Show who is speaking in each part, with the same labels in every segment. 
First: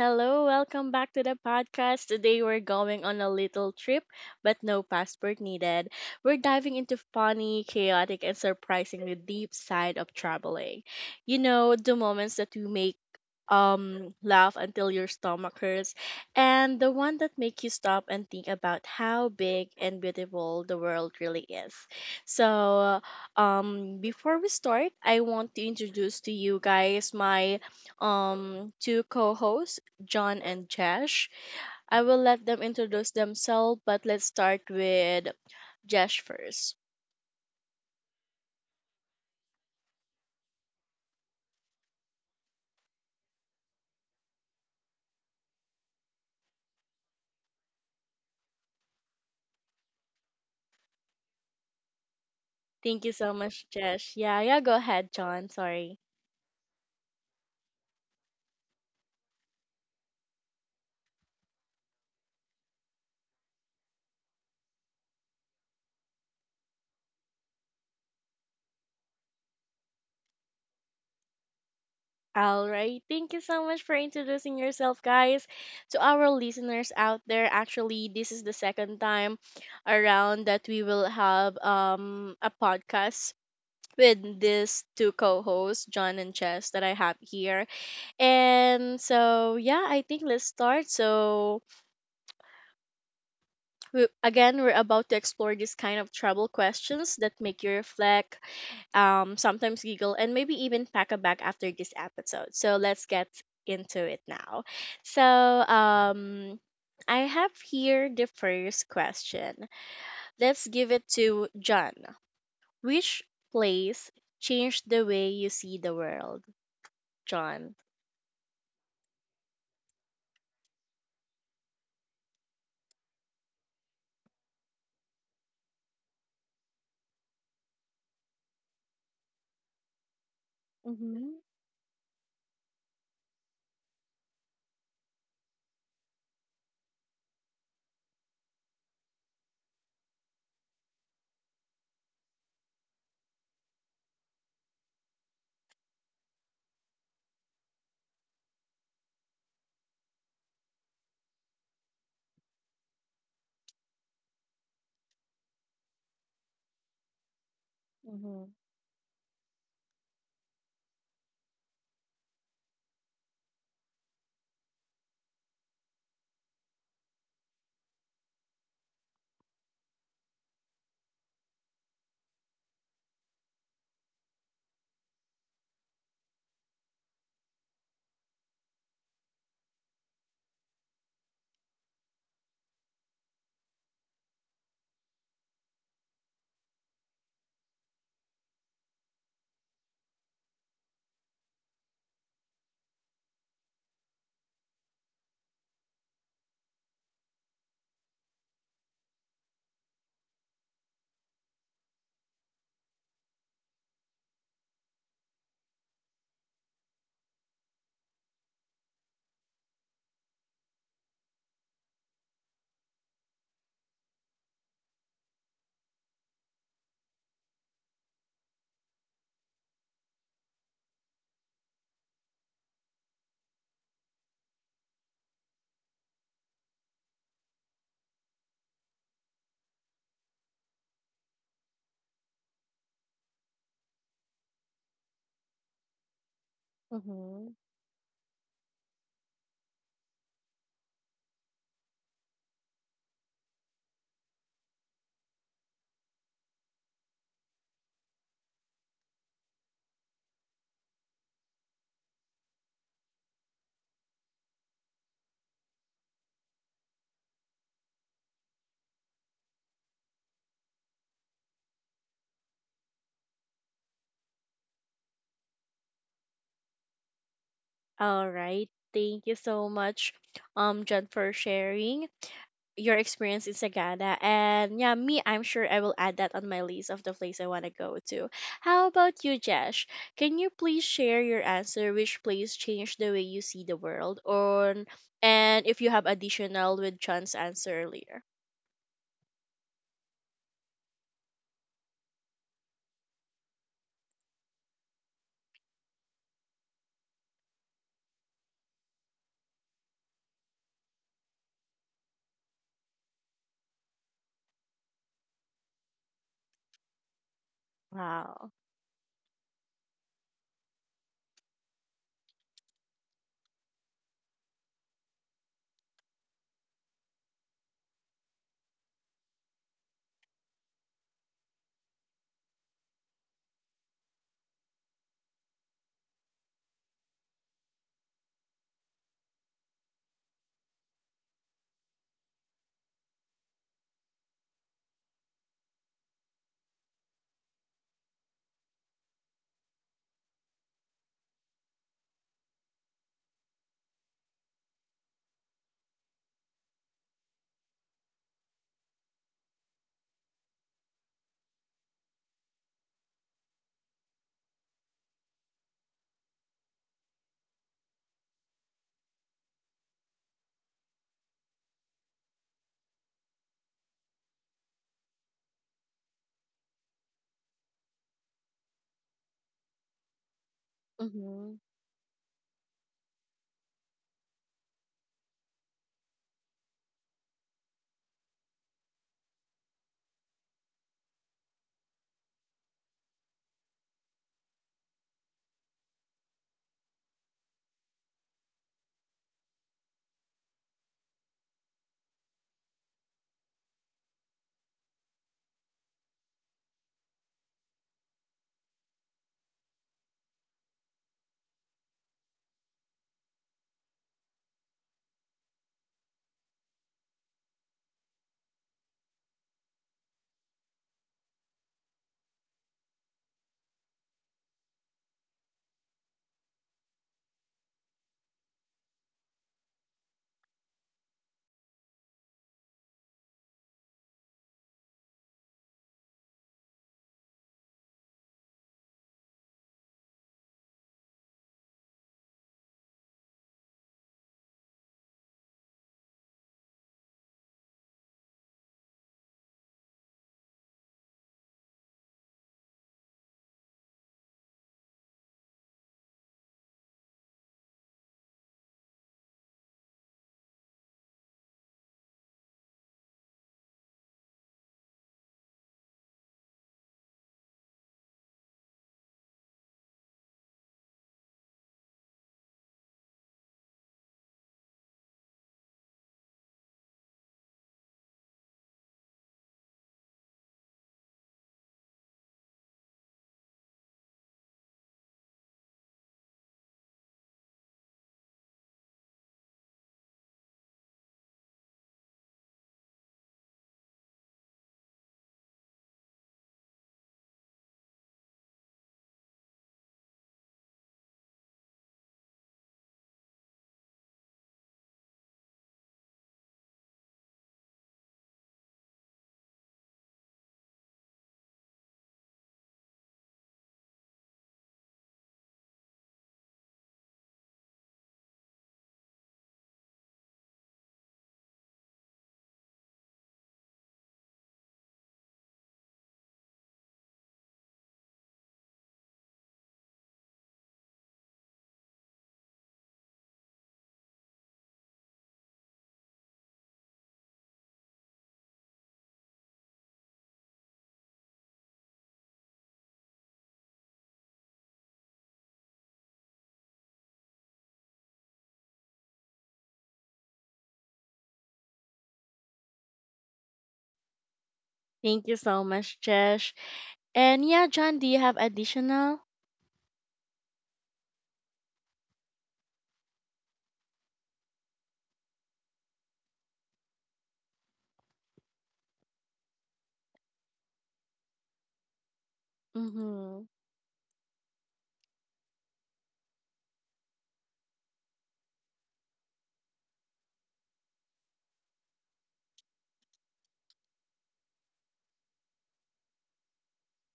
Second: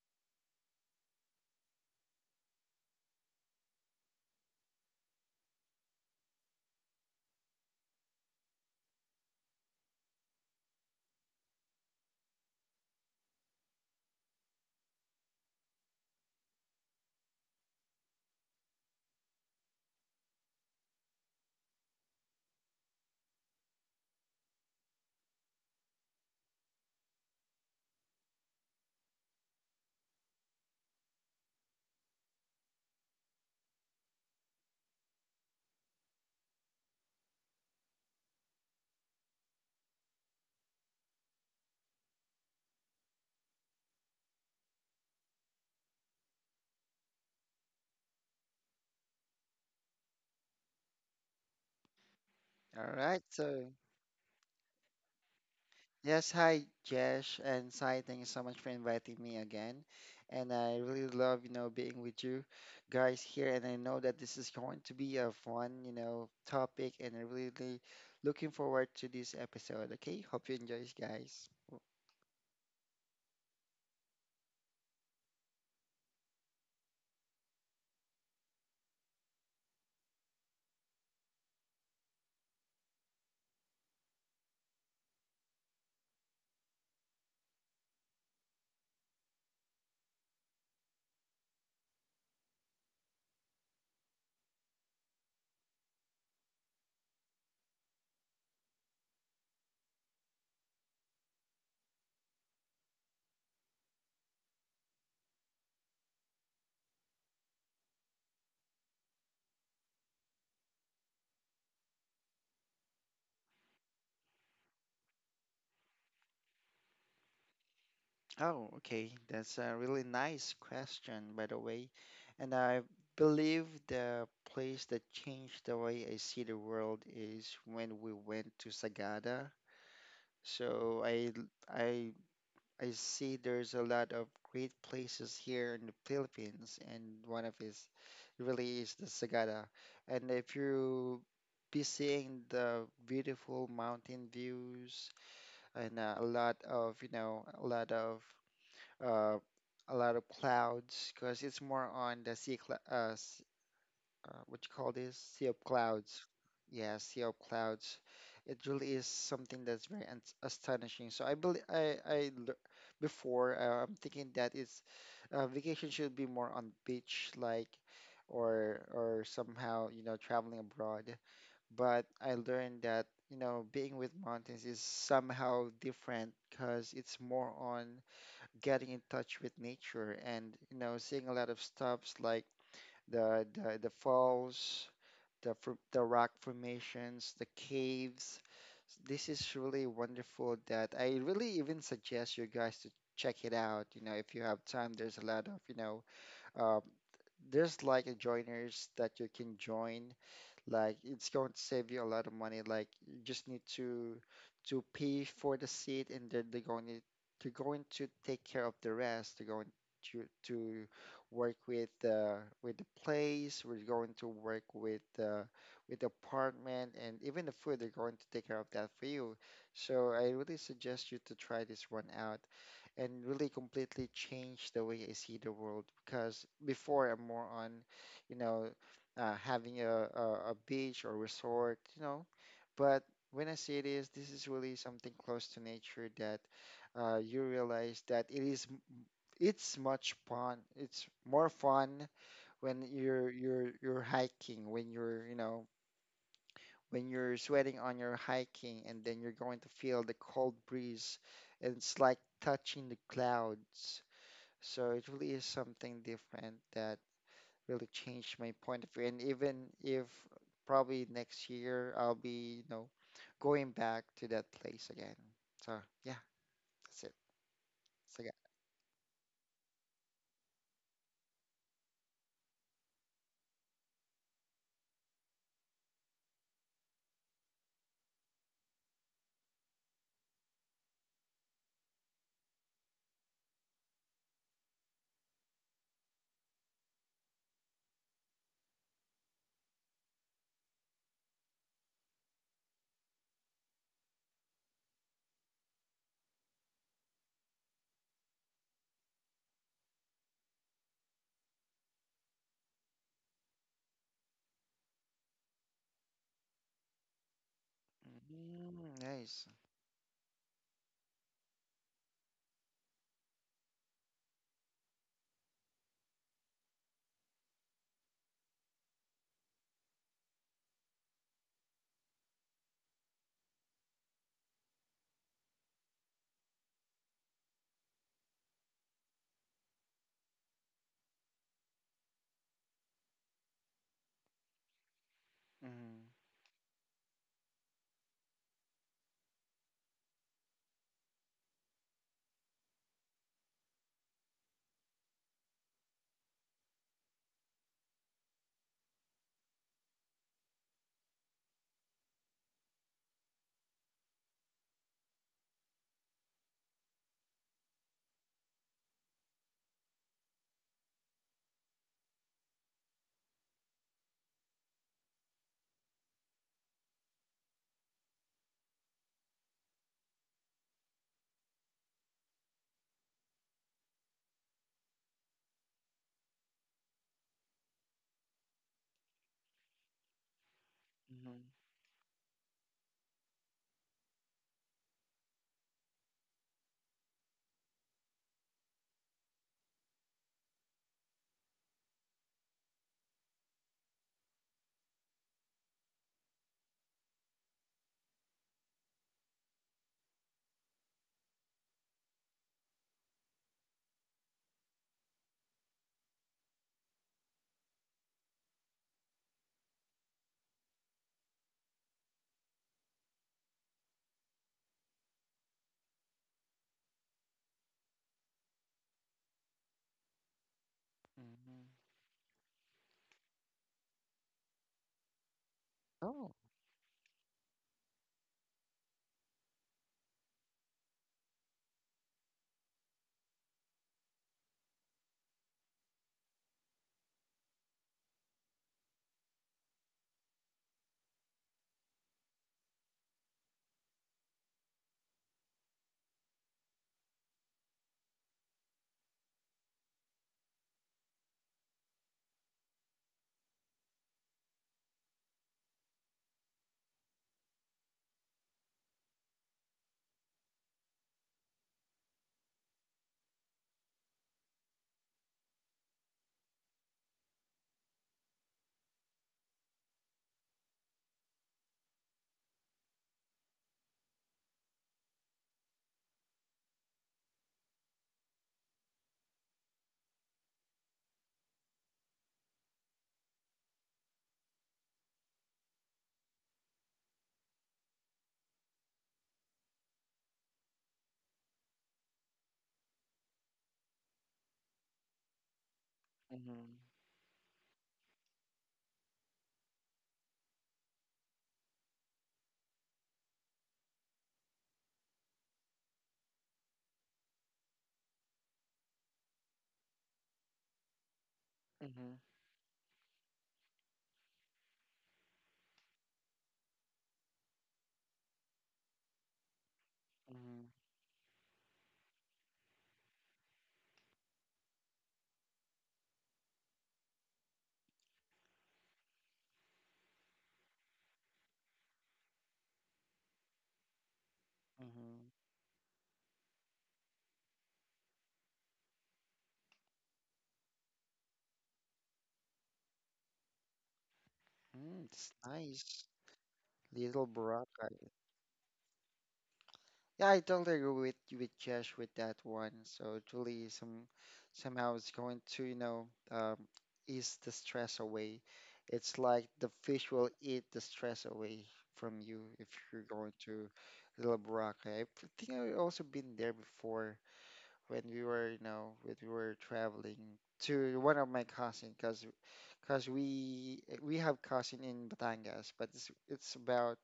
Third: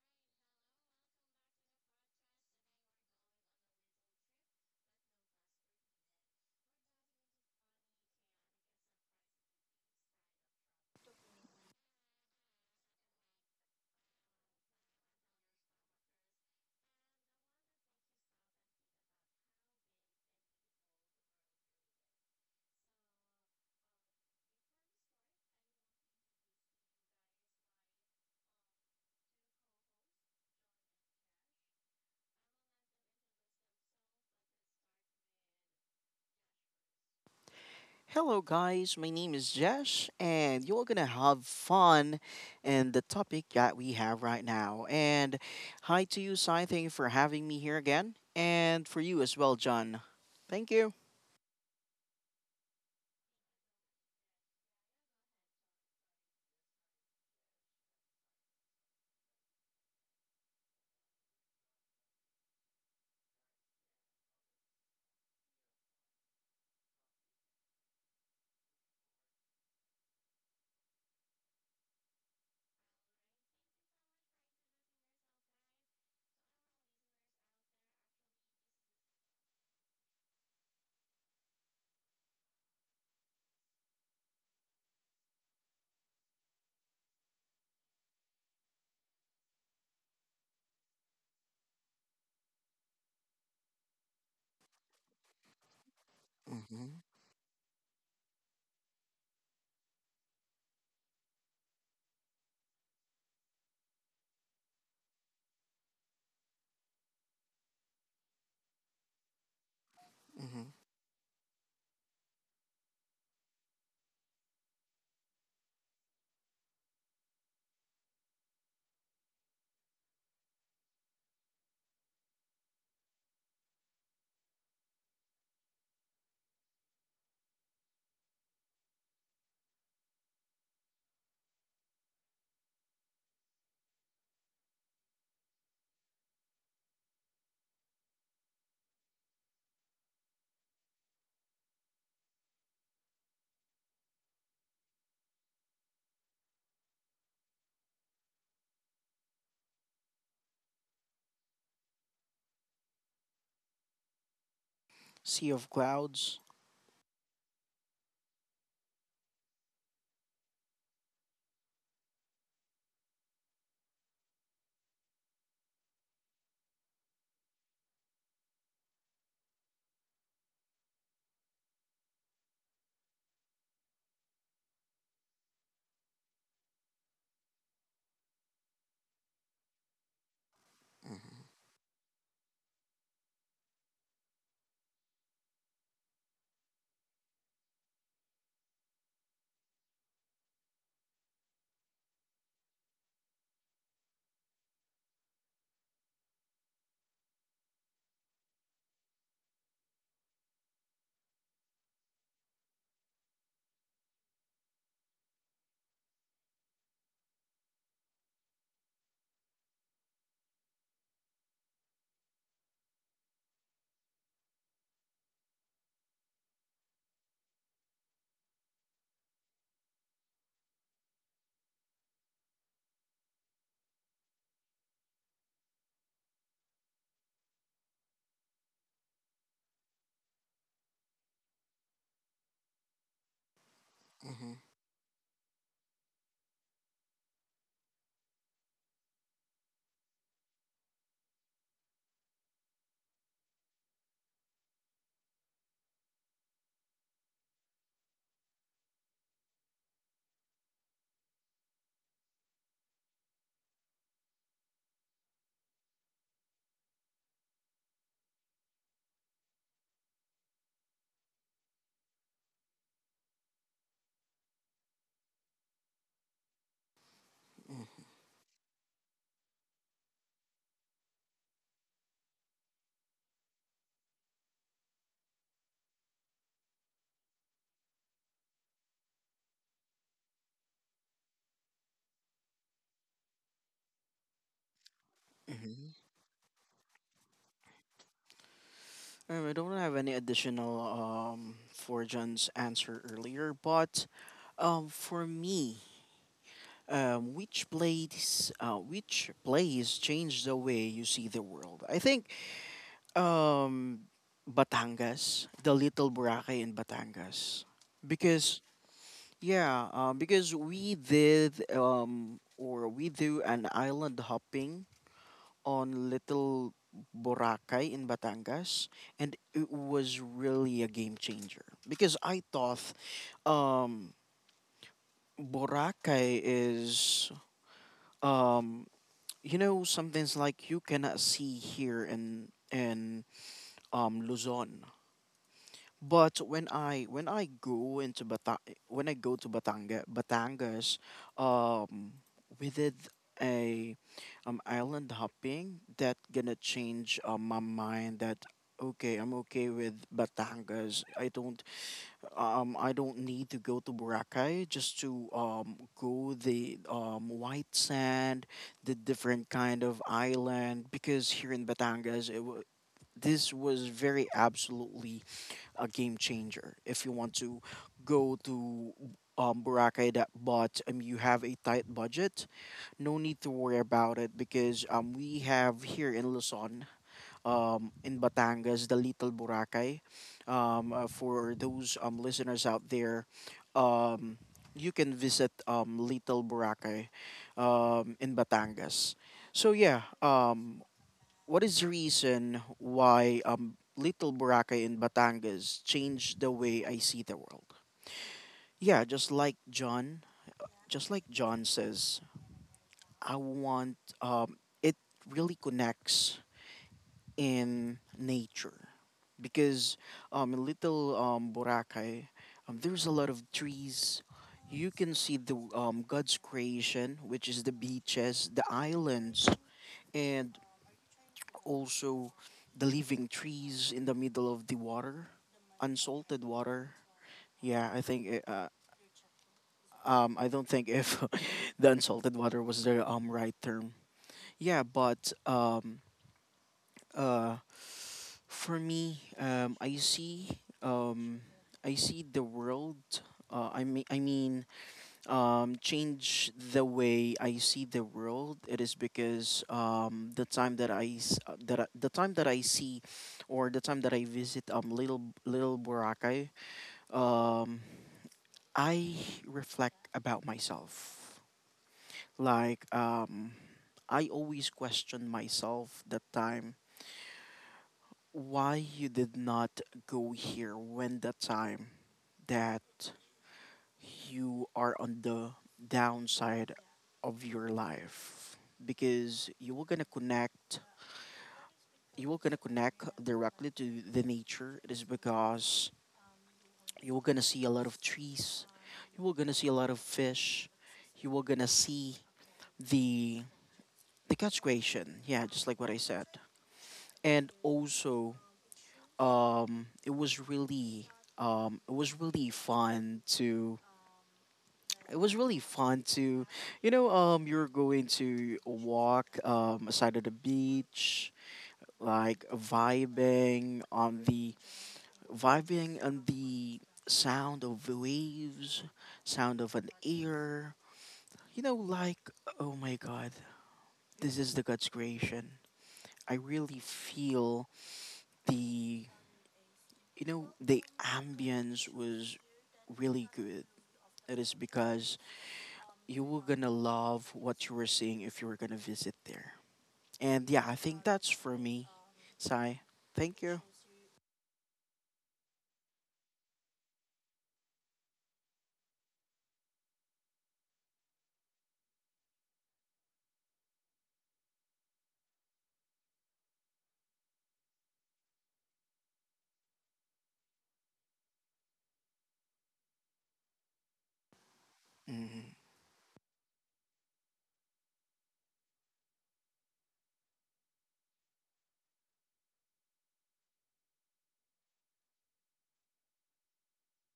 Speaker 1: Hello. Welcome back to the podcast. Today we're going on a little trip, but no passport needed. We're diving into funny, chaotic, and surprisingly deep side of traveling. You know, the moments that you make laugh until your stomach hurts and the one that make you stop and think about how big and beautiful the world really is. So, before we start I want to introduce to you guys my two co-hosts, John and Josh. I will let them introduce themselves, but let's start with Josh first.
Speaker 2: Hello, guys. My name is Jesh, and you're gonna have fun in the topic that we have right now. And hi to you, Sai. Thank you for having me here again, and for you as well, John. Thank you.
Speaker 3: All
Speaker 1: Thank you
Speaker 3: right.
Speaker 1: so much,
Speaker 3: So,
Speaker 1: Josh. Yeah, yeah, go ahead, John. Sorry.
Speaker 3: yes, hi, Jesh and Sai. Thank you so much for inviting me again. And I really love, being with you guys here. And I know that this is going to be a fun, topic. And I'm really looking forward to this episode. Okay. Hope you enjoy, guys.
Speaker 1: All right. Thank you so much for introducing yourself, guys. To our listeners out there, actually, this is the second time around that we will have a podcast with these two co-hosts, John and Chess, that I have here. And so, yeah, I think let's start. So, we, again, we're about to explore these kind of travel
Speaker 2: Hmm.
Speaker 1: questions that make you reflect, sometimes giggle, and maybe even pack a bag after this episode. So, let's get into it now. So, I have here the first question.
Speaker 2: Hmm.
Speaker 1: Let's give it to John. Which place changed the way you see the world, John?
Speaker 3: Oh, okay. That's a really nice question, by the way. And I believe the place that changed the way I see the world is when we went to Sagada. So I
Speaker 1: Mm-hmm,
Speaker 3: l- I see there's a lot of great places here in the Philippines, and one of is really is the Sagada. And if you be seeing the beautiful mountain views and a lot of you know uh, a lot of clouds, because it's more on the what you call this? Sea
Speaker 2: Sea
Speaker 3: of
Speaker 2: of
Speaker 3: clouds.
Speaker 2: clouds.
Speaker 3: Yeah, sea of clouds.
Speaker 1: mm-hmm,
Speaker 3: It really is something that's astonishing. So I believe before I'm thinking that it's vacation should be more on beach like or somehow you know traveling abroad. But I learned that you know being with mountains is somehow different because it's more on getting in touch with nature and you know seeing a lot of stuffs like the falls the rock formations, the caves. This is really wonderful that I really even suggest you guys to check it out. You know, if you have time, there's a lot of, you know, um, there's like a joiners that you can join like it's going to save you a lot of money. Like you just need to pay for the seat, and then they're going to take care of the rest. They're going to work with the place. We're going to work with the apartment and even the food. They're going to take care of that for you. So I really suggest you to try this one out and really completely change the way I see the world because before I'm more on, you know, having a beach or resort, you know. But when I say this is
Speaker 2: Hmm.
Speaker 3: really something close to nature that you
Speaker 1: mm-hmm.
Speaker 3: realize that it's much fun. It's more fun when you're hiking, when you're you know when you're sweating on your hiking, and then you're going to feel the cold breeze, and it's like touching the clouds. So it really is something different that really changed my point of view. And even if probably next year I'll be, you know, going back to that place again. So yeah, that's it. So
Speaker 1: All
Speaker 3: yeah.
Speaker 1: right. Thank you so much, John, for sharing your experience in Sagada. And yeah, me, I'm sure I will add that on my list of the place I want to go to. How about you, Jesh? Can you please share your answer? Which place changed the way you see the world? Or and if you
Speaker 2: Hmm.
Speaker 1: have additional with John's answer earlier.
Speaker 2: I don't have any additional for John's answer earlier, but for me, which plays change the way you see the world? I think Um, Batangas, the Little Boracay in Batangas,
Speaker 1: Wow.
Speaker 2: because
Speaker 3: Mm, nice.
Speaker 2: yeah, because we did or we do an island hopping on Little Boracay in Batangas, and it was really a game changer because I thought, um, Boracay is, um something's like you cannot see here in Luzon.
Speaker 3: Mm-hmm.
Speaker 2: But when I go to Batangas, um, we did a island hopping that gonna change my mind that okay, I'm okay with Batangas. I don't need to go to Boracay just to go the white sand, the different kind of island because here in Batangas, it wa this was very absolutely a game changer. If you want to go to Boracay, that, but you have
Speaker 1: Mm-hmm.
Speaker 2: a tight budget, no need to worry about it, because we have here in Luzon, in Batangas, the Little Boracay, for
Speaker 3: Mhm.
Speaker 2: those listeners out there, um, you can visit Little Boracay in Batangas. So yeah, what is the reason why Little Boracay in Batangas changed the way I see the world? Yeah, just like John says, I want, um, it really connects in nature, because, in Little, Boracay, there's a lot of trees. You can see the, God's creation, which is the beaches, the islands, and
Speaker 3: Mm-hmm.
Speaker 2: also the living trees in the middle of the water,
Speaker 3: Oh.
Speaker 2: unsalted water. Yeah, I don't think if the unsalted water was the right term. Yeah, but uh for me, I see the world, I mean, change the way I see the world. It is because, the time that I s- the time that I see, or the time that I visit, little Boracay, um, I reflect about myself. Like, I always question myself that time, why you did not go here when the time that you are on the downside of your life, because you were gonna connect directly to the nature. It is because you were gonna see a lot of trees, you were gonna see a lot of fish, you were gonna see the the catch creation, yeah, just like what I said.
Speaker 3: Mhm.
Speaker 2: And also, um it was really it was really fun to it was really fun to, you know, you're going to walk, side of the beach,
Speaker 3: Mhm.
Speaker 2: like vibing on the sound of the waves, sound of an air.
Speaker 3: Mhm.
Speaker 2: You know, like, oh my god, this is the God's creation. I really feel the you know the ambience was really good. It is because
Speaker 3: Mhm.
Speaker 2: you were gonna love what you were seeing if you were gonna visit there. And yeah, I think that's for me. Sai, thank you.
Speaker 3: Mm,
Speaker 1: Thank you
Speaker 3: it's
Speaker 1: so much,
Speaker 3: nice.
Speaker 1: Jesh.
Speaker 3: Little
Speaker 1: And yeah, John, do you
Speaker 3: Boracay.
Speaker 1: have additional?
Speaker 3: Yeah, I totally agree with Josh with that one. So it really some somehow it's going to, you know, ease the stress away. It's like the fish will eat the stress away from you if you're
Speaker 1: Mm-hmm.
Speaker 3: going to Little Boracay.
Speaker 2: Mm-hmm.
Speaker 3: Think I've also been there before when we were, you know, when we were traveling to one of my cousin, because we have cousin in Batangas, but it's about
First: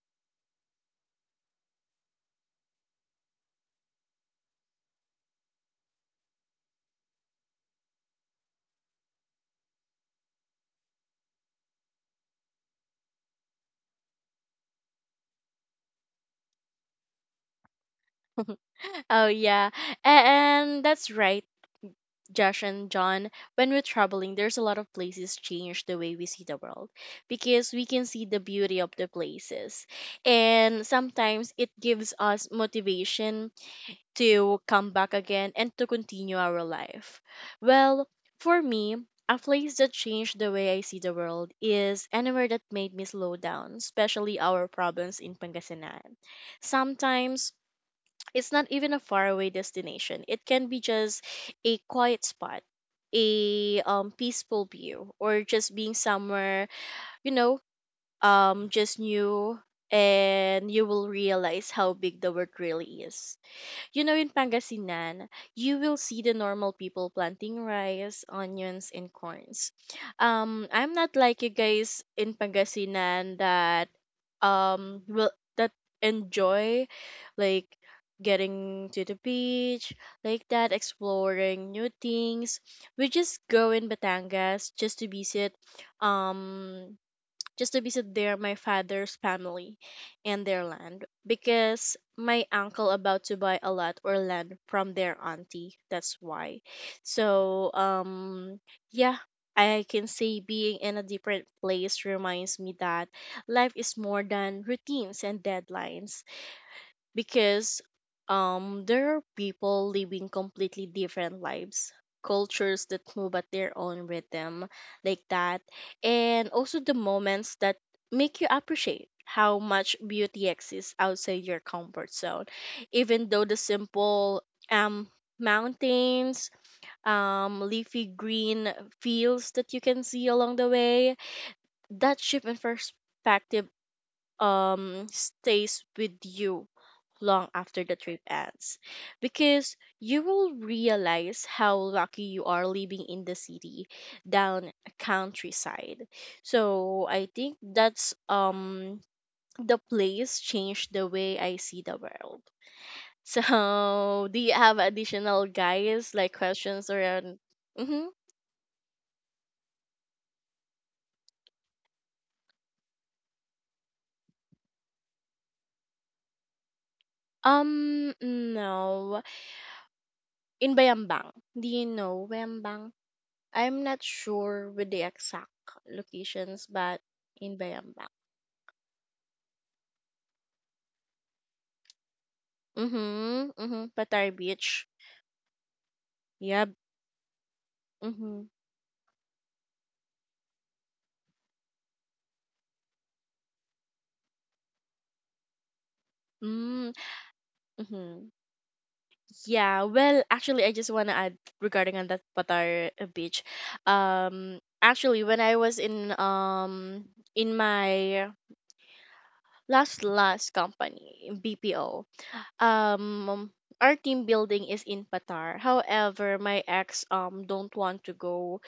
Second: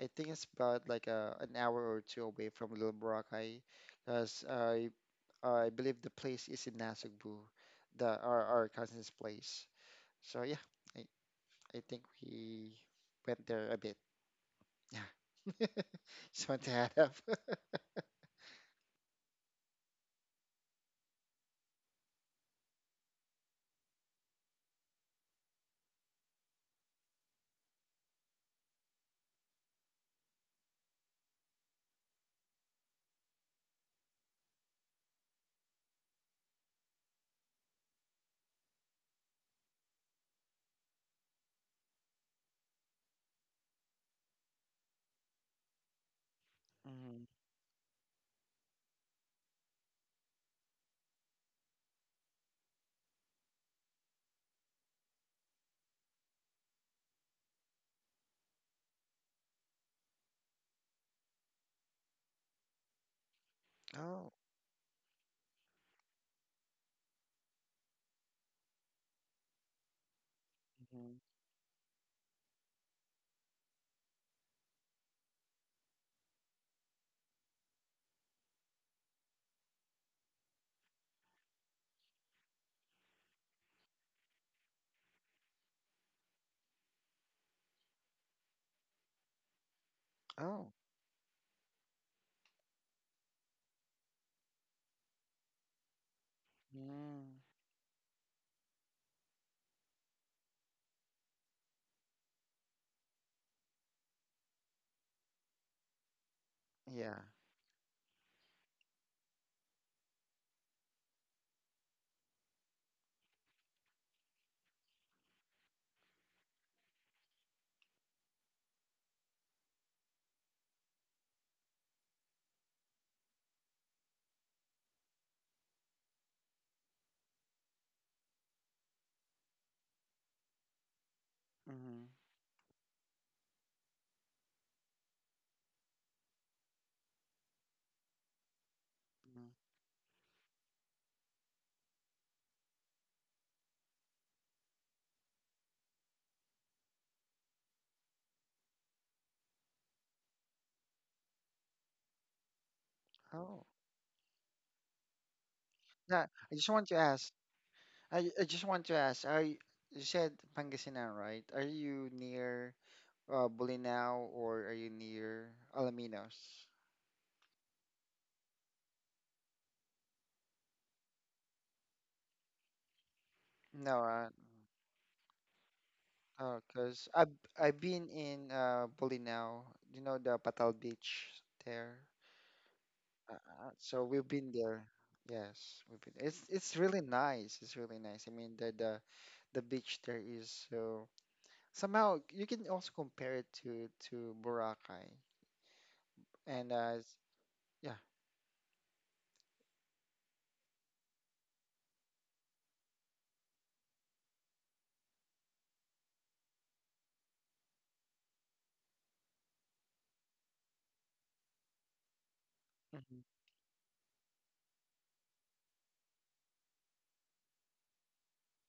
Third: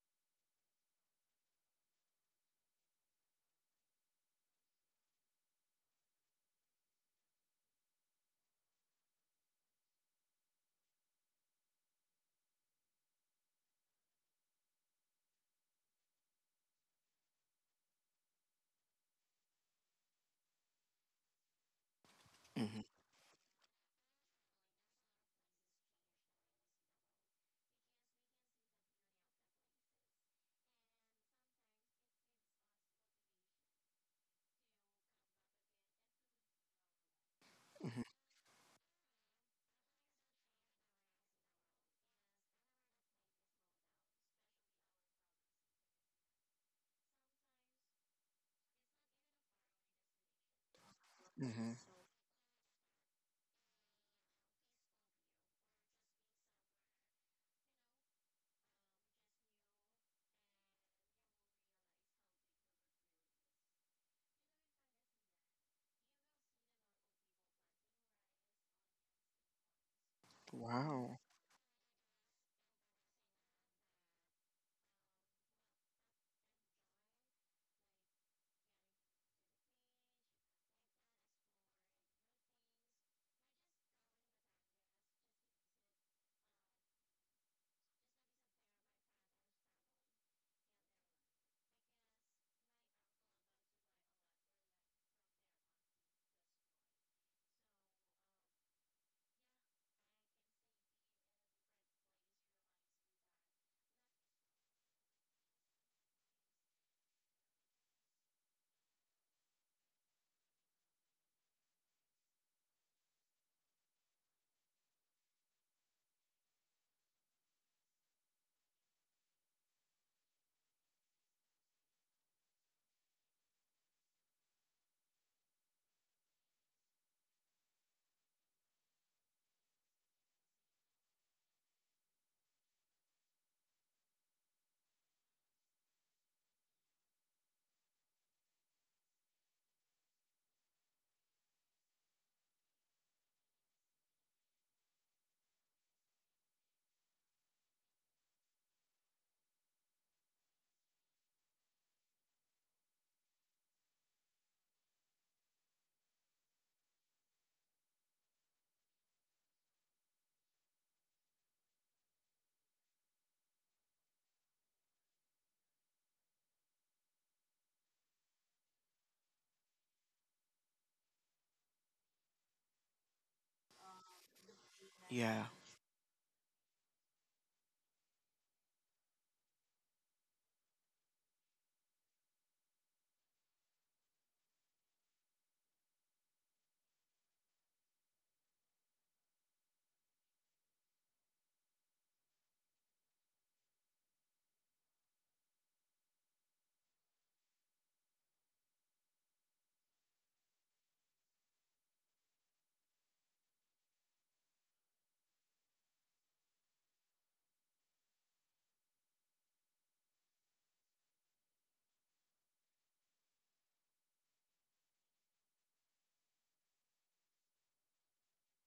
Speaker 3: I think it's about like a an hour or two away from Little Boracay, because I believe the place is in Nasugbu, the our cousin's place. So yeah, I I think we went there a bit. Yeah, just want to add up.
Speaker 1: Oh yeah, and that's right. Josh
Speaker 2: Mm-hmm.
Speaker 1: and John, when we're traveling, there's a lot of places change the way we see the world because we can see the beauty of the places. And sometimes it gives us motivation to come back again and to continue our life.
Speaker 2: Mm-hmm.
Speaker 1: Well, for me, a place that changed the way I see the world is anywhere that made me slow down, especially our province in Pangasinan.
Speaker 3: Hmm.
Speaker 1: Sometimes it's not even a faraway destination. It can be just a
Speaker 2: Hmm.
Speaker 1: quiet spot, a peaceful view, or just being somewhere, you know, just new, and you will realize how big the world really is. You know, in
Speaker 3: Oh.
Speaker 1: Pangasinan, you will see the normal people planting rice, onions, and corns. I'm not
Speaker 2: Wow.
Speaker 3: Hmm.
Speaker 1: like you guys in Pangasinan that will that enjoy like getting to the beach like that, exploring new things. We just go in Batangas um just to visit there my father's family and their
Speaker 3: Oh,
Speaker 1: land because my uncle about to buy a lot or land from their auntie. That's why.
Speaker 3: mm,
Speaker 1: So, yeah, I can say being in a different place reminds me that life is more than routines and deadlines
Speaker 3: yeah.
Speaker 1: because there are people living completely different lives, cultures that move at their own rhythm, like that, and also the moments that make you appreciate how much beauty exists outside your comfort zone, even though the simple um mountains, leafy green fields that you can see along the way.
Speaker 3: Hmm.
Speaker 1: That shift in perspective stays with you long after the trip ends because you will realize how lucky you are living in the city down a countryside. So I think that's the place changed the way I see the world.
Speaker 3: Oh,
Speaker 1: So do you have additional guys
Speaker 3: yeah.
Speaker 1: like
Speaker 3: I just want
Speaker 1: questions
Speaker 3: to ask.
Speaker 1: around? Mm-hmm.
Speaker 3: I just want to ask. You said Pangasinan, right? Are you near Bulinaw, or are you near Alaminos?
Speaker 1: No. In Bayambang. Do you know Bayambang? I'm
Speaker 3: No,
Speaker 1: not sure with the
Speaker 2: Yeah.
Speaker 1: exact locations, but
Speaker 3: cause
Speaker 1: in
Speaker 3: I've
Speaker 1: Bayambang.
Speaker 3: been in Bulinaw, you know the Patal Beach there.
Speaker 1: Mm-hmm. Mm-hmm.
Speaker 3: So we've
Speaker 1: Pattaya
Speaker 3: been there.
Speaker 1: Beach.
Speaker 3: Yes, we've been. It's
Speaker 1: Yep.
Speaker 3: it's really nice. It's really nice. I
Speaker 1: Mm-hmm.
Speaker 3: mean the beach there is so somehow you can also compare it to Boracay and
Speaker 1: Mm,
Speaker 3: yeah.
Speaker 1: mm-hmm. Yeah. Well, actually, I just want to add regarding on that Pattaya Beach. Actually, when I was in my last company BPO,
Speaker 3: Hmm.
Speaker 1: um, our team building is in Patar. However, my ex don't want to go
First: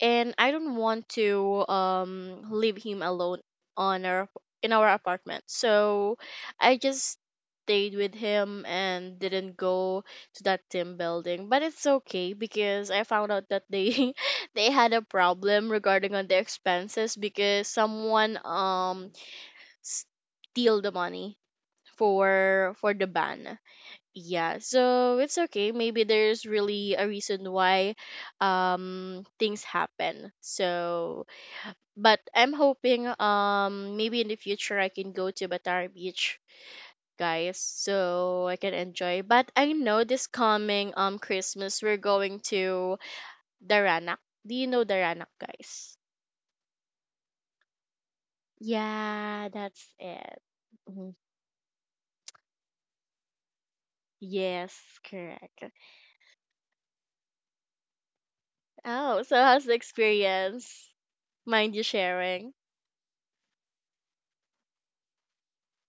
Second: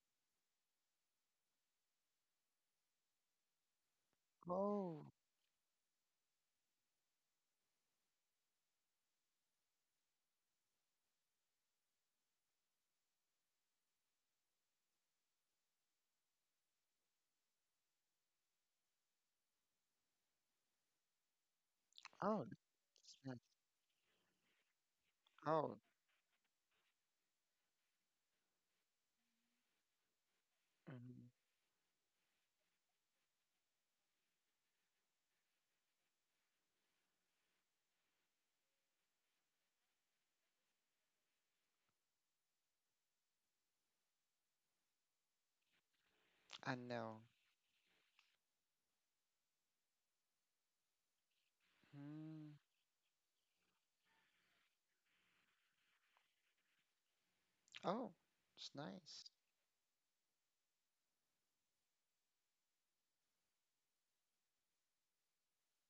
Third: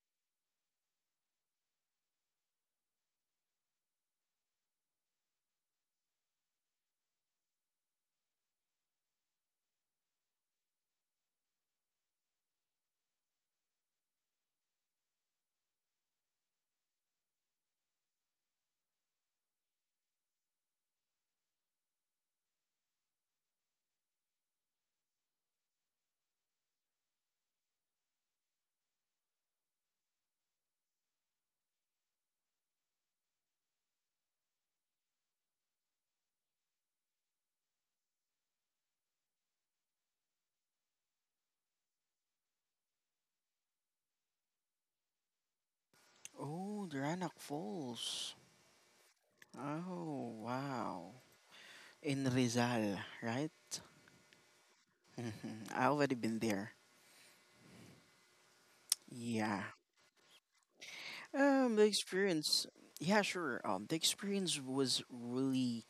Speaker 1: and I don't want to leave him alone on our in our
Speaker 3: Oh,
Speaker 1: apartment. So I just stayed with him and didn't go to that team building. But it's okay because I found out that they they had a problem regarding on the expenses because someone steal the money
Speaker 3: oh,
Speaker 1: for the
Speaker 3: that's nice.
Speaker 1: ban. Yeah, so it's okay.
Speaker 3: Oh,
Speaker 1: Maybe there's really a reason why things happen.
Speaker 3: mhm.
Speaker 1: So, but I'm hoping maybe in the future I can go to Batara Beach, guys, so I can enjoy. But I know this coming Christmas we're going to Daranak. Do you know Daranak, guys?
Speaker 3: I
Speaker 2: Oh,
Speaker 3: know.
Speaker 2: Dranac Falls.
Speaker 1: Yeah, that's
Speaker 2: Oh,
Speaker 1: it.
Speaker 2: wow.
Speaker 1: Mhm.
Speaker 2: In
Speaker 3: Hmm.
Speaker 2: Rizal, right?
Speaker 1: Yes,
Speaker 2: Mm-hmm.
Speaker 1: correct.
Speaker 2: I already been there.
Speaker 3: Oh, it's
Speaker 1: Oh,
Speaker 3: nice.
Speaker 1: so
Speaker 2: Yeah.
Speaker 1: how's the experience? Mind you
Speaker 2: The
Speaker 1: sharing?
Speaker 2: experience. Yeah, sure. The experience was really,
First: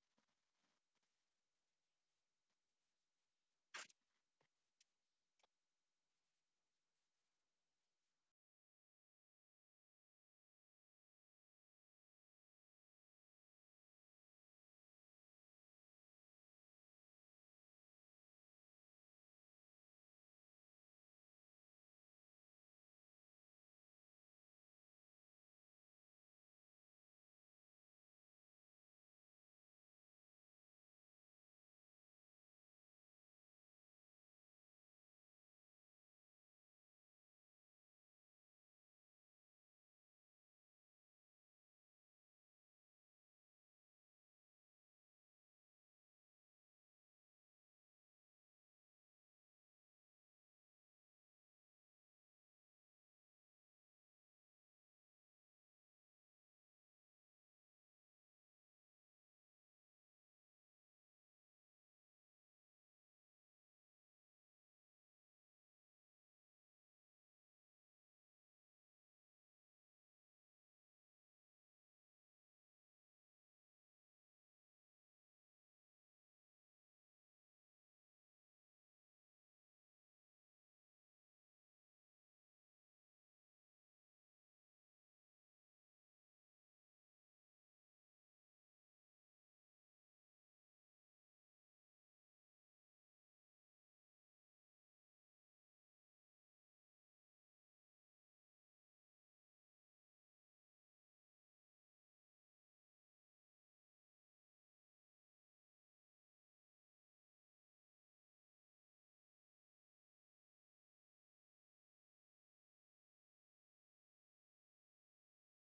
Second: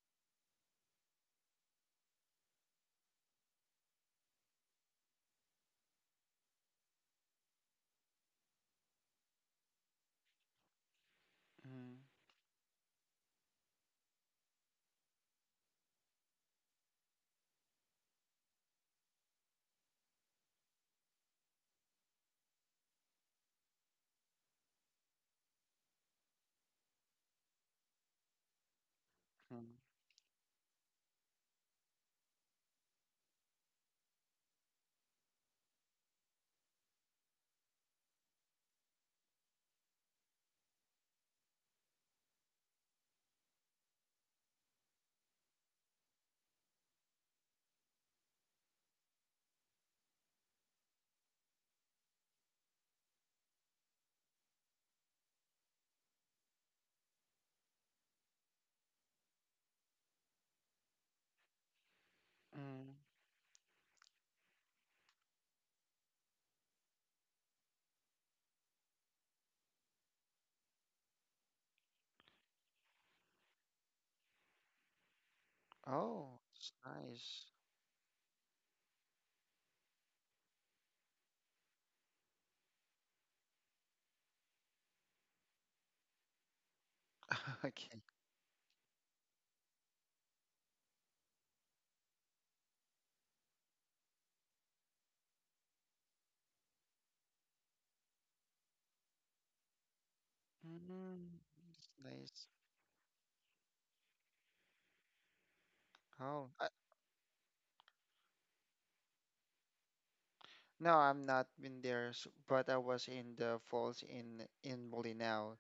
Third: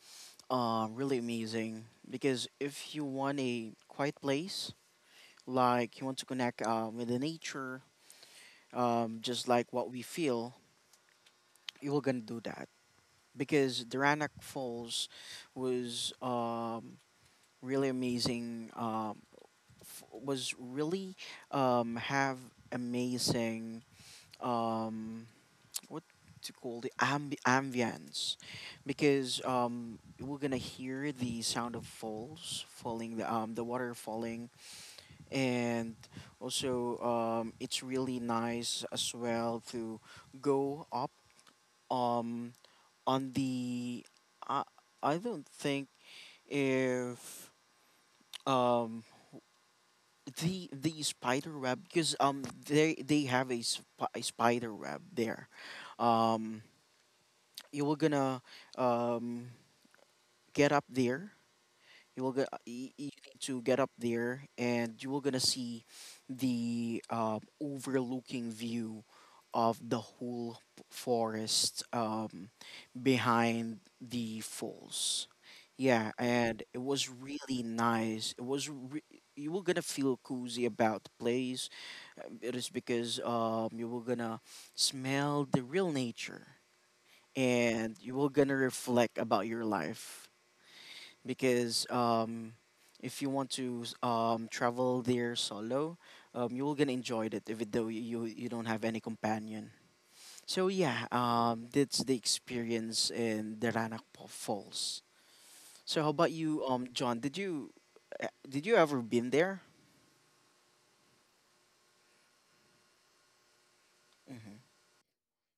Speaker 2: uh, really amazing, because if you want a quiet place, like you want to connect, with the nature, just like what we feel, you
Speaker 3: Mm,
Speaker 2: were gonna do that, because Duranac Falls was, really amazing. Was really, have amazing, um, what to call, the ambience, because
Speaker 3: mm,
Speaker 2: we're gonna hear the sound of falls falling, the water falling, and also, it's really nice as well to go up, um on the, I I don't think if, um the spider web, because they have a spider web there, um you were gonna, um get up there.
Speaker 3: mm.
Speaker 2: You need to get up there, and you will gonna see the, overlooking view of the whole, forest, behind the falls. Yeah,
Speaker 3: Oh,
Speaker 2: and
Speaker 3: it's
Speaker 2: it was
Speaker 3: nice.
Speaker 2: really nice. You were gonna feel cozy about the place, it is because you were gonna smell the real nature,
Speaker 3: Okay.
Speaker 2: and you were gonna reflect about your life, because, if you want to, travel there solo, you will gonna enjoy it even though you don't have any companion. So yeah,
Speaker 3: Mm. It's
Speaker 2: that's the
Speaker 3: nice.
Speaker 2: experience in the Ranakpo Falls. So how about
Speaker 3: Oh,
Speaker 2: you,
Speaker 3: I,
Speaker 2: John? Did you ever been there?
Speaker 3: no, I'm not been there, but I was in the falls
Speaker 2: Hmm.
Speaker 3: in Bolinao.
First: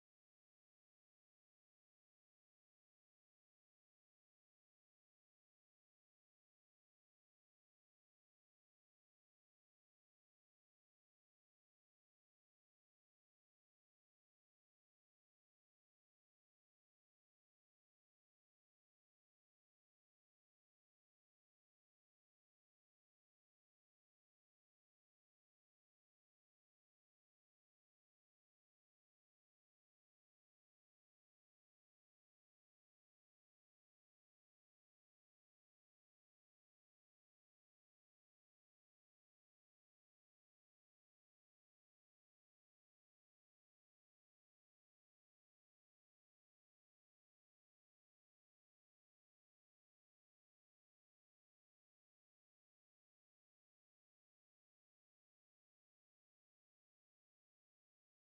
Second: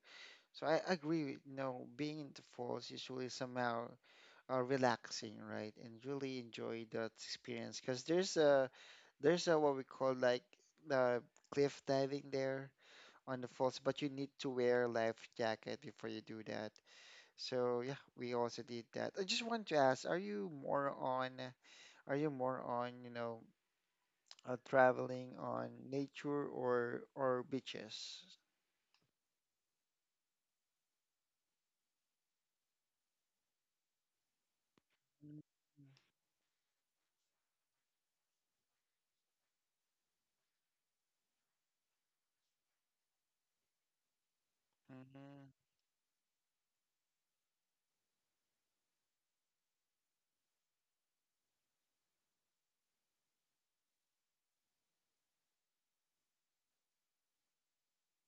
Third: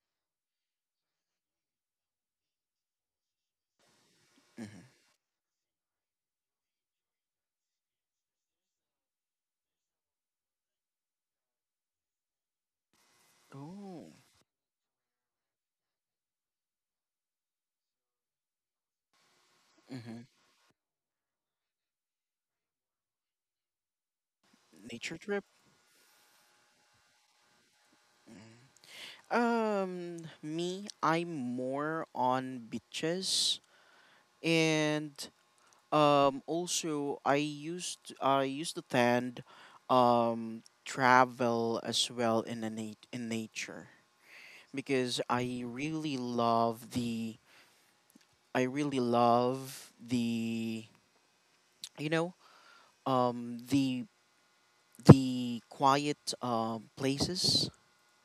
Speaker 3: So I agree with, you know, being in the falls is really somehow
Speaker 2: Hmm.
Speaker 3: relaxing, right? And really enjoy that experience because there's a what we call like the cliff diving there on the falls, but you
Speaker 2: Oh.
Speaker 3: need to wear a life jacket before you do that. So yeah, we also did that. I just want to ask,
Speaker 2: Hmm.
Speaker 3: are you more on, you know,
Speaker 2: Nature
Speaker 3: traveling
Speaker 2: trip.
Speaker 3: on nature or beaches?
Speaker 2: Me, I'm more on beaches, and
Speaker 3: Mm.
Speaker 2: Also, I used to tend, travel as well in nature, because
Speaker 3: Mhm,
Speaker 2: I really love the, you know um the the quiet, places.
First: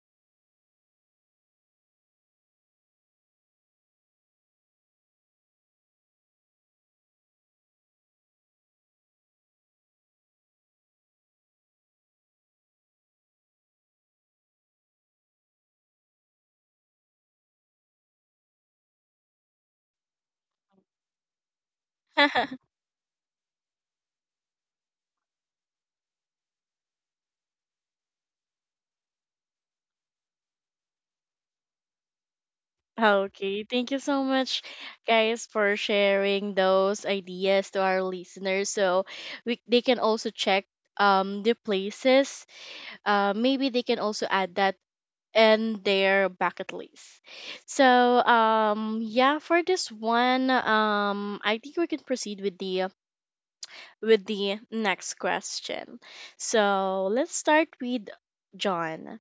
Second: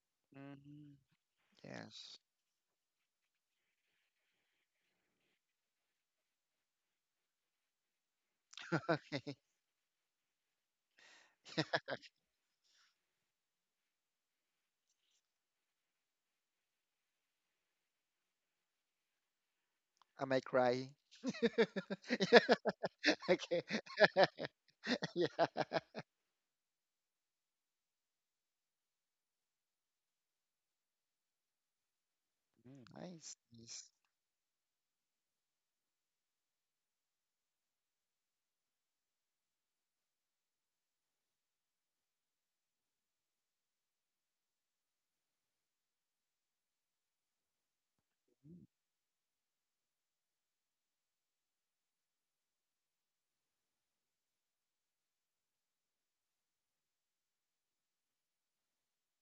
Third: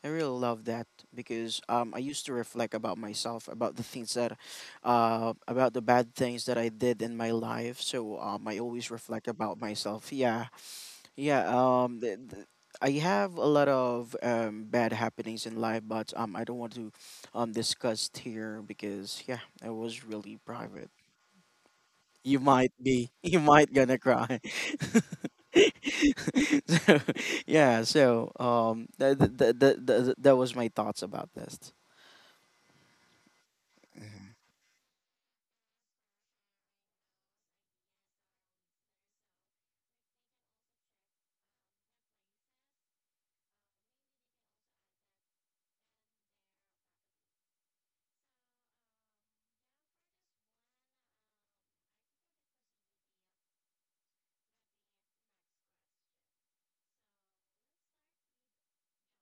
Speaker 2: I really love that,
Speaker 3: mhm.
Speaker 2: because I
Speaker 3: Yes.
Speaker 2: used to reflect about myself, about the bad things that I did in my life. So, I always reflect
Speaker 3: Okay.
Speaker 2: about myself. Yeah. Yeah, um, th- th- I have a lot of bad happenings in life, but, I don't want to, discuss here, because yeah, it was
Speaker 3: Am
Speaker 2: really
Speaker 3: I
Speaker 2: private.
Speaker 3: crying?
Speaker 2: You might be, you
Speaker 3: Okay.
Speaker 2: might gonna cry.
Speaker 3: Yeah.
Speaker 2: so, yeah, so, that was my thoughts about this.
Speaker 3: Mm, nice.
Speaker 1: Okay,
Speaker 3: Nice.
Speaker 1: thank you so
Speaker 2: Mm-hmm.
Speaker 1: much, guys, for sharing those ideas to our listeners. So we they can also check the places. Maybe they can also add that in their bucket list. So
Speaker 3: Mm.
Speaker 1: um yeah, for this one, I think we can proceed with the next question. So let's start with John.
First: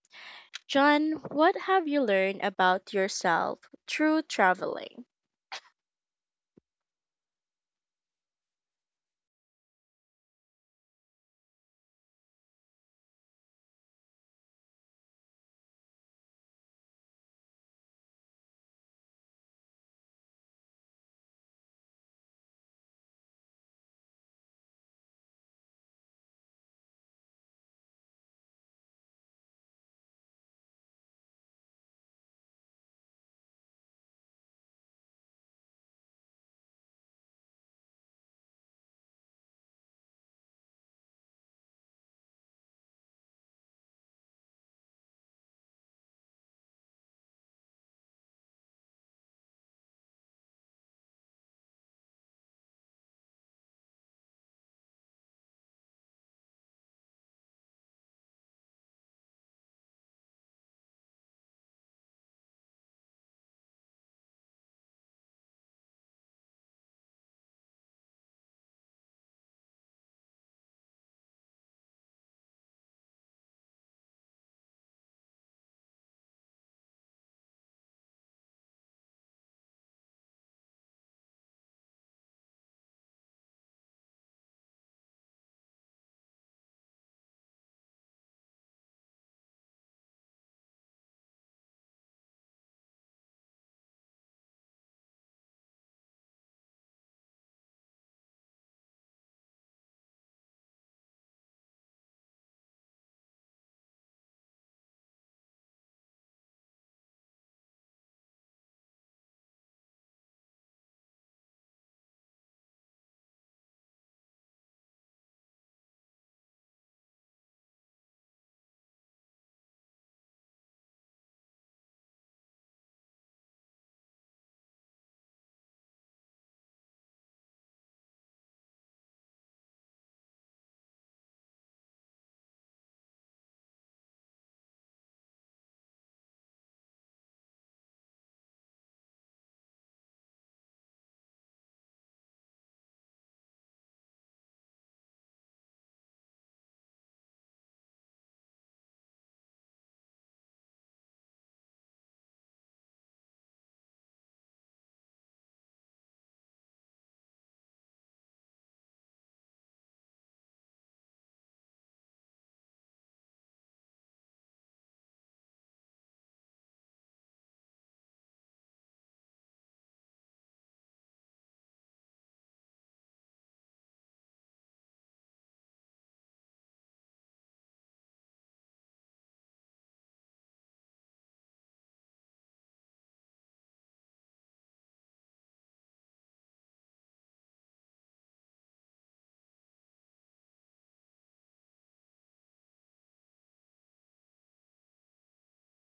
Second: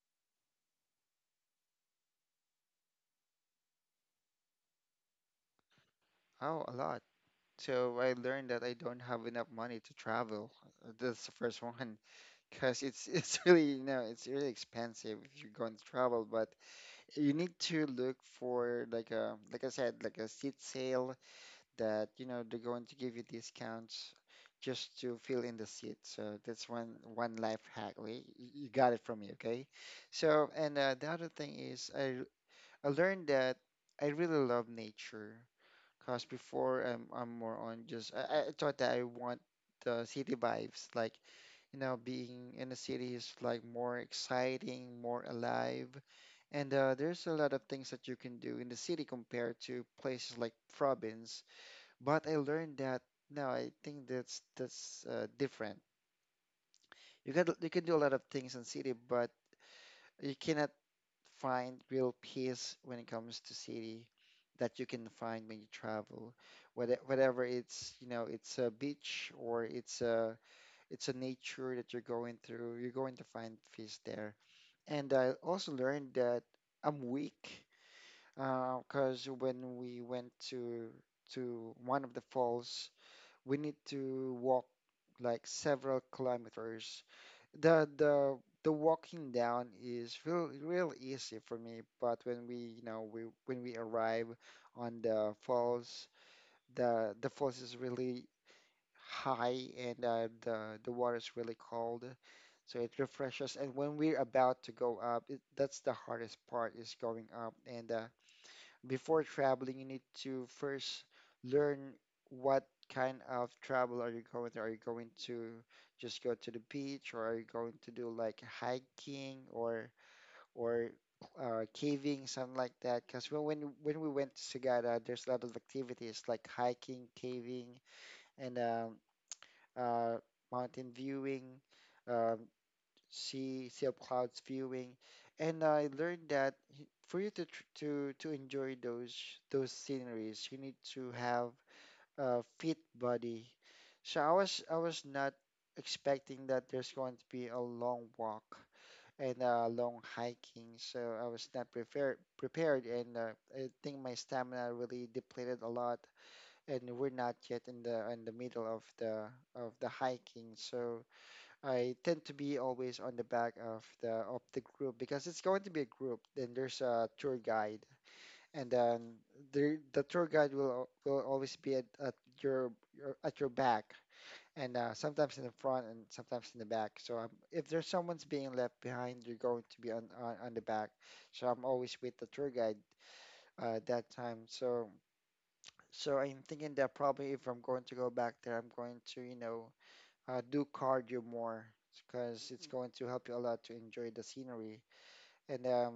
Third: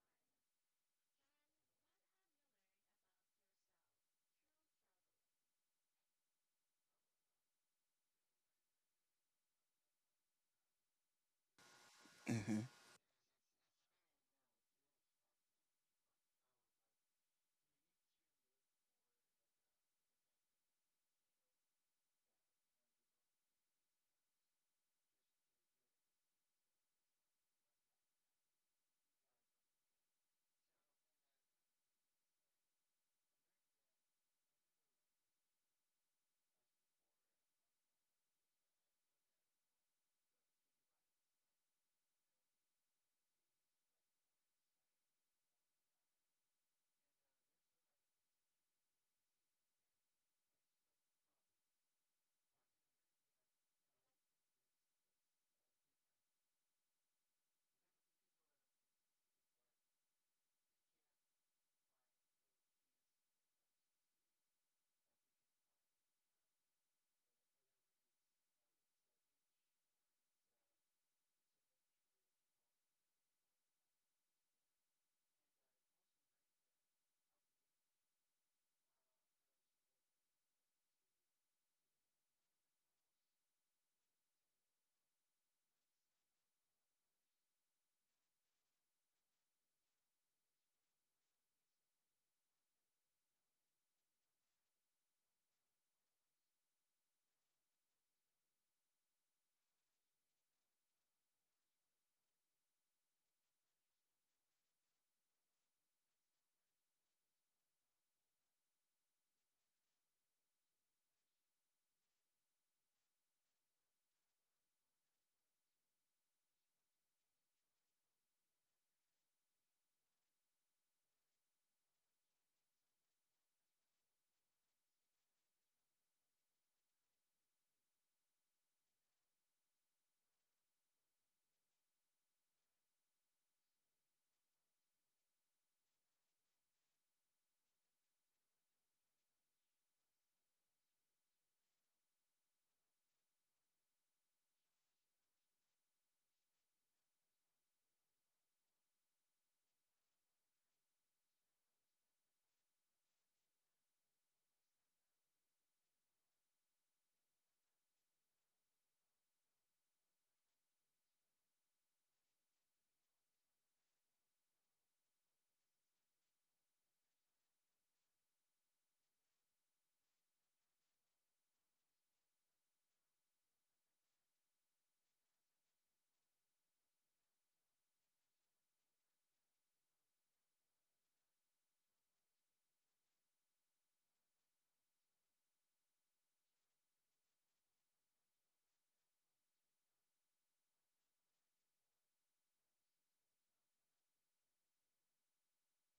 Speaker 1: John, what have you learned about yourself through traveling?
Speaker 3: Oh, a lot. So I learned that I don't have enough money to travel. That's the first one,
Speaker 2: Mm-hmm.
Speaker 3: because it's really you know it's really expensive if you're going to travel. But you need to look for like a like I said like a seat sale that you know they're going to give you discounts just to fill in the seat. So that's one life hack. You got it from me, okay? So and the other thing is I learned that I really love nature. Cause before I'm more on just I thought that I want the city vibes, like you know, being in the city is like more exciting, more alive, and there's a lot of things that you can do in the city compared to places like province. But I learned that no, I think that's different. You can do a lot of things in city, but you cannot find real peace when it comes to city that you can find when you travel, whether whatever it's, you know, it's a beach or it's a nature that you're going through, you're going to find peace there. And I also learned that I'm weak because when we went to one of the falls, we need to walk like several kilometers. The the the walking down is real easy for me, but when we you know we when we arrive on the falls, the falls is really high and the water is really cold, so it refreshes. And when we're about to go up, that's the hardest part is going up, and before traveling, you need to first learn what kind of travel are you going to. Are you going to just go to the beach, or are you going to do like hiking or caving, something like that? Because when we went to Sagada, there's a lot of activities like hiking, caving, and uh, mountain viewing. Um, see up clouds viewing, and I learned that for you to to enjoy those sceneries, you need to have a fit body. So I was not expecting that there's going to be a long walk and a long hiking, so I was not prepared, and I think my stamina really depleted a lot, and we're not yet in the middle of the hiking, so. I tend to be always on the back of the group because it's going to be a group. Then there's a tour guide, and then the tour guide will will always be at your at your back, and sometimes in the front and sometimes in the back. So if there's someone's being left behind, you're going to be on, on the back. So I'm always with the tour guide that time. So I'm thinking that probably if I'm going to go back there, I'm going to you know do cardio more because it's going to help you a lot to enjoy the scenery. And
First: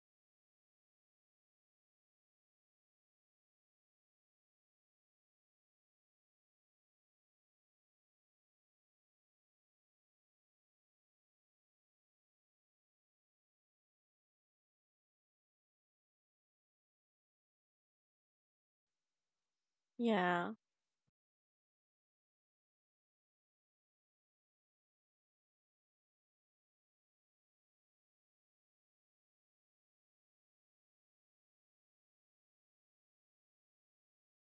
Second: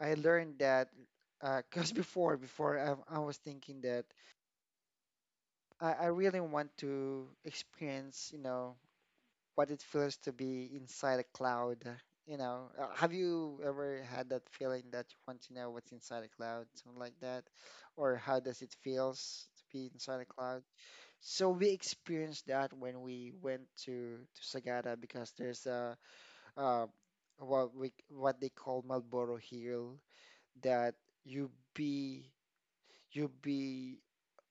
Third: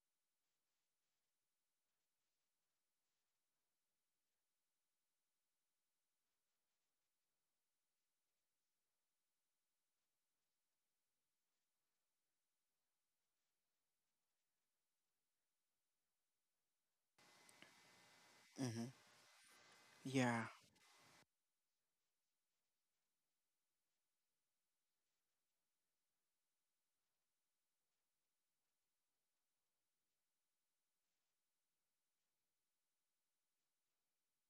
Speaker 3: I learned that because before I was thinking that I really want to experience, you know, what it feels to be inside a cloud. You know, have you ever had that feeling that you want to know what's inside a cloud, something like that, or how does it feels to be inside a
Speaker 2: Yeah.
Speaker 1: Yeah,
Speaker 3: cloud? So we experienced that when we went to Sagada because there's a uh, what we what they call Marlboro Hill that you be you be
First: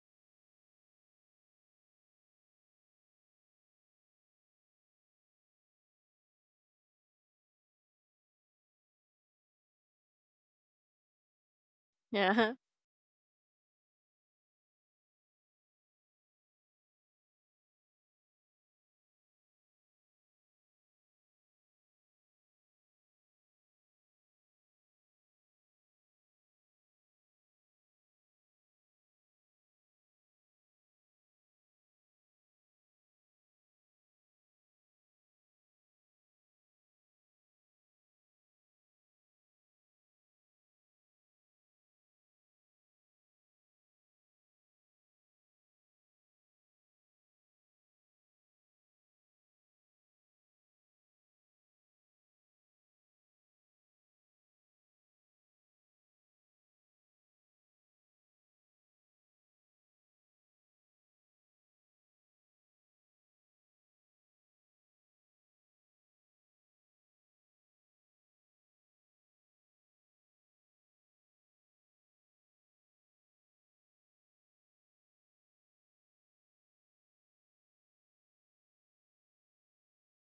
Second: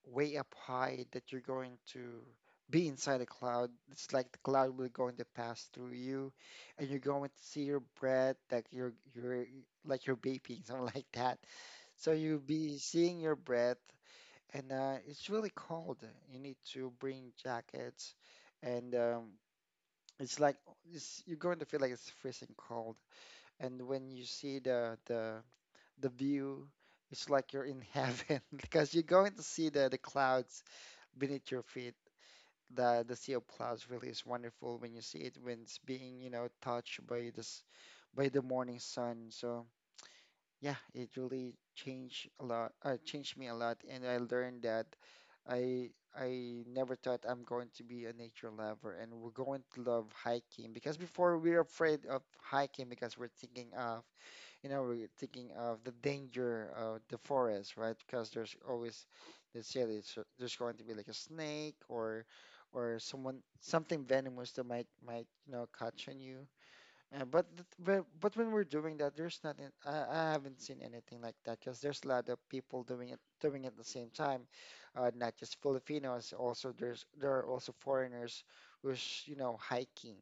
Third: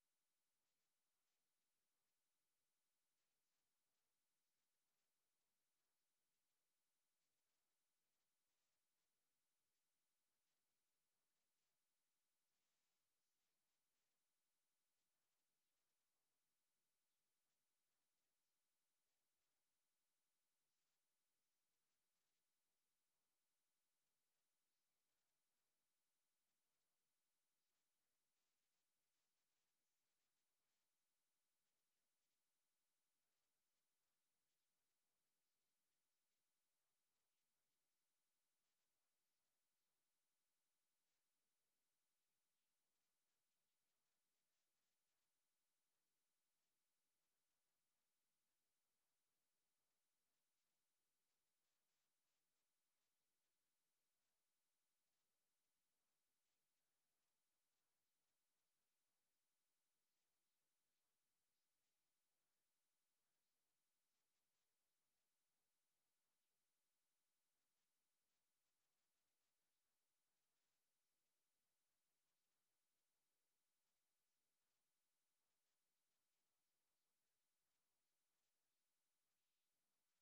Speaker 3: way up high that you're going to be inside a cloud. It's like the cloud will going to pass through you, and you're going to see your breath like you're like you're vaping something like that. So you'll
Speaker 1: yeah.
Speaker 3: be seeing your breath, and it's really cold. You need to bring jackets, and it's like you're going to feel like it's freezing cold, and when you see the view, it's like you're in heaven because you're going to see the clouds beneath your feet. The sea of clouds really is wonderful when you see it when it's being, you know, touched by this by the morning sun. So yeah, it really changed a lot. Changed me a lot, and I learned that I I never thought I'm going to be a nature lover, and we're going to love hiking because before we're afraid of hiking because we're thinking of, you know, we're thinking of the danger of the forest, right? Because there's always, they say there's going to be like a snake or someone something venomous that might you know catch on you. But th- but when we're doing that, there's nothing. I haven't seen anything like that because there's a lot of people doing it at the same time, not just Filipinos. Also, there are also foreigners who's, you know, hiking,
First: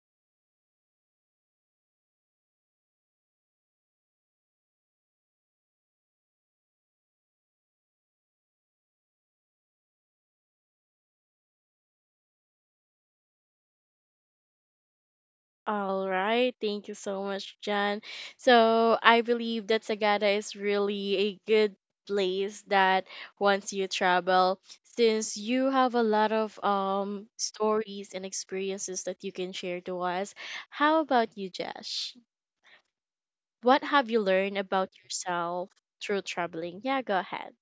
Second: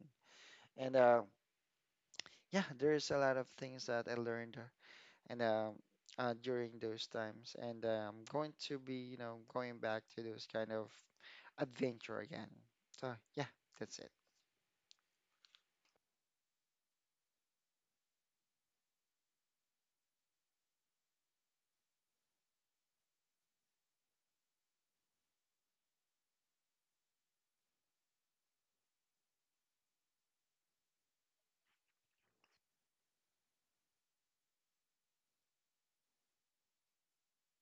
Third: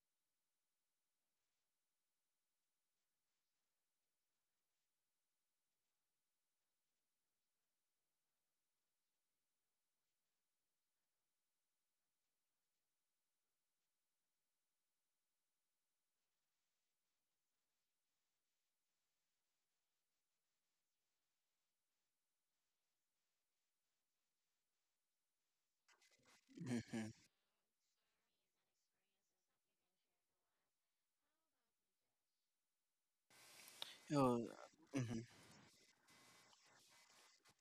Speaker 3: and yeah, there's a lot of things that I learned and during those times. And I'm going to be, you know, going back to those kind of adventure again. So yeah, that's it.
Speaker 1: All right. Thank you so much, Jan. So I believe that Sagada is really a good place that once you travel, since you have a lot of
Speaker 2: Mm-hmm.
Speaker 1: stories and experiences that you can share to us. How about you, Josh? What have you
Speaker 2: Oh,
Speaker 1: learned about
Speaker 2: mm-hmm.
Speaker 1: yourself through traveling? Yeah, go ahead.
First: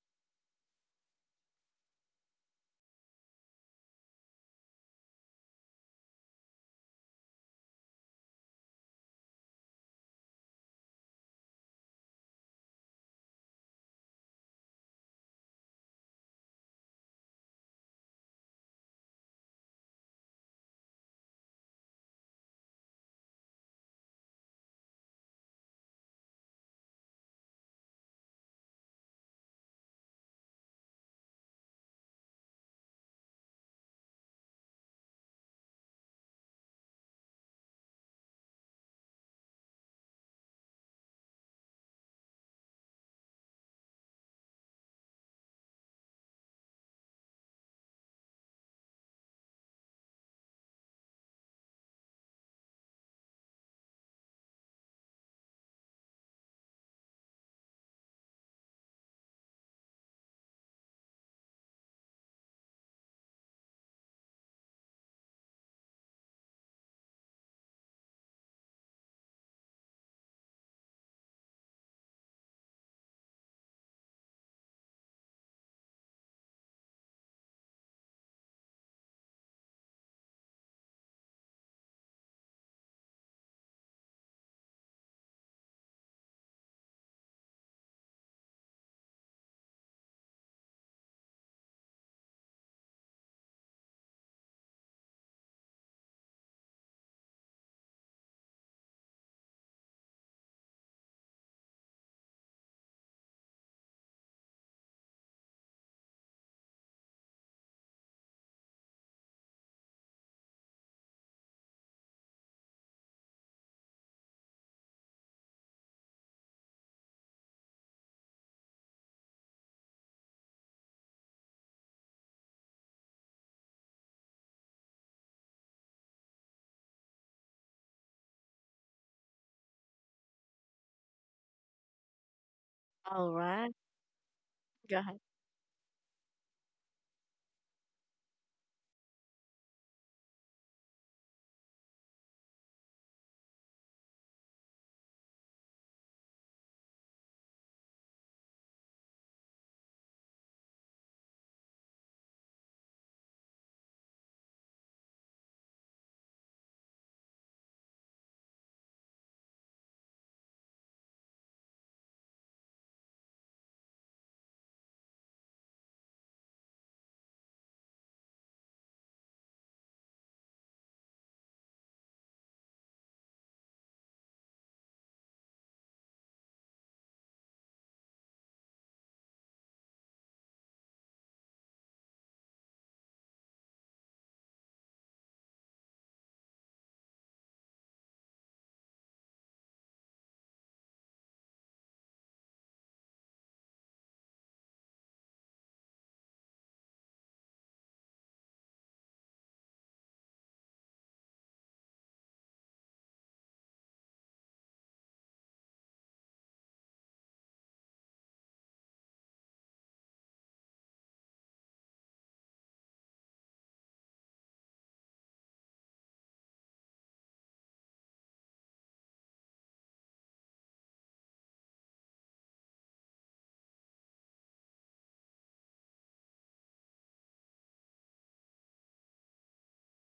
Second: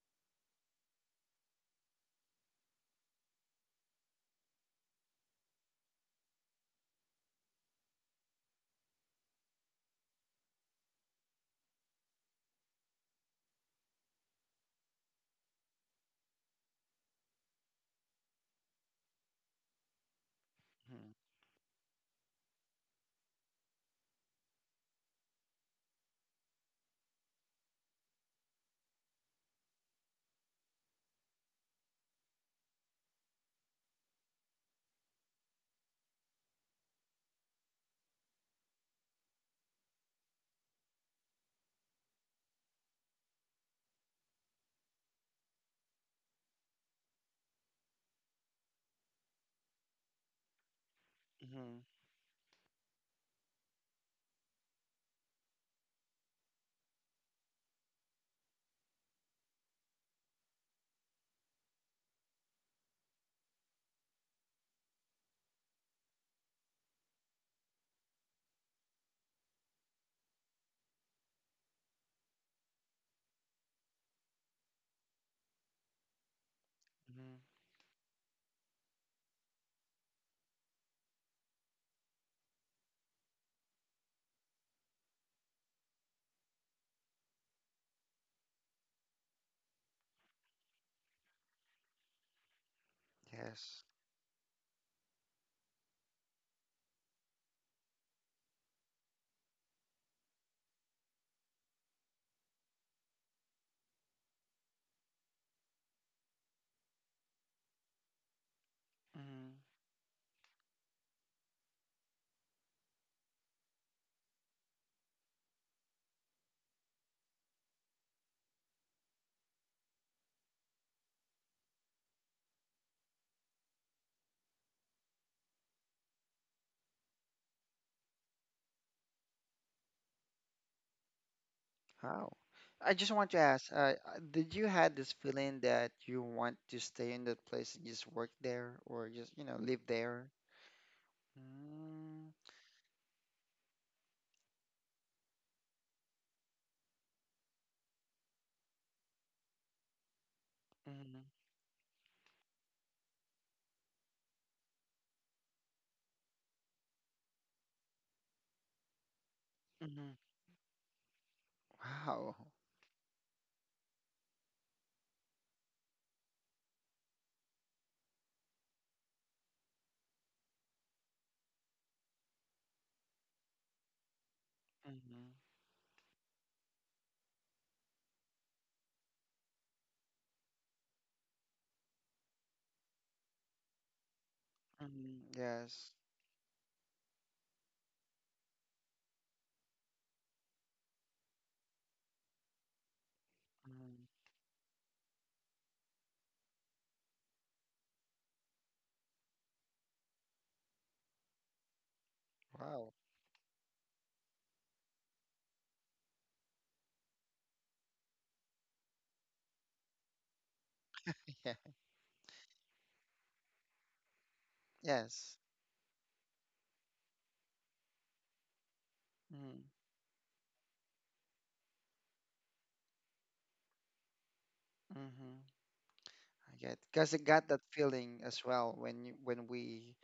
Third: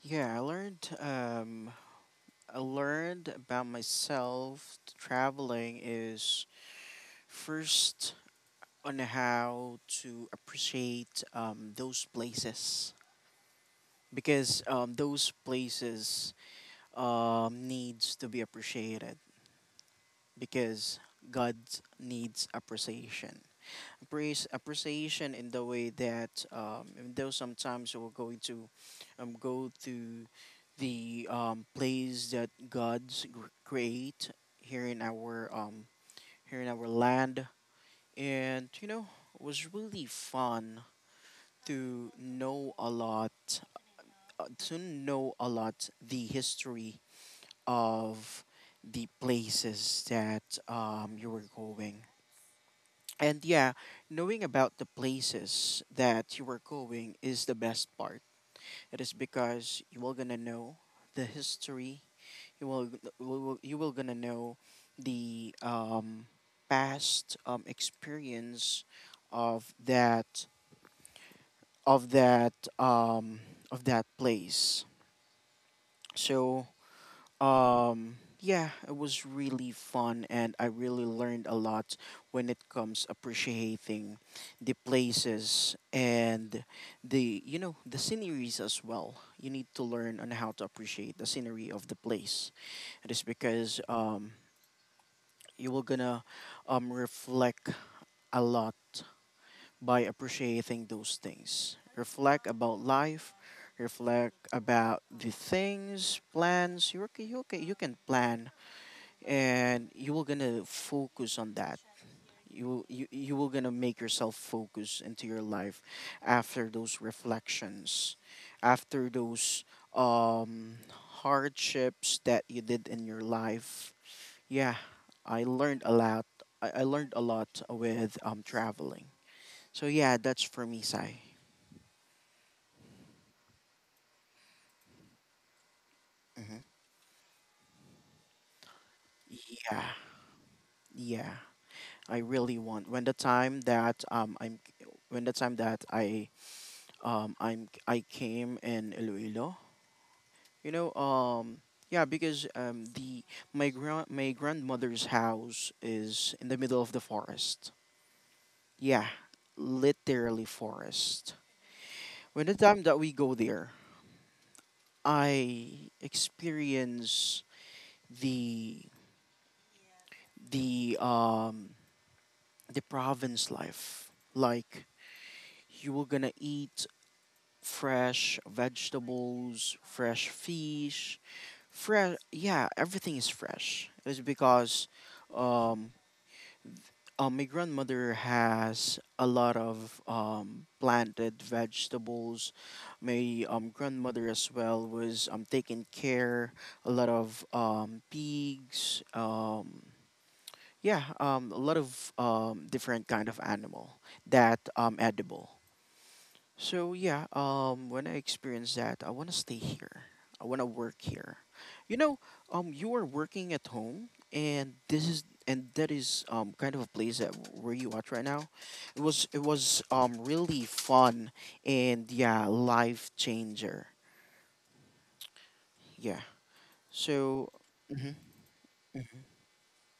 Speaker 2: Yeah, I learned. I learned about myself, traveling is first on how to appreciate, those places, because, those places, needs to be appreciated, because
Speaker 3: Mm-hmm.
Speaker 2: God needs appreciation. Appreciation, in the way that, even though sometimes we're going to, go to the, place that God's create, here in our, here in our land. And, you know, it was really fun to know a lot, the history of the places that, you were going. And yeah, knowing about the places that you were going is the best part. It is because you are gonna know the history, you will you will gonna know the, past, experience of that, of that um, of that place. So,
Speaker 3: hmm
Speaker 2: yeah, it was really fun, and I really learned a lot when it comes appreciating the places, and the sceneries as well. You need to learn on how to appreciate the scenery of the place. It is because,
Speaker 3: Yes.
Speaker 2: you will gonna, reflect a lot by appreciating those things. Reflect about life, reflect about the things, plans. You okay, you can plan,
Speaker 3: hmm
Speaker 2: and you will gonna focus on that. You will gonna make yourself focus into your life, after those reflections, after those, um hardships that you did in your life, yeah. I, learned a lot. I learned a lot with, traveling. So yeah, that's for me, Sai.
Speaker 3: How? I just
Speaker 1: All
Speaker 3: want to ask,
Speaker 1: right.
Speaker 3: did you had
Speaker 1: Go
Speaker 3: this
Speaker 1: ahead.
Speaker 3: feeling that you want
Speaker 2: Hmm.
Speaker 3: to stay in that place and just work there or just, you know, live
Speaker 2: Yeah,
Speaker 3: there?
Speaker 2: yeah. I
Speaker 3: Mm-hmm.
Speaker 2: really want, when the time that, I'm when the time that I came in Iloilo. You know, yeah, because, the my grand my grandmother's house is in the middle of the forest. Yeah,
Speaker 3: hmm
Speaker 2: literally forest.
Speaker 3: Wow.
Speaker 2: When the time that we go there, I experience the the um the province life. Like,
Speaker 3: hmm
Speaker 2: you were gonna eat fresh vegetables, fresh fish, fresh, yeah, everything is fresh. It's because,
Speaker 3: hmm Yes.
Speaker 2: um my grandmother has a lot of, planted vegetables. My,
Speaker 3: hmm
Speaker 2: grandmother as well was, taking care a lot of, pigs. Yeah, a lot of,
Speaker 3: Wow.
Speaker 2: different kind of animal that, edible. So yeah, when I experience that, I want to stay here. I want to work here.
Speaker 3: Yeah.
Speaker 2: You know, you are working at home, and this is,
Speaker 3: Yes.
Speaker 2: and that is, kind of a place that, where you at right now. It was it
Speaker 3: Mm-hmm.
Speaker 2: was really fun, and yeah, life changer.
Speaker 3: Mm-hmm.
Speaker 2: Yeah.
Speaker 3: I get because I got
Speaker 2: So,
Speaker 3: that feeling
Speaker 2: mhm.
Speaker 3: as well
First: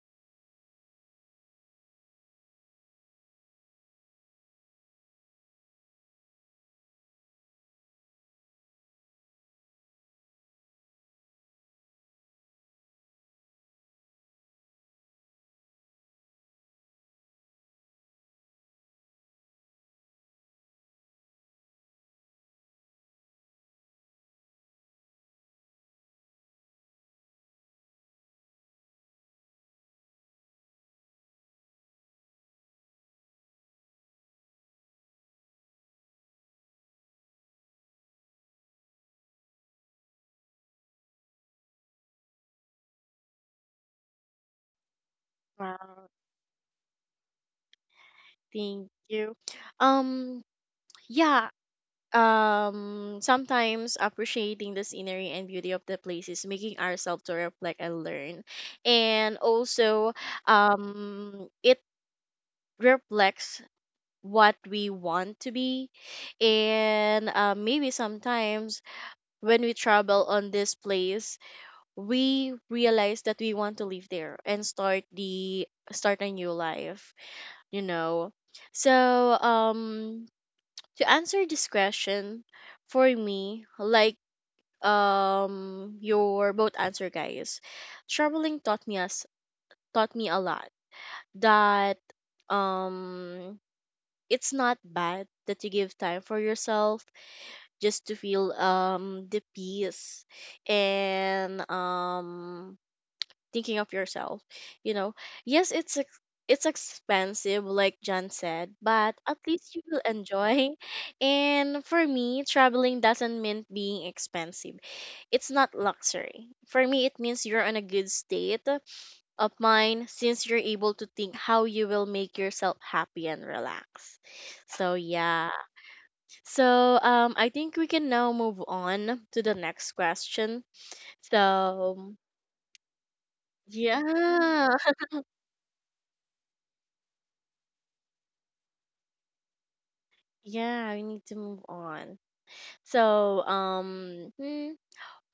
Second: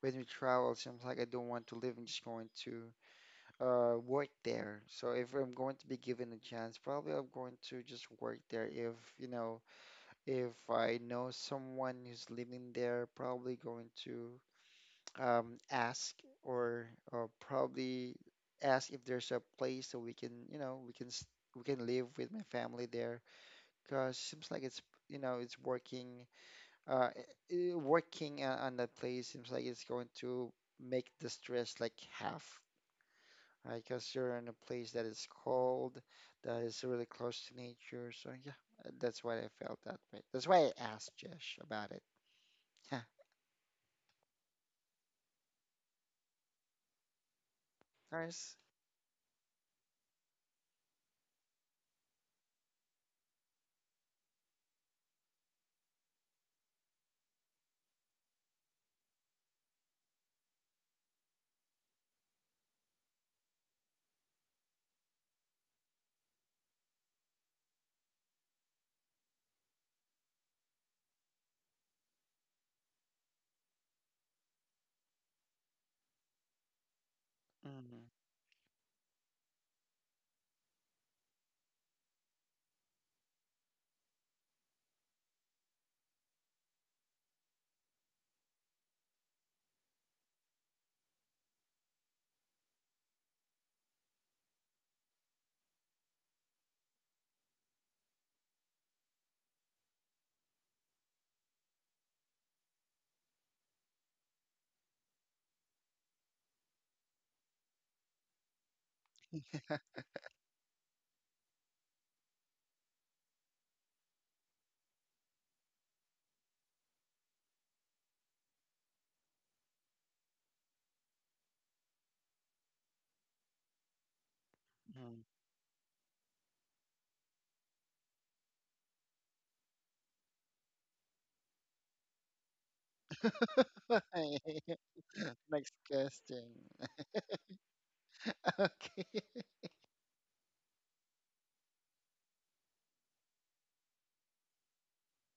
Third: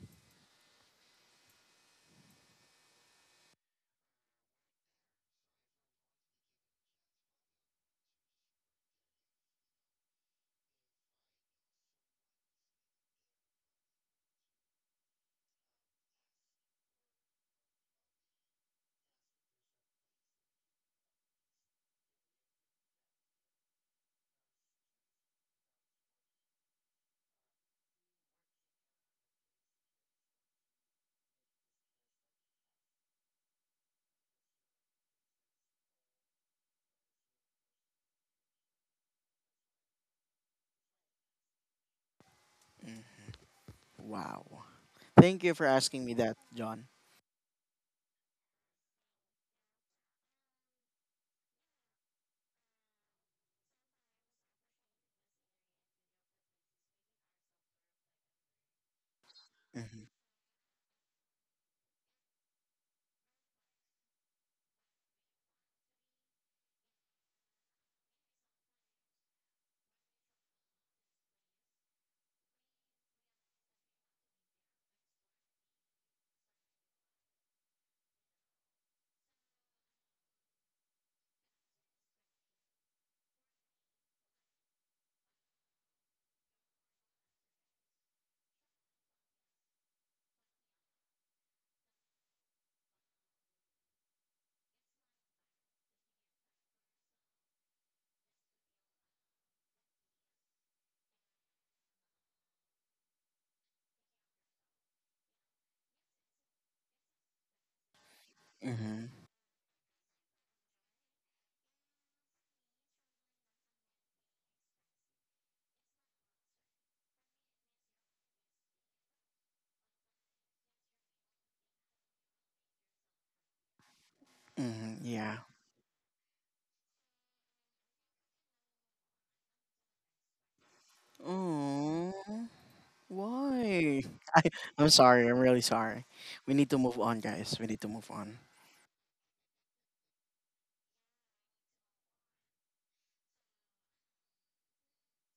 Speaker 3: when we travel. Seems like I don't want to live. I'm just going to work there. So if I'm going to be given a chance, probably I'm going to just work there. If you know, if I know someone who's living there, probably going to ask, or probably ask if there's a place that we can, you know, we can live with my family there. Because seems like it's, you know, it's working, working on that place seems like it's going to make the stress like half, right? Because you're in a place that is cold, that is really close to nature. So yeah, that's why I felt that way. That's why I asked Josh about it. Yeah,
Speaker 2: Wow. Thank you for asking
Speaker 1: Wow.
Speaker 2: me that, John.
Speaker 3: nice.
Speaker 1: Thank you. Um, yeah, sometimes appreciating the scenery and beauty of the places making ourselves to reflect and learn, and
Speaker 2: Mhm.
Speaker 1: also it reflects what we want to be, and maybe sometimes when we travel on this place we realize that we want to live there and start the start a new life, you
Speaker 3: Mm-hmm.
Speaker 1: know. So um to answer this question for me, like, your both answer guys, traveling taught me us taught me a lot that um it's not bad that you give time for yourself just to feel the peace and thinking of yourself, you know. Yes, it's expensive like John said,
Speaker 2: Mhm.
Speaker 1: but at least you will enjoy. And for me, traveling doesn't mean being expensive, it's not luxury. For me, it means you're in a good state of mind since you're able to think how you will make yourself happy and relax. So,
Speaker 2: Mhm. Yeah.
Speaker 1: yeah. So, I think we can now move on to the next question.
Speaker 2: Oh,
Speaker 1: So,
Speaker 2: why?
Speaker 1: yeah.
Speaker 2: I'm sorry. I'm really
Speaker 3: Next
Speaker 2: sorry.
Speaker 3: question.
Speaker 2: We need to move on, guys. We need to move on.
Speaker 3: Okay.
Speaker 1: Yeah, we need to move on. So,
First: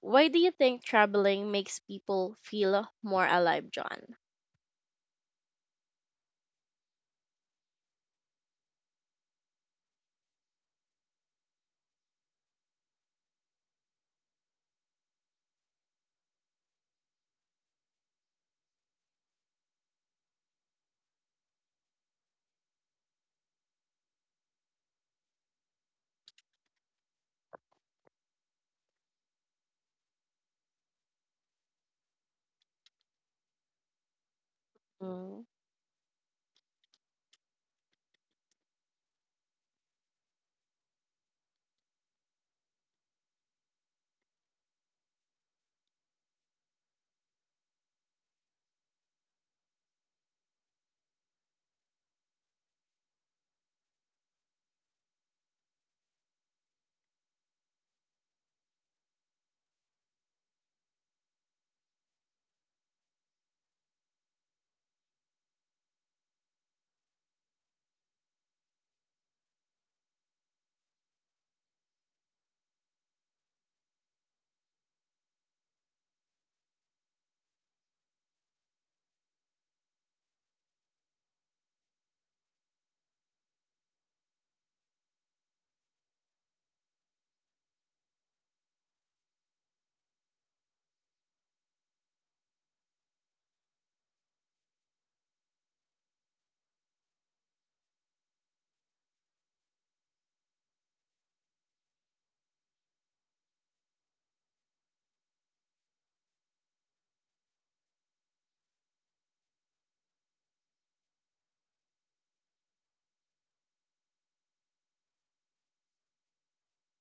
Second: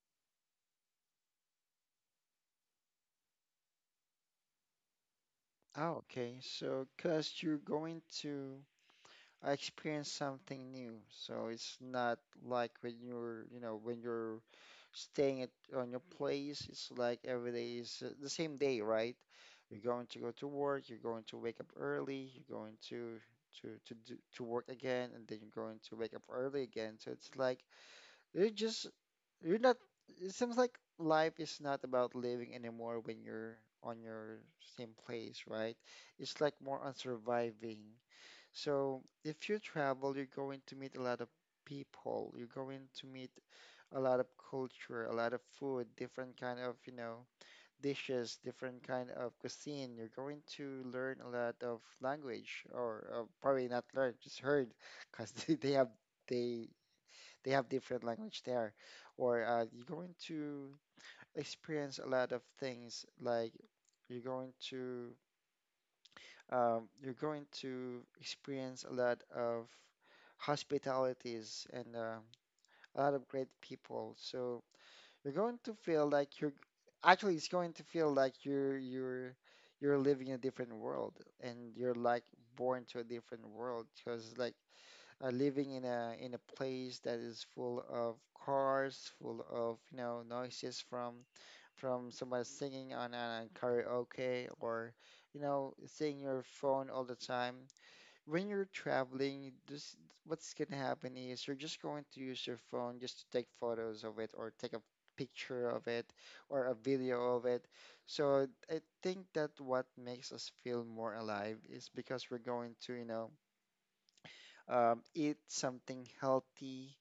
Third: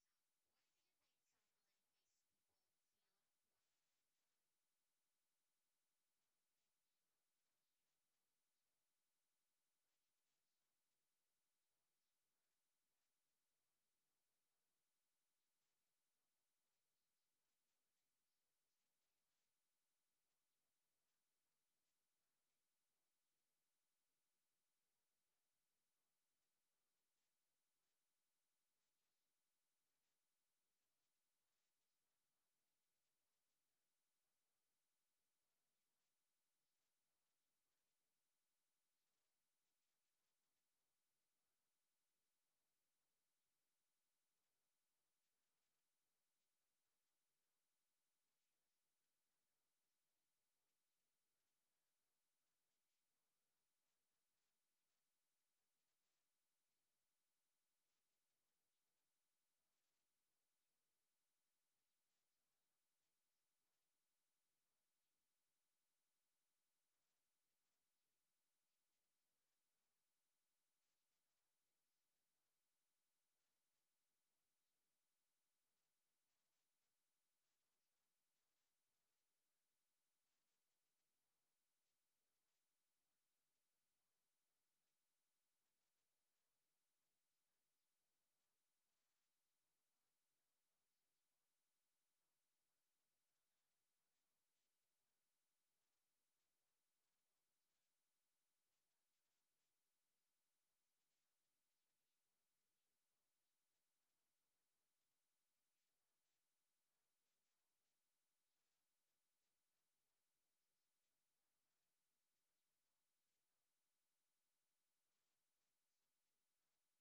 Speaker 1: why do you think traveling makes people feel more alive, John?
Speaker 3: Oh, okay. So, because you're going to I experienced something new. So it's not like when you're, you know, when you're staying at on your place, it's like every day is the same day, right? You're going to go to work, you're going to wake up early, you're going to to work again, and then you're going to wake up early again. So it's like you're just you're not. It seems like life is not about living anymore when you're on your same place, right? It's like more on surviving, so if you travel, you're going to meet a lot of people. You're going to meet a lot of culture, a lot of food, different kind of, you know, dishes, different kind of cuisine. You're going to learn a lot of language, or probably not learn, just heard, because they they have different language there. Or you're going to experience a lot of things like you're going to you're going to experience a lot of hospitalities and a lot of great people. So you're going to feel like you're actually it's going to feel like you're living in a different world and you're like born to a different world because like living in a place that is full of cars, full of, you know, noises from someone singing on a karaoke or, you know, seeing your phone all the time. When you're traveling, this what's gonna happen is you're just going to use your phone just to take photos of it or take a picture of it or a video of it. So I think that what makes us feel more alive is because we're going to, you know, eat something healthy,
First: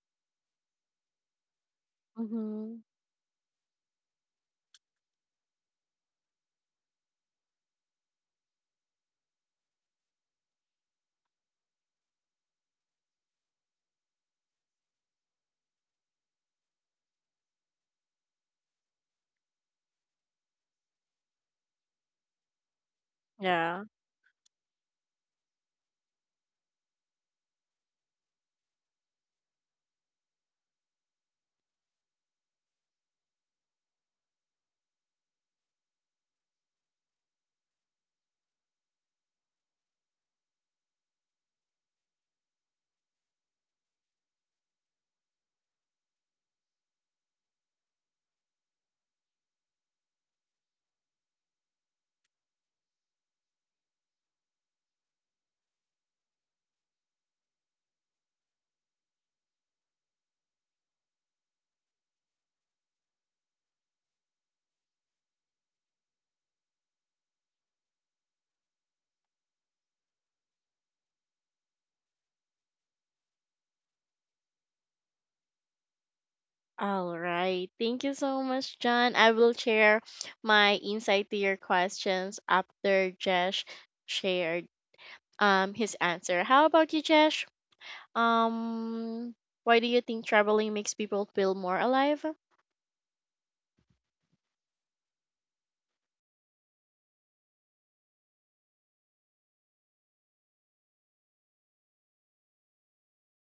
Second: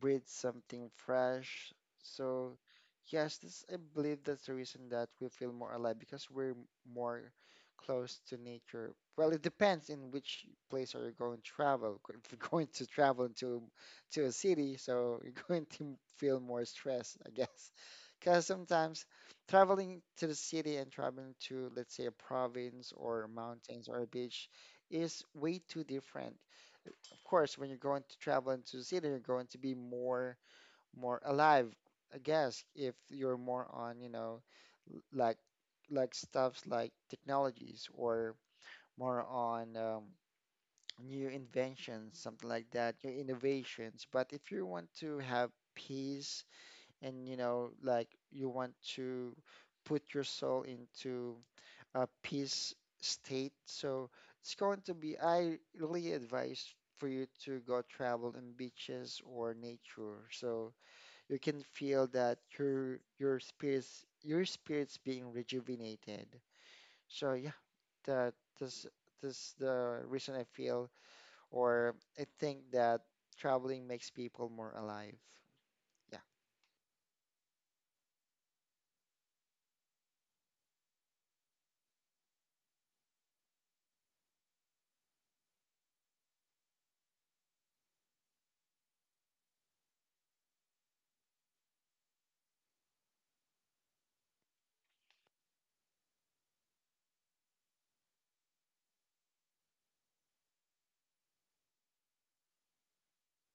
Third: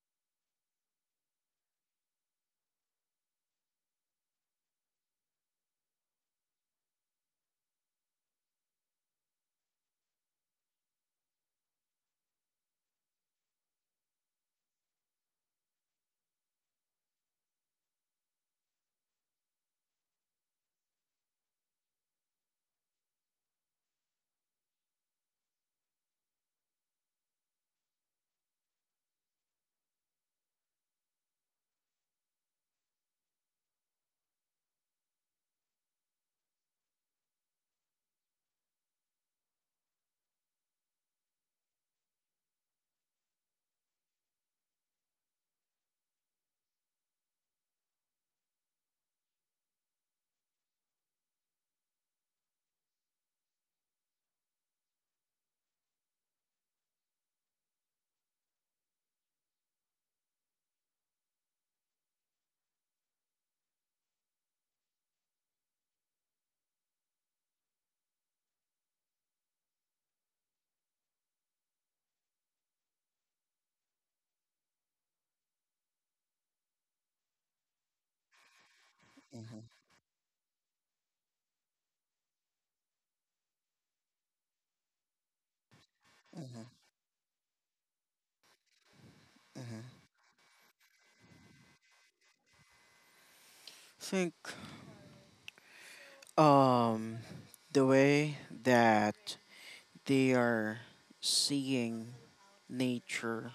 Speaker 3: breathe something fresh. So,
Speaker 1: Mm-hmm.
Speaker 3: yes, this, I believe that's the reason that we feel more alive because we're more close to nature. Well, it depends in which place are you going to travel. If you're going to travel to a city, so you're going to feel more stress, I guess. Because sometimes traveling to the city and traveling to, let's say, a province or
Speaker 1: Yeah.
Speaker 3: mountains or a beach is way too different. Of course, when you're going to travel into the city, you're going to be more alive, I guess, if you're more on, you know, l- like like stuffs like technologies or more on new inventions, something like that, new innovations. But if you want to have peace and, you know, like you want to put your soul into peace state. So it's going to be, I really advise for you to go travel in beaches or nature. So you can feel that your spirits being rejuvenated. So yeah, that this this the reason I feel or I think that traveling makes people more alive. Yeah.
Speaker 1: All right. Thank you so much, John. I will
Speaker 2: hmm
Speaker 1: share my insight to your questions after Jesh shared his answer. How
Speaker 2: hmm
Speaker 1: about you, Jesh? Um, why do
Speaker 2: hmm
Speaker 1: you think traveling makes people feel more alive?
Speaker 2: think, um the way that they are seeing nature,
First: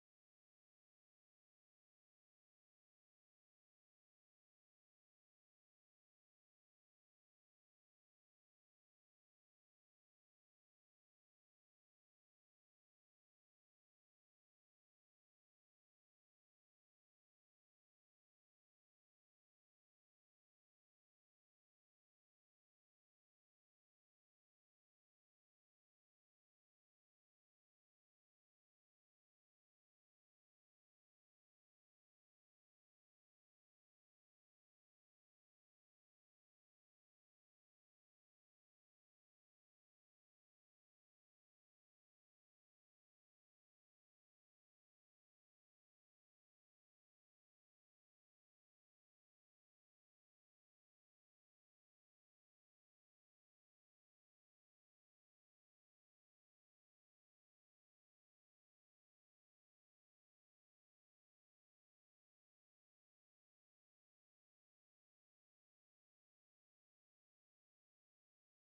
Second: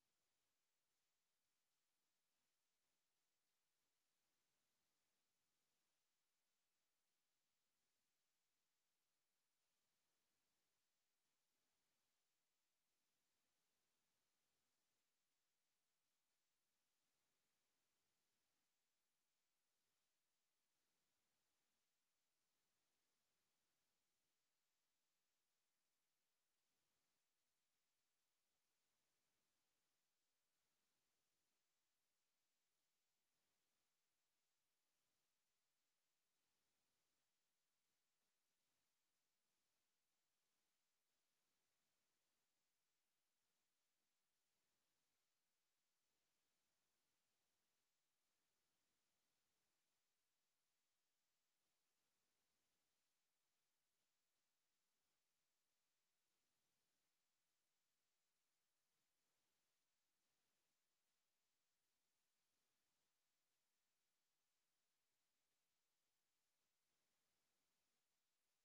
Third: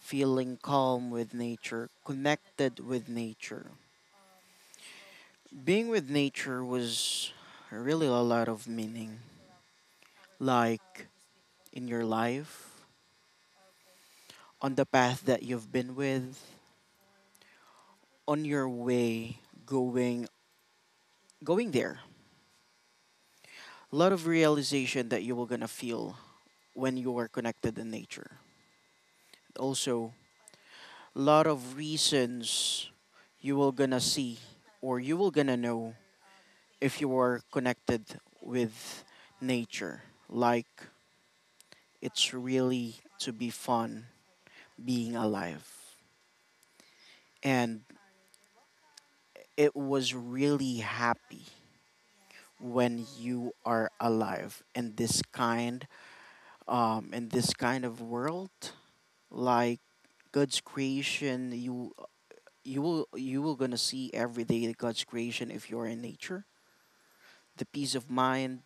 Speaker 2: feeling calm with nature, connected with nature. Being with nature was really a lot of meaning. Like, in your life, on the path that you've been with, on your way going going there, a lot of realization that you were gonna feel when you are connected in nature. Also, a lot of reasons you will gonna see, or you will gonna know, if you are connected with nature. Like, it's really to be fun, being alive. And it was really happy when you are alive in this kind of world, like God's creation. You you will you will gonna see every day that God's creation, if you're in nature, the peace of mind,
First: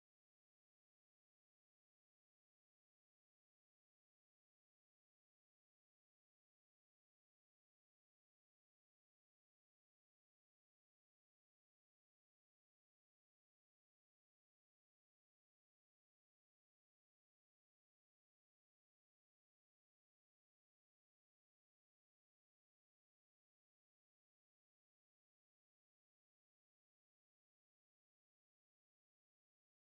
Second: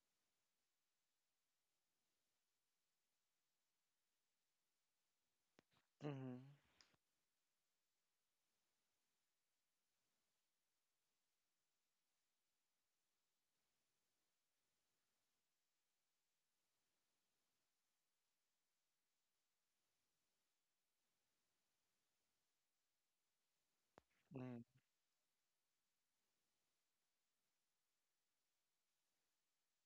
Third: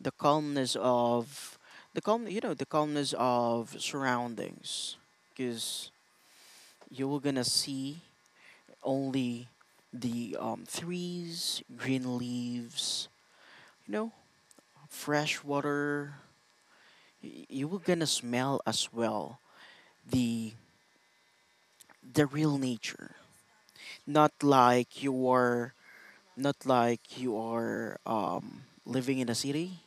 Speaker 2: the calmness of the calm, the calmness of surroundings. Because you will gonna see only the trees, green leaves, you know fresh water. You will gonna smell as well the the real nature, not
Speaker 3: Mm-hmm.
Speaker 2: like your, not like you are living in a city,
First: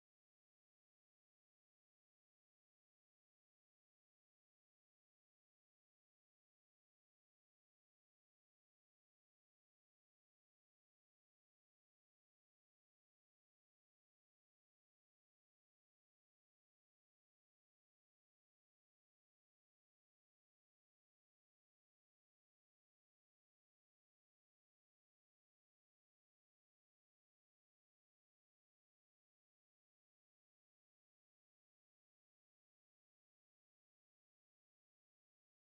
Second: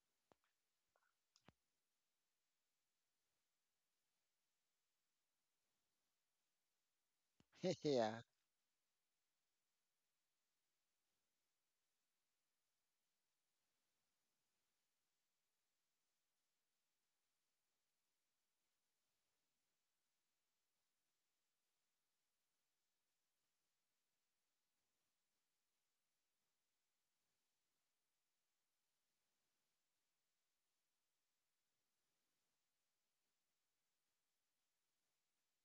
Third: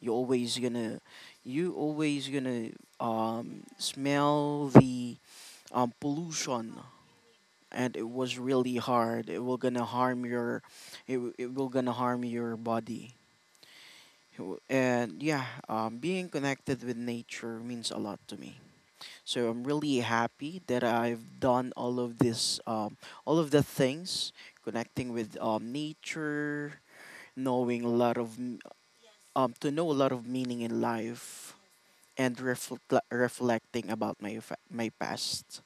Speaker 2: you always gonna, you always gonna smell the pollution. And it
Speaker 3: Yeah.
Speaker 2: was really hard, it will gonna harm your, it will gonna harm your body. And yeah, being connected with nature means a lot to me. So I'm really happy that I've done all of this, all of the things, connecting with nature, knowing a lot of, to know a lot of meaning in life, and reflecting about my past.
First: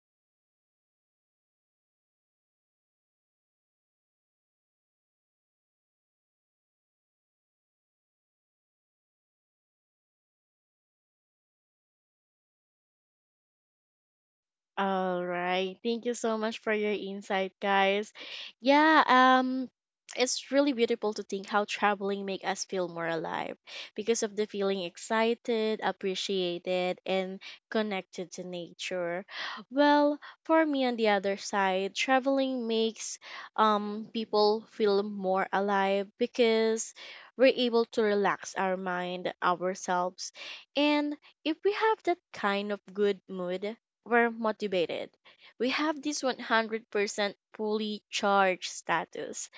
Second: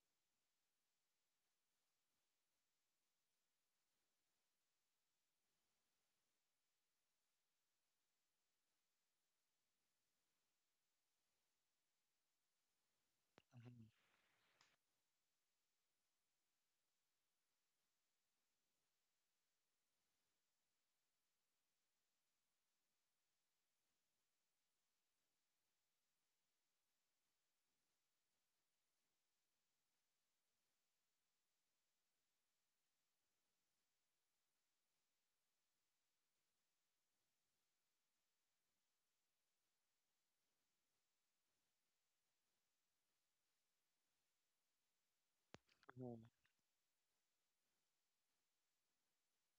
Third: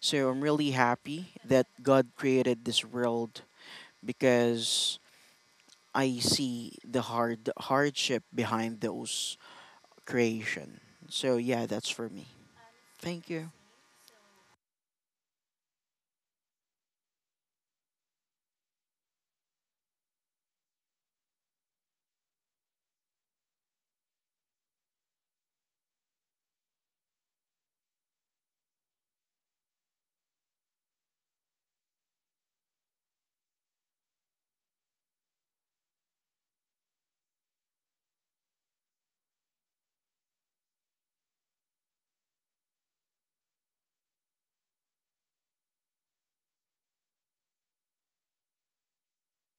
Speaker 2: So I'm really happy that God created this world, because I see the hardship behind those creation. So yeah, that's for me. Thank you.
Speaker 1: All right. Thank you so much for your insight, guys. Yeah, it's really beautiful to think how traveling make us feel more alive because of the feeling excited, appreciated, and connected to nature. Well, for me on the other side, traveling makes people feel more alive because we're able to relax our mind, ourselves, and if we have that kind of good mood we're motivated. We have
Speaker 3: hmm Mhm.
Speaker 1: this 100% fully charged status,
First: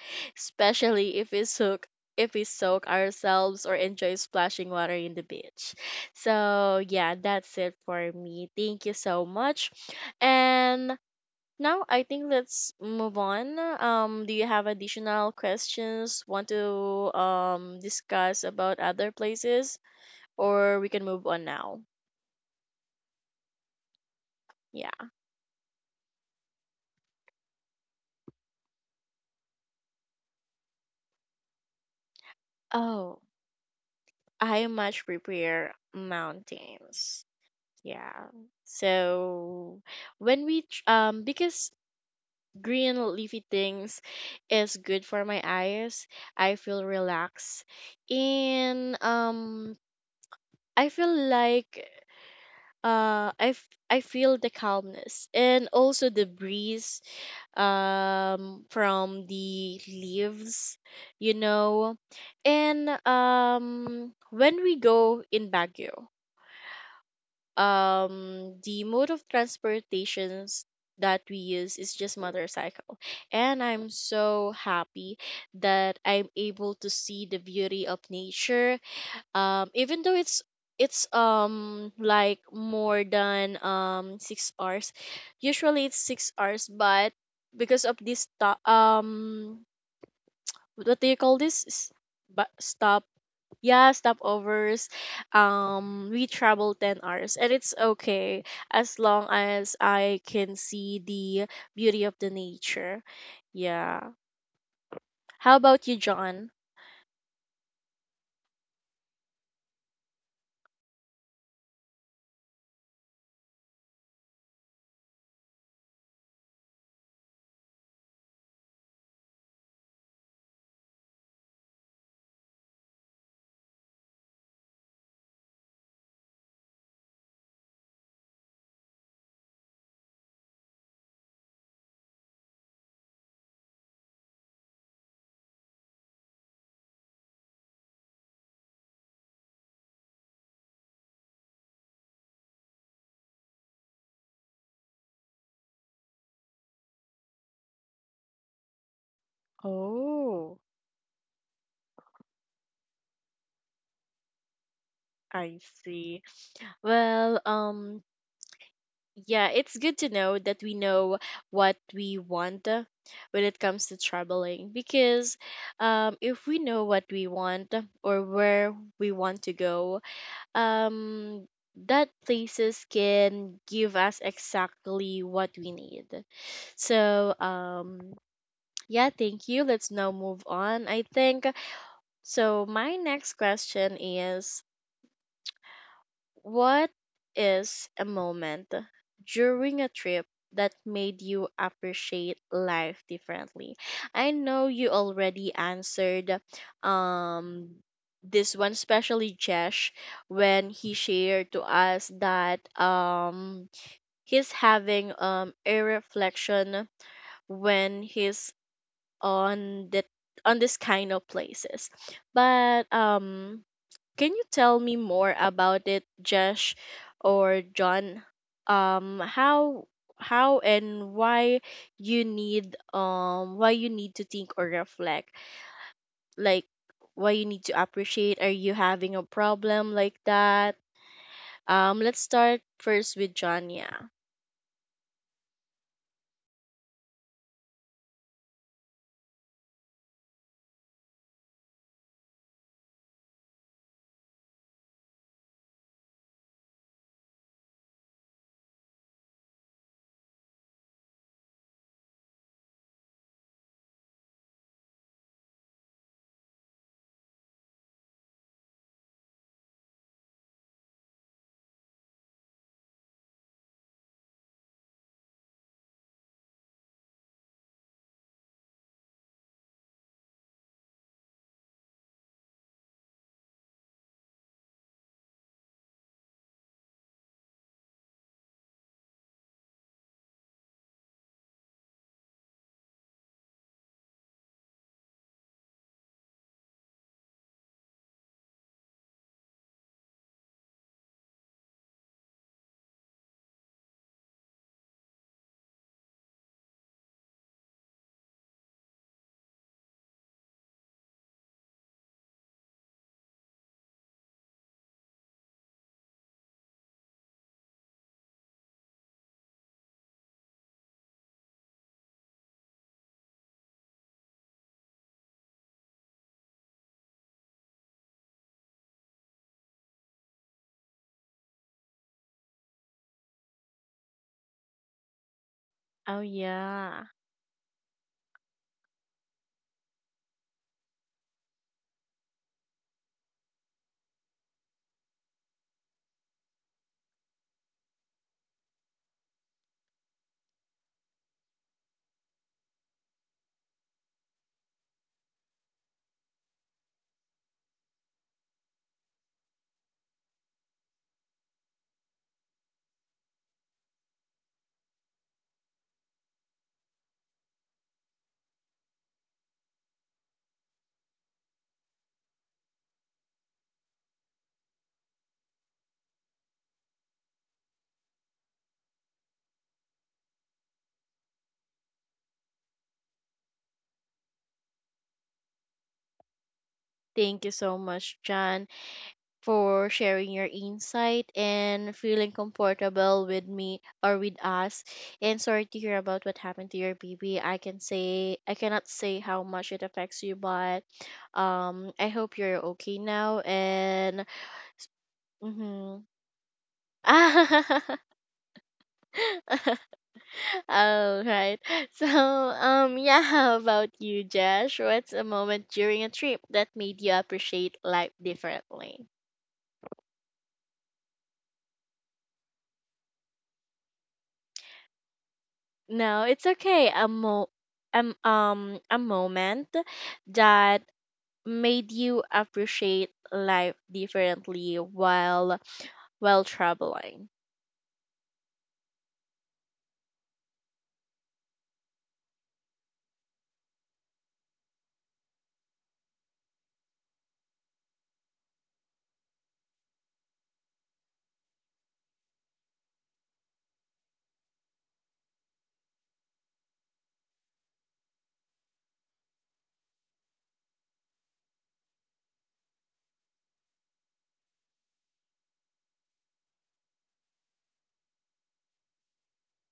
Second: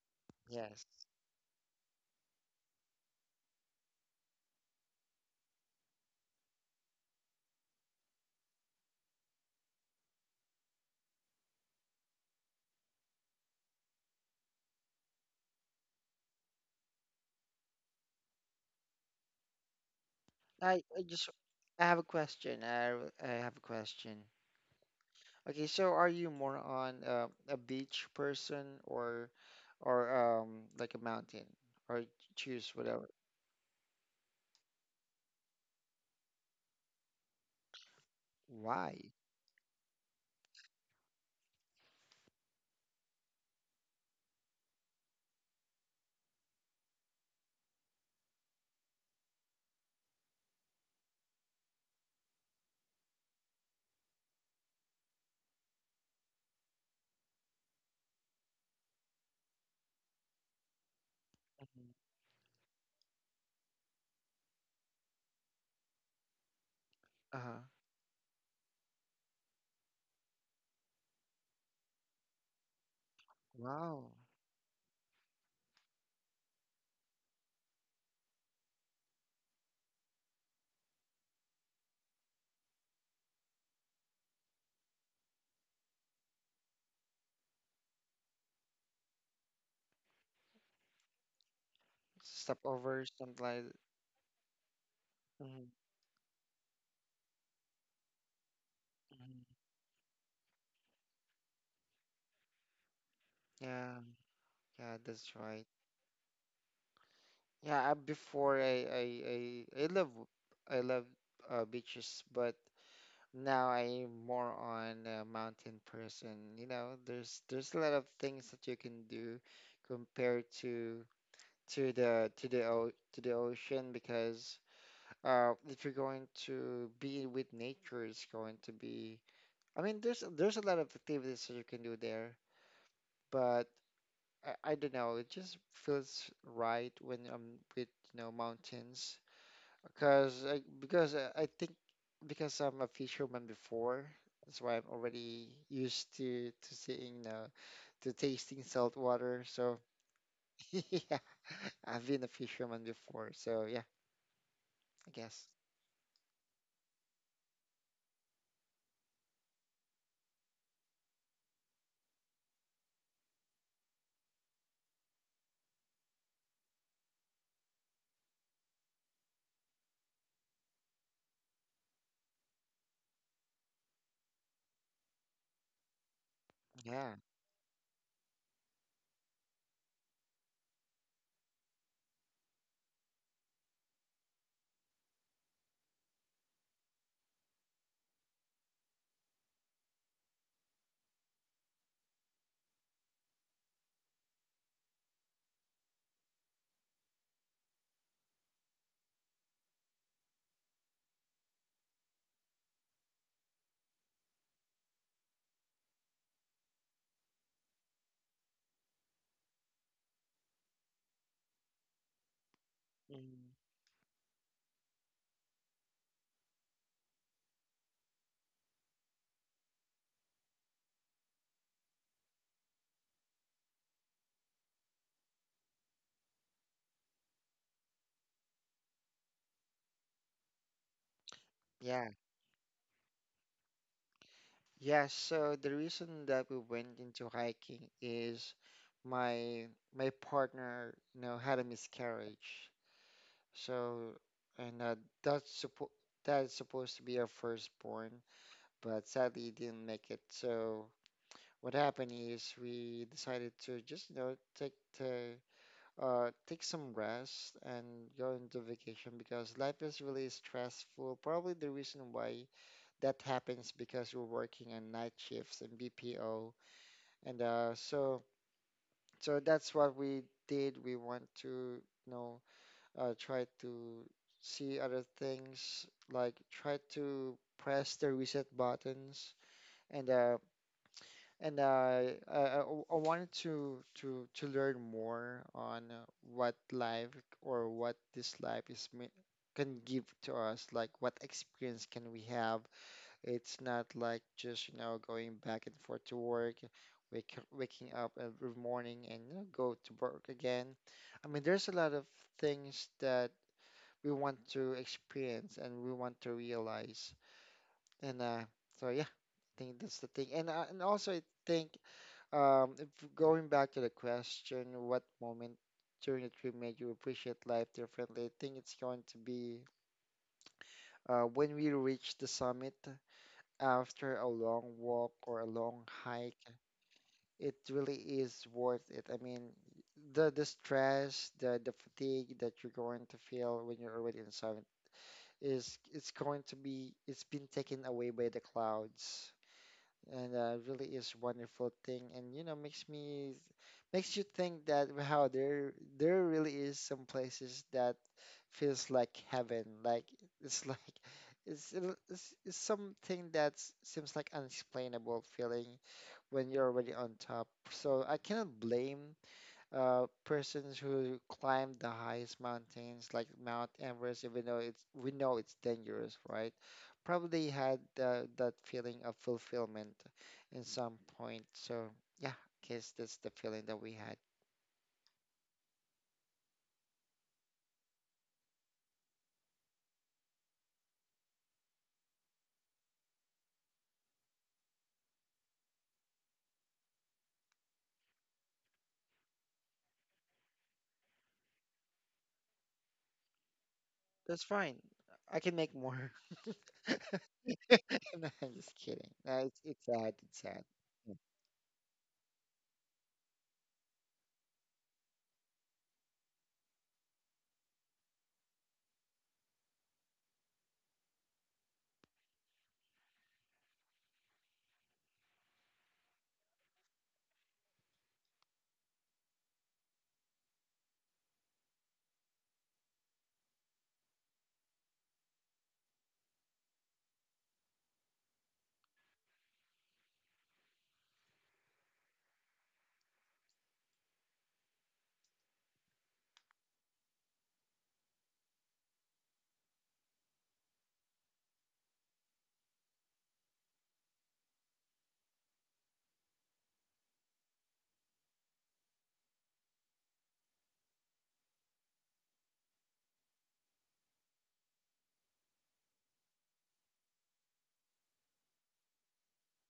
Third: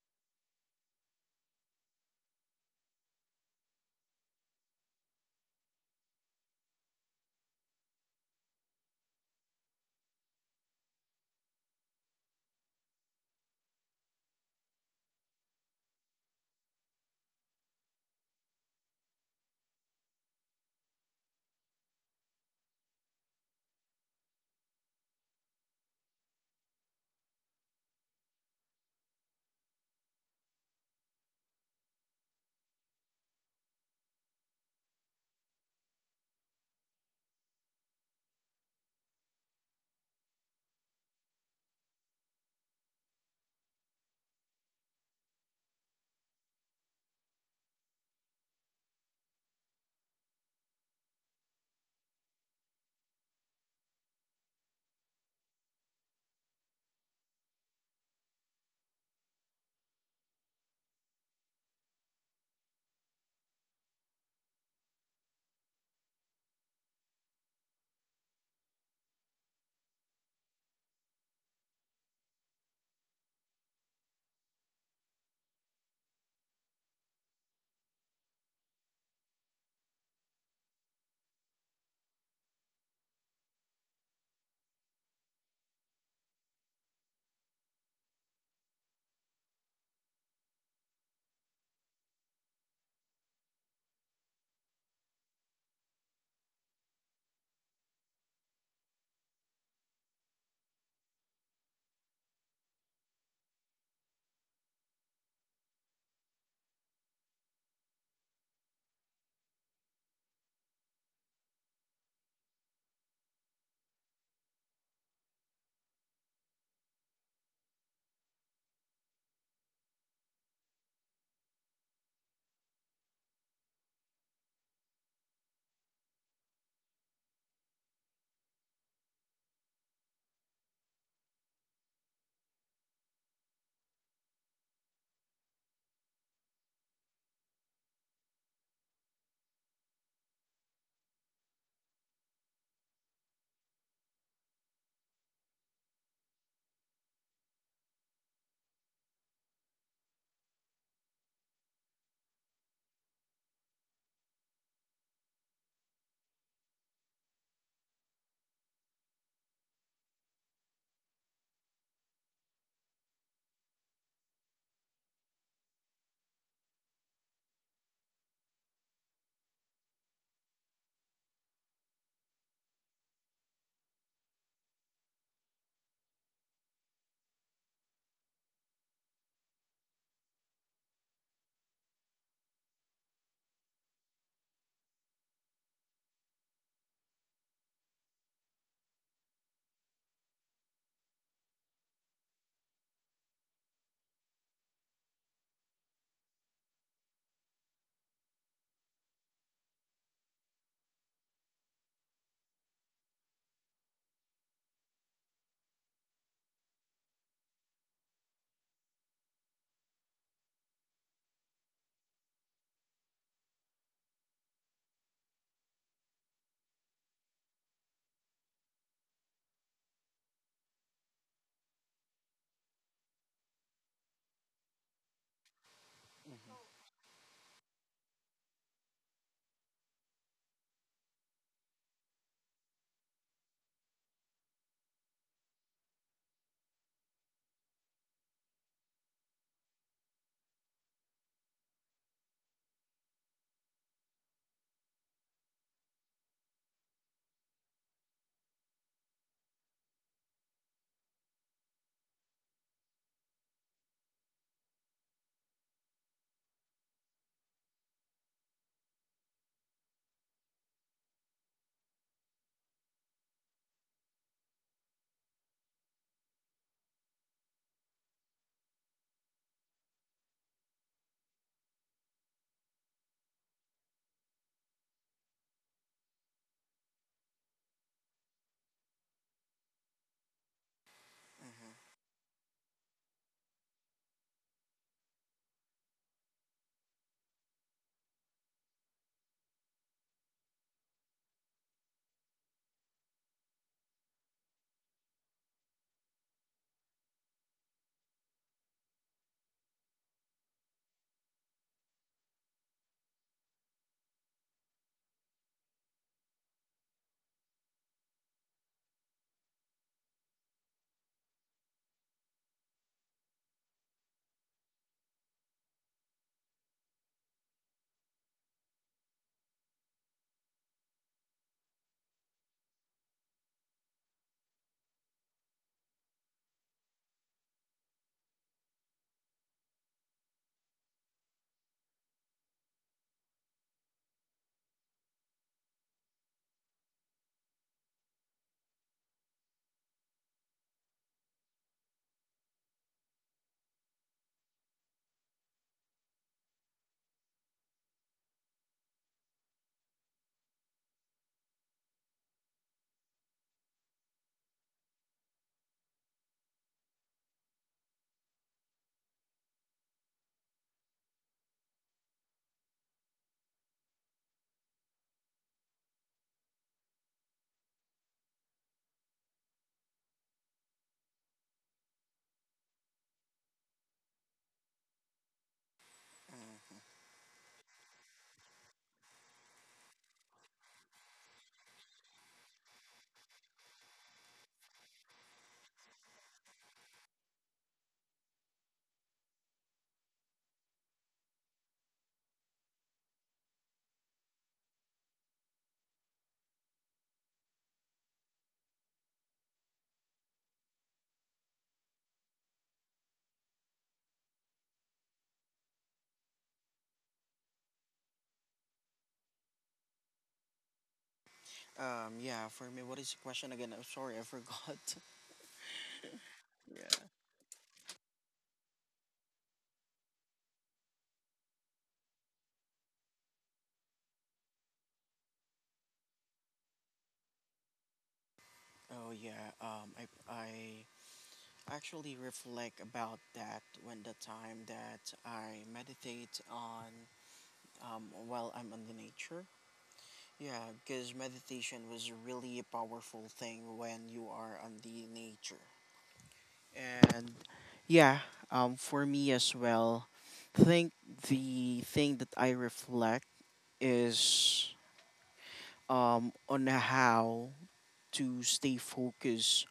Speaker 3: Yes.
Speaker 1: especially if we soak ourselves or enjoy splashing water in the beach. So, yeah, that's it for me. Thank you so much. And now I think let's move on. Do you have additional questions? Want to discuss about other places, or
Speaker 3: I,
Speaker 1: we
Speaker 3: I
Speaker 1: can move
Speaker 3: just
Speaker 1: on now?
Speaker 3: I have a question. I have a question.
Speaker 1: Yeah.
Speaker 3: Okay, so are you more on a beach person or like a mountain or choose whatever?
Speaker 1: Oh. I much prepare mountains. Yeah.
Speaker 3: Why?
Speaker 1: So because green leafy things is good for my eyes, I feel relaxed, and I feel like I feel the calmness and also the breeze from the leaves, you
Speaker 3: Mhm.
Speaker 1: know. And when we go in Baguio,
Speaker 3: Uh-huh.
Speaker 1: the mode of transportations that we use is just motorcycle, and I'm
Speaker 3: Wow.
Speaker 1: so happy that I'm able to see the beauty of nature, even though it's like more than 6 hours, usually it's 6 hours, but because of this stop, what do you call this S- bu-
Speaker 3: Step
Speaker 1: stop
Speaker 3: over something like that.
Speaker 1: yeah, stopovers.
Speaker 3: Mhm,
Speaker 1: We travel 10 hours and it's okay as long
Speaker 3: mhm.
Speaker 1: as I can see the beauty of the nature.
Speaker 3: Yeah,
Speaker 1: Yeah.
Speaker 3: yeah, that's
Speaker 1: How
Speaker 3: right.
Speaker 1: about you, John?
Speaker 3: Yeah, I, before I love beaches, but now I'm more on a mountain person. You know, there's a lot of things that you can do compared to to the o to the ocean because if you're going to be with nature, it's going to be. I mean, there's a lot of activities that you can do there, but I don't know. It just feels right when I'm with, you know, mountains. Because I, because I I think because I'm a fisherman before, that's why I'm already used to seeing to tasting salt water. So
Speaker 1: Oh,
Speaker 3: yeah, I've been a fisherman before. So yeah, I guess.
Speaker 1: I see. Well, yeah, it's good to know that we know what we want when it comes to traveling because if we know what we want or where we want to go, um that places can give us exactly what we need.
Speaker 3: Yeah.
Speaker 1: So, yeah, thank you. Let's now move on, I think. So my next question is: what is a moment during a trip that made you appreciate life differently? I know you already answered um this one, especially Jesh, when he shared to us that he's having a reflection when he's on the on this kind of places. But
Speaker 3: Mm.
Speaker 1: can you tell me more about it, Jesh, or John? Um, how how and why you need to think or reflect? Like why you need to appreciate? Are you having a problem like that?
Speaker 3: Yeah.
Speaker 1: Let's start first with John. Yeah.
Speaker 3: Yeah. So the reason that we went into hiking is my my partner, you know, had a miscarriage. So and that's suppo that's supposed to be our firstborn, but sadly it didn't make it. So what happened is we decided to just, you know, take the take some rest and go into vacation because life is really stressful. Probably the reason why that happens because we're working on night shifts and BPO, and so so that's what we did. We want to, you know, try to see other things like try to press the reset buttons, and And I wanted to learn more on what life or what this life is me can give to us, like what experience can we have. It's not like just, you know, going back and forth to work, waking up every morning and, you know, go to work again. I mean, there's a lot of things that we want to experience and we want to realize. And so yeah, I think that's the thing. And and also I think if going back to the question, what moment during the trip made you appreciate life differently? I think it's going to be when we reach the summit after a long walk or a long
Speaker 1: Oh
Speaker 3: hike.
Speaker 1: yeah.
Speaker 3: It really is worth it. I mean, the stress, the fatigue that you're going to feel when you're already in summit is it's going to be it's been taken away by the clouds, and really is wonderful thing, and, you know, makes me makes you think that wow, there really is some places that feels like heaven, like it's like it's, it's something that seems like unexplainable feeling when you're already on top. So I cannot blame persons who climb the highest mountains like Mount Everest, even though it's we know it's dangerous, right? Probably had that feeling of fulfillment in some point. So yeah, I guess that's the feeling that we had.
Speaker 1: Thank you so much, John, for sharing your insight and feeling comfortable with me or with us. And sorry to hear about what happened to your baby. I can say I cannot say how much it affects you, but I hope you're okay now. And
Speaker 3: That's fine. I can make
Speaker 1: mm-hmm.
Speaker 3: more. No, I'm just kidding. No, it's sad. It's sad. Yeah.
Speaker 1: All right. So, yeah, how about you, Josh? What's a moment during a trip that made you appreciate life differently?
Speaker 2: Yeah, for me, what is the question again? I'm sorry, I forgot.
Speaker 1: No, it's okay. A mo a moment that made you appreciate life differently while traveling.
Speaker 2: Oh yeah, I actually reflect about that when the time that I meditate on, while I'm in the nature. Yeah, because meditation was really a powerful thing when you are on the nature. And yeah, for me as well, I think the thing that I reflect is, on how to stay focused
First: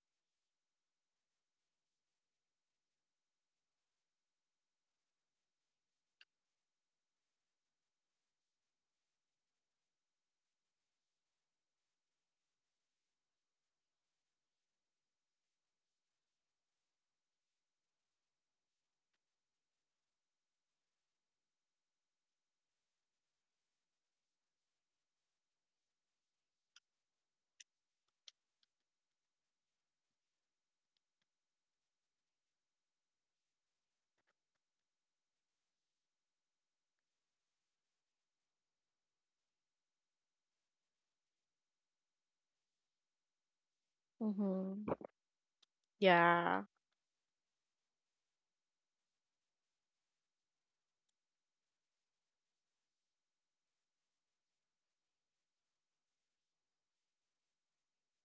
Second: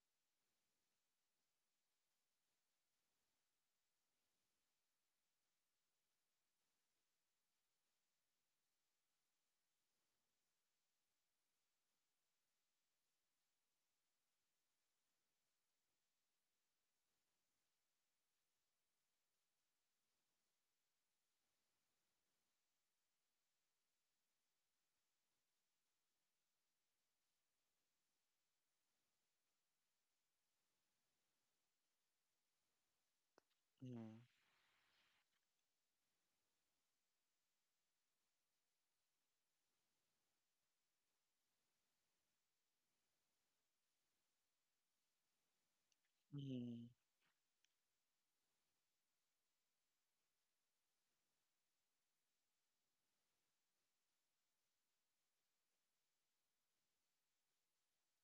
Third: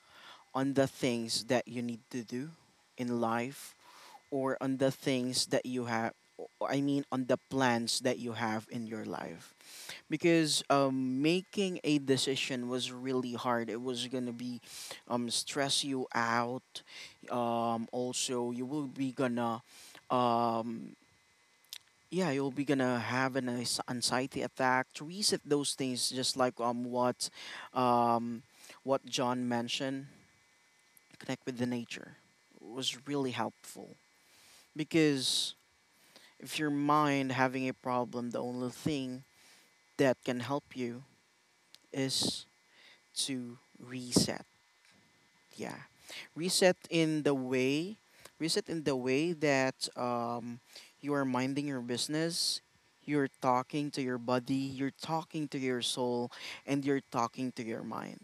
Speaker 2: on the things that you need to do in life, or on the things that you have, I mean, on the plans that you have in your life. Because making a decision was really hard. It was gonna be, stress you out. Also, you will be gonna um, yeah, you'll be gonna have an anxiety attack. To reset those things, just like what, um, what John mentioned, connect with the nature was really helpful,
Speaker 3: Mm,
Speaker 2: because if your mind having a problem, the only thing that can help you is to reset.
Speaker 1: Mm-hmm.
Speaker 2: Yeah,
Speaker 1: Yeah.
Speaker 2: reset
Speaker 3: mm.
Speaker 2: in the way, reset in the way that, you are minding your business. You're talking to your body, you're talking to your soul, and you're talking to your mind.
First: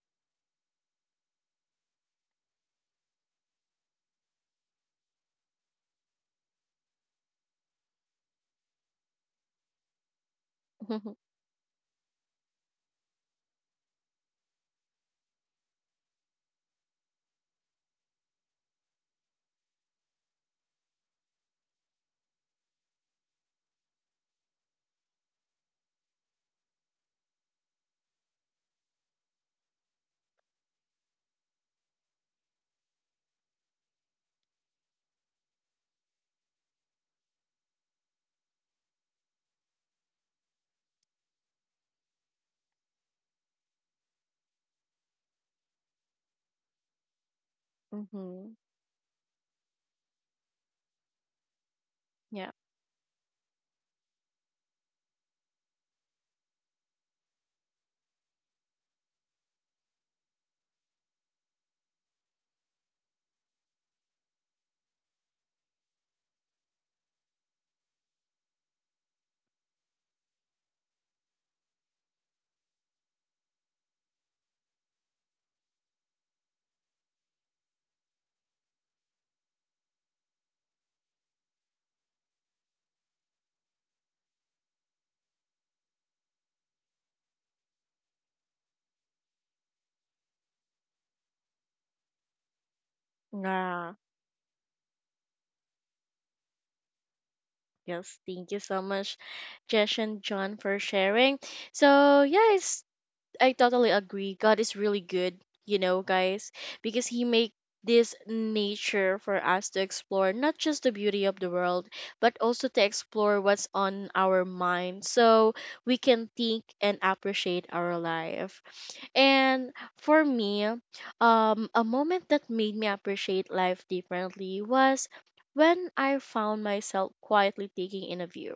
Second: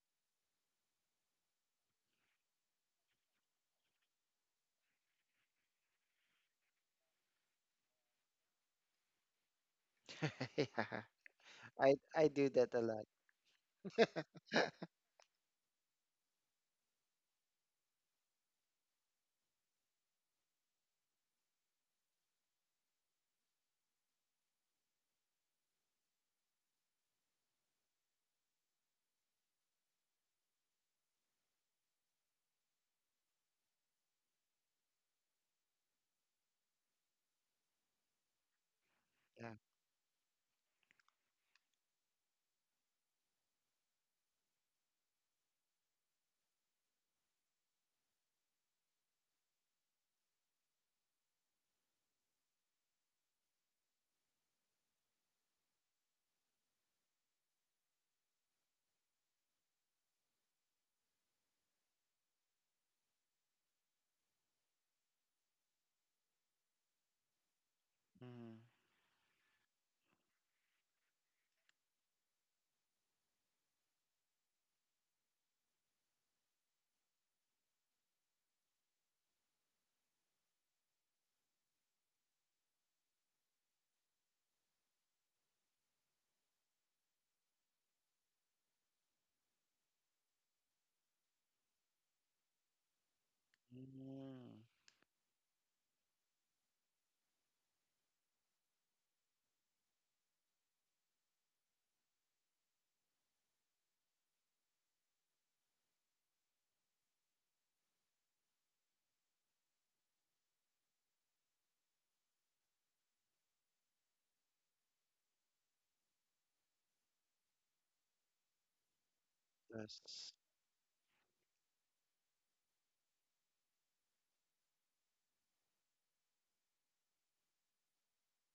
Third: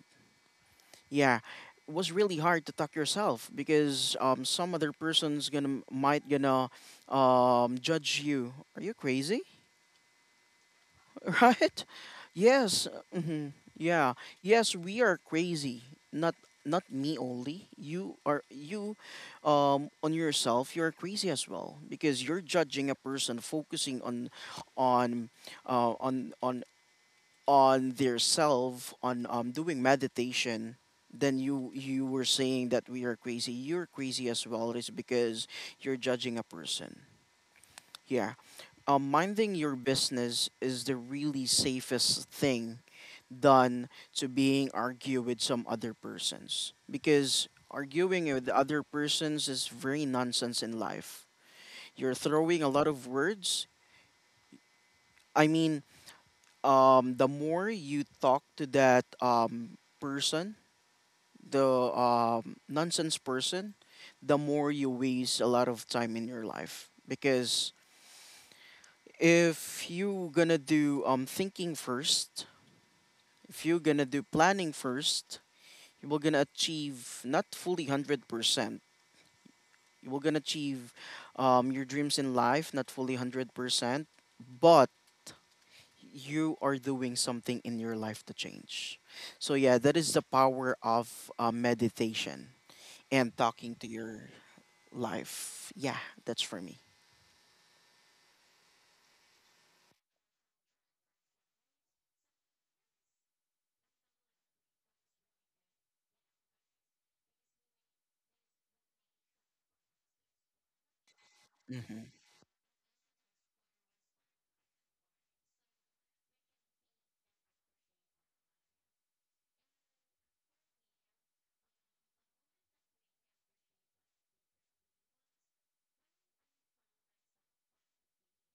Speaker 2: Yeah, it was really hard to talk yourself because, some other person's gonna might gonna judge you. Are you crazy?
Speaker 3: Yeah,
Speaker 2: Right?
Speaker 3: I do that a
Speaker 2: Yes.
Speaker 3: lot.
Speaker 2: Hmm. Yeah. Yes, we are crazy. Not, not me only. You are you on yourself, you're crazy as well, because you're judging a person focusing on, on on on their self, on doing meditation, then you were saying that we are crazy, you're crazy as well, it's because you're judging a person. Yeah,
Speaker 3: Yeah.
Speaker 2: minding your business is the really safest thing done to being argue with some other persons, because arguing with
Speaker 1: Mm-hmm.
Speaker 2: other persons is very nonsense in life. You're
Speaker 1: Yeah.
Speaker 2: throwing a lot of words, I mean, the more you talk to that, person, the nonsense person, the more you waste a lot of time in your life. Because
Speaker 3: Mm.
Speaker 2: if you gonna do thinking first, if you're gonna do planning first, you will gonna achieve not fully 100%. You will gonna achieve, your dreams in life, not fully 100%, but you are doing something in your life to change. So yeah, that is the power of, meditation and talking to
Speaker 1: Yeah.
Speaker 2: your
Speaker 3: Mm.
Speaker 2: life. Yeah, that's for me.
Speaker 1: Yes. Thank you so much, Jesh and John, for sharing. So, yes, I totally agree. God is really good, you know, guys, because He make this nature for us to explore not just the beauty of the world,
Speaker 2: Hmm.
Speaker 1: but also to explore what's on our mind so we can think and appreciate our life. And for
Speaker 3: Yes.
Speaker 1: me, a moment that made me appreciate life differently was when I found myself quietly taking in a view,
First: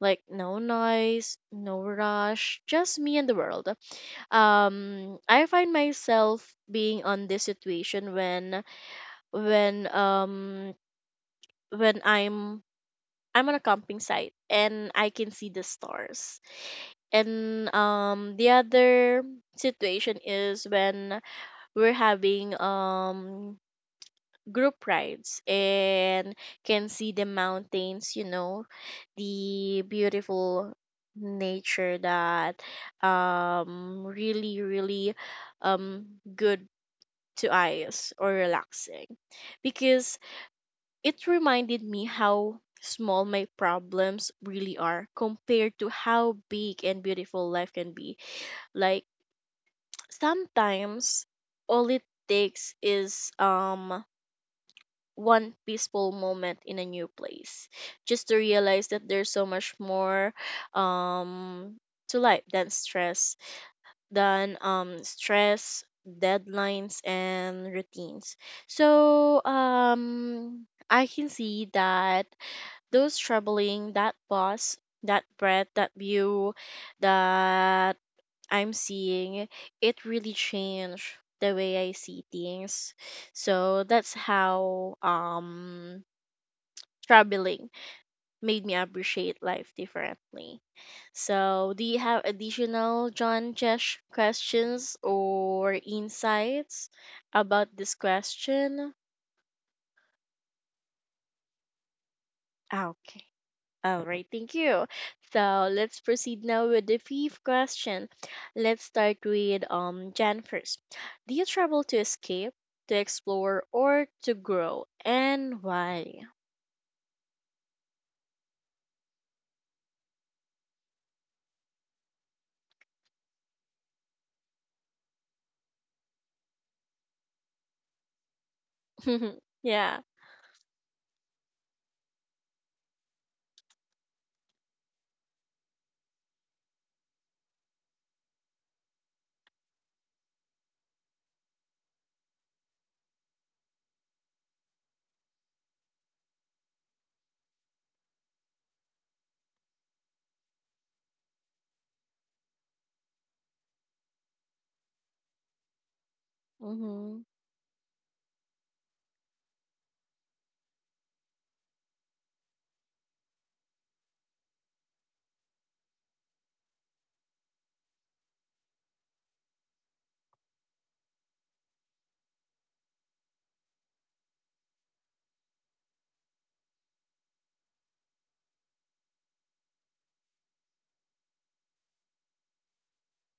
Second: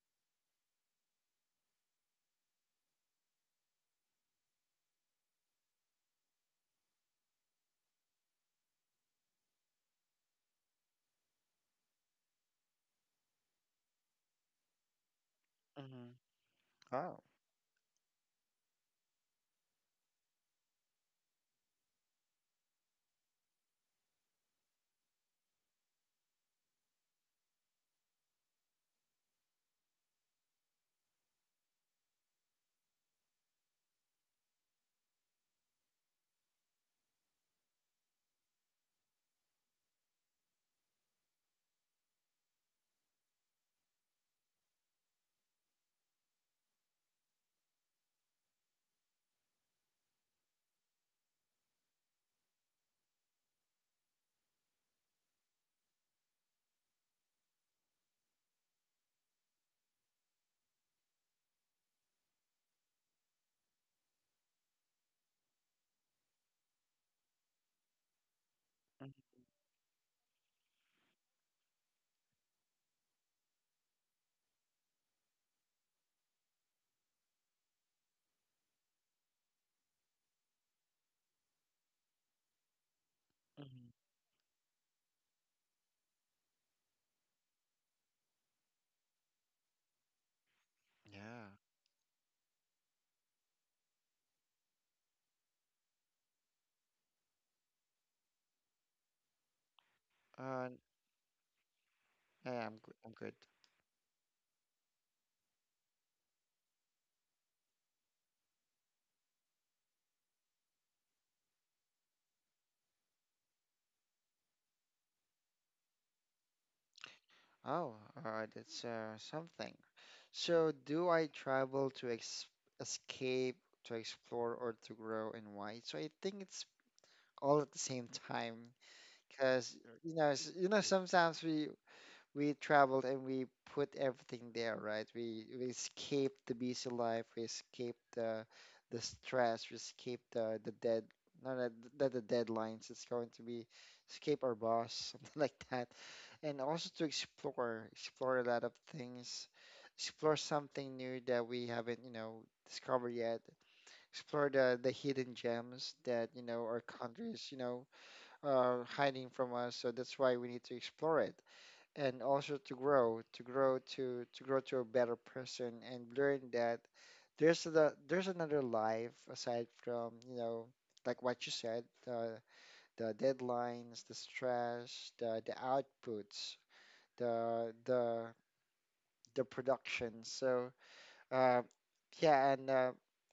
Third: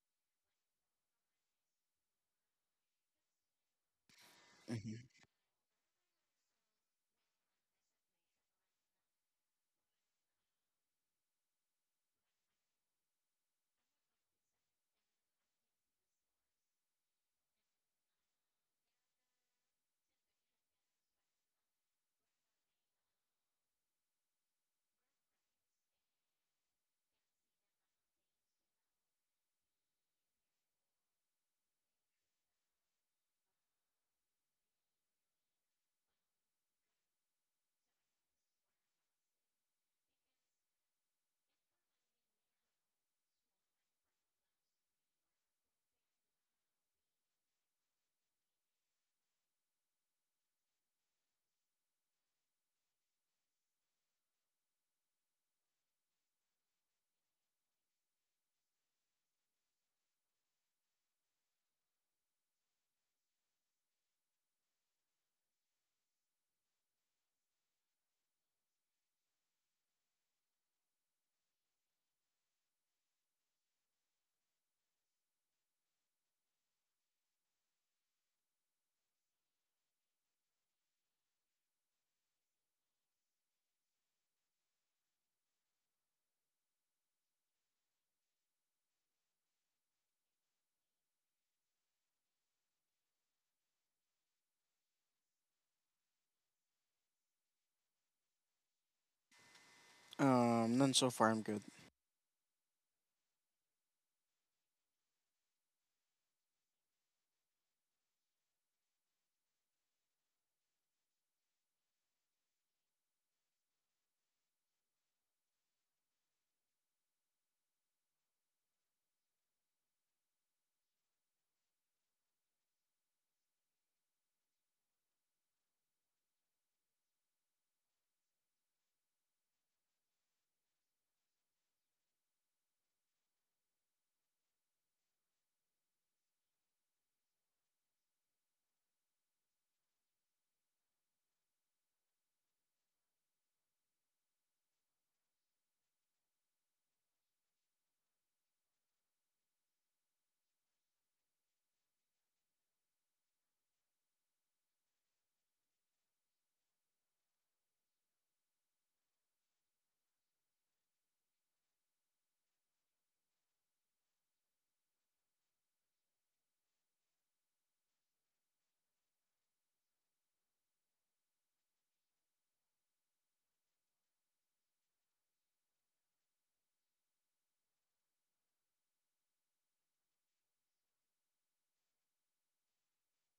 Speaker 1: like no noise, no rush, just me and the world.
Speaker 2: Hmm.
Speaker 1: I find myself being on this situation when when um when I'm on a camping site and I can see the
Speaker 3: Mm-hmm.
Speaker 1: stars.
Speaker 3: Oh,
Speaker 1: And the other situation is when we're having group rides and can see the mountains, you know, the beautiful nature that really really um good to eyes or relaxing, because it reminded me how small my problems really are compared to how big and beautiful life can be. Like sometimes all it takes is one peaceful moment in a new place just to realize that there's so much more um to life than stress, than deadlines, and routines.
Speaker 3: mm-hmm.
Speaker 1: So I can see that those troubling, that pause, that breath, that view that I'm seeing, it really changed the way I see things. So
Speaker 3: Mm-hmm.
Speaker 1: that's how troubling made me appreciate life differently.
Speaker 3: Yeah.
Speaker 1: So, do you have additional John, Jesh, questions or insights about this question?
Speaker 3: Uh,
Speaker 2: None so far. I'm good.
Speaker 3: yeah, I'm,
Speaker 1: Ah,
Speaker 3: I'm
Speaker 1: okay.
Speaker 3: good.
Speaker 1: All right, thank you. So let's proceed now with the fifth question. Let's start with Jan first. Do you travel to escape, to explore, or to grow, and why?
Speaker 3: Oh, that's something. So, do I travel to ex escape, to explore, or to grow, and why? So I think it's all at the same time, because
Speaker 1: Yeah.
Speaker 3: sometimes we traveled and we put everything there, right? We escaped the busy life, we escaped the stress, we escaped the dead not the, not the deadlines. It's going to be escape our boss, something like that, and also to explore, explore a lot of things, explore something new that we haven't, discovered yet. Explore the hidden gems that you know our
Speaker 1: Mhm.
Speaker 3: countries, you know, are hiding from us. So that's why we need to explore it and also to grow, to grow to a better person and learn that there's there's another life aside from, you know, like what you said, the deadlines, the stress, the outputs, the the the production. So uh, yeah, and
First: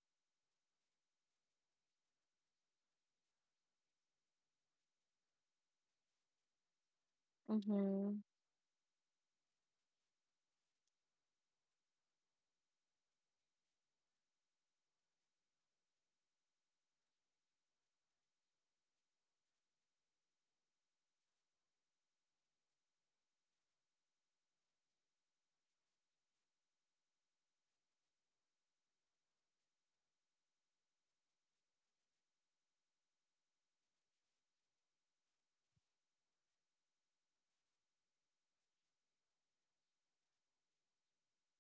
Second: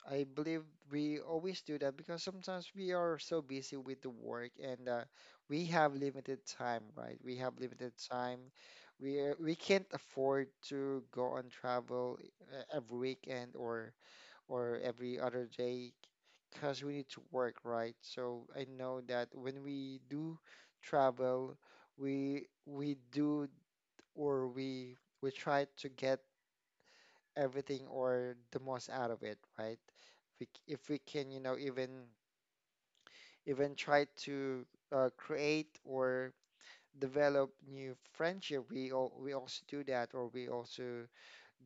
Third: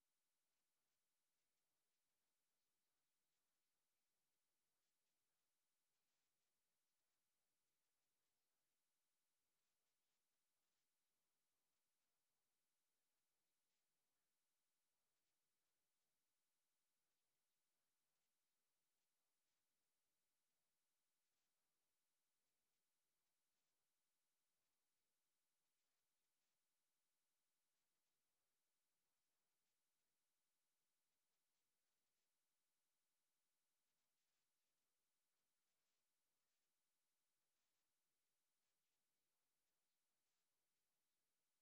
Speaker 3: I believe we always do that because sometimes we are so busy with the work and we have limited time, right? We have limited
Speaker 1: Mhm.
Speaker 3: time. We can't afford to go on travel every weekend or every other day because we need to work, right? So I know that when we do travel, we we do or we we try to get everything or the most out of it, right? If we can, you know, even try to create or develop new friendship, we all, we also do that, or we also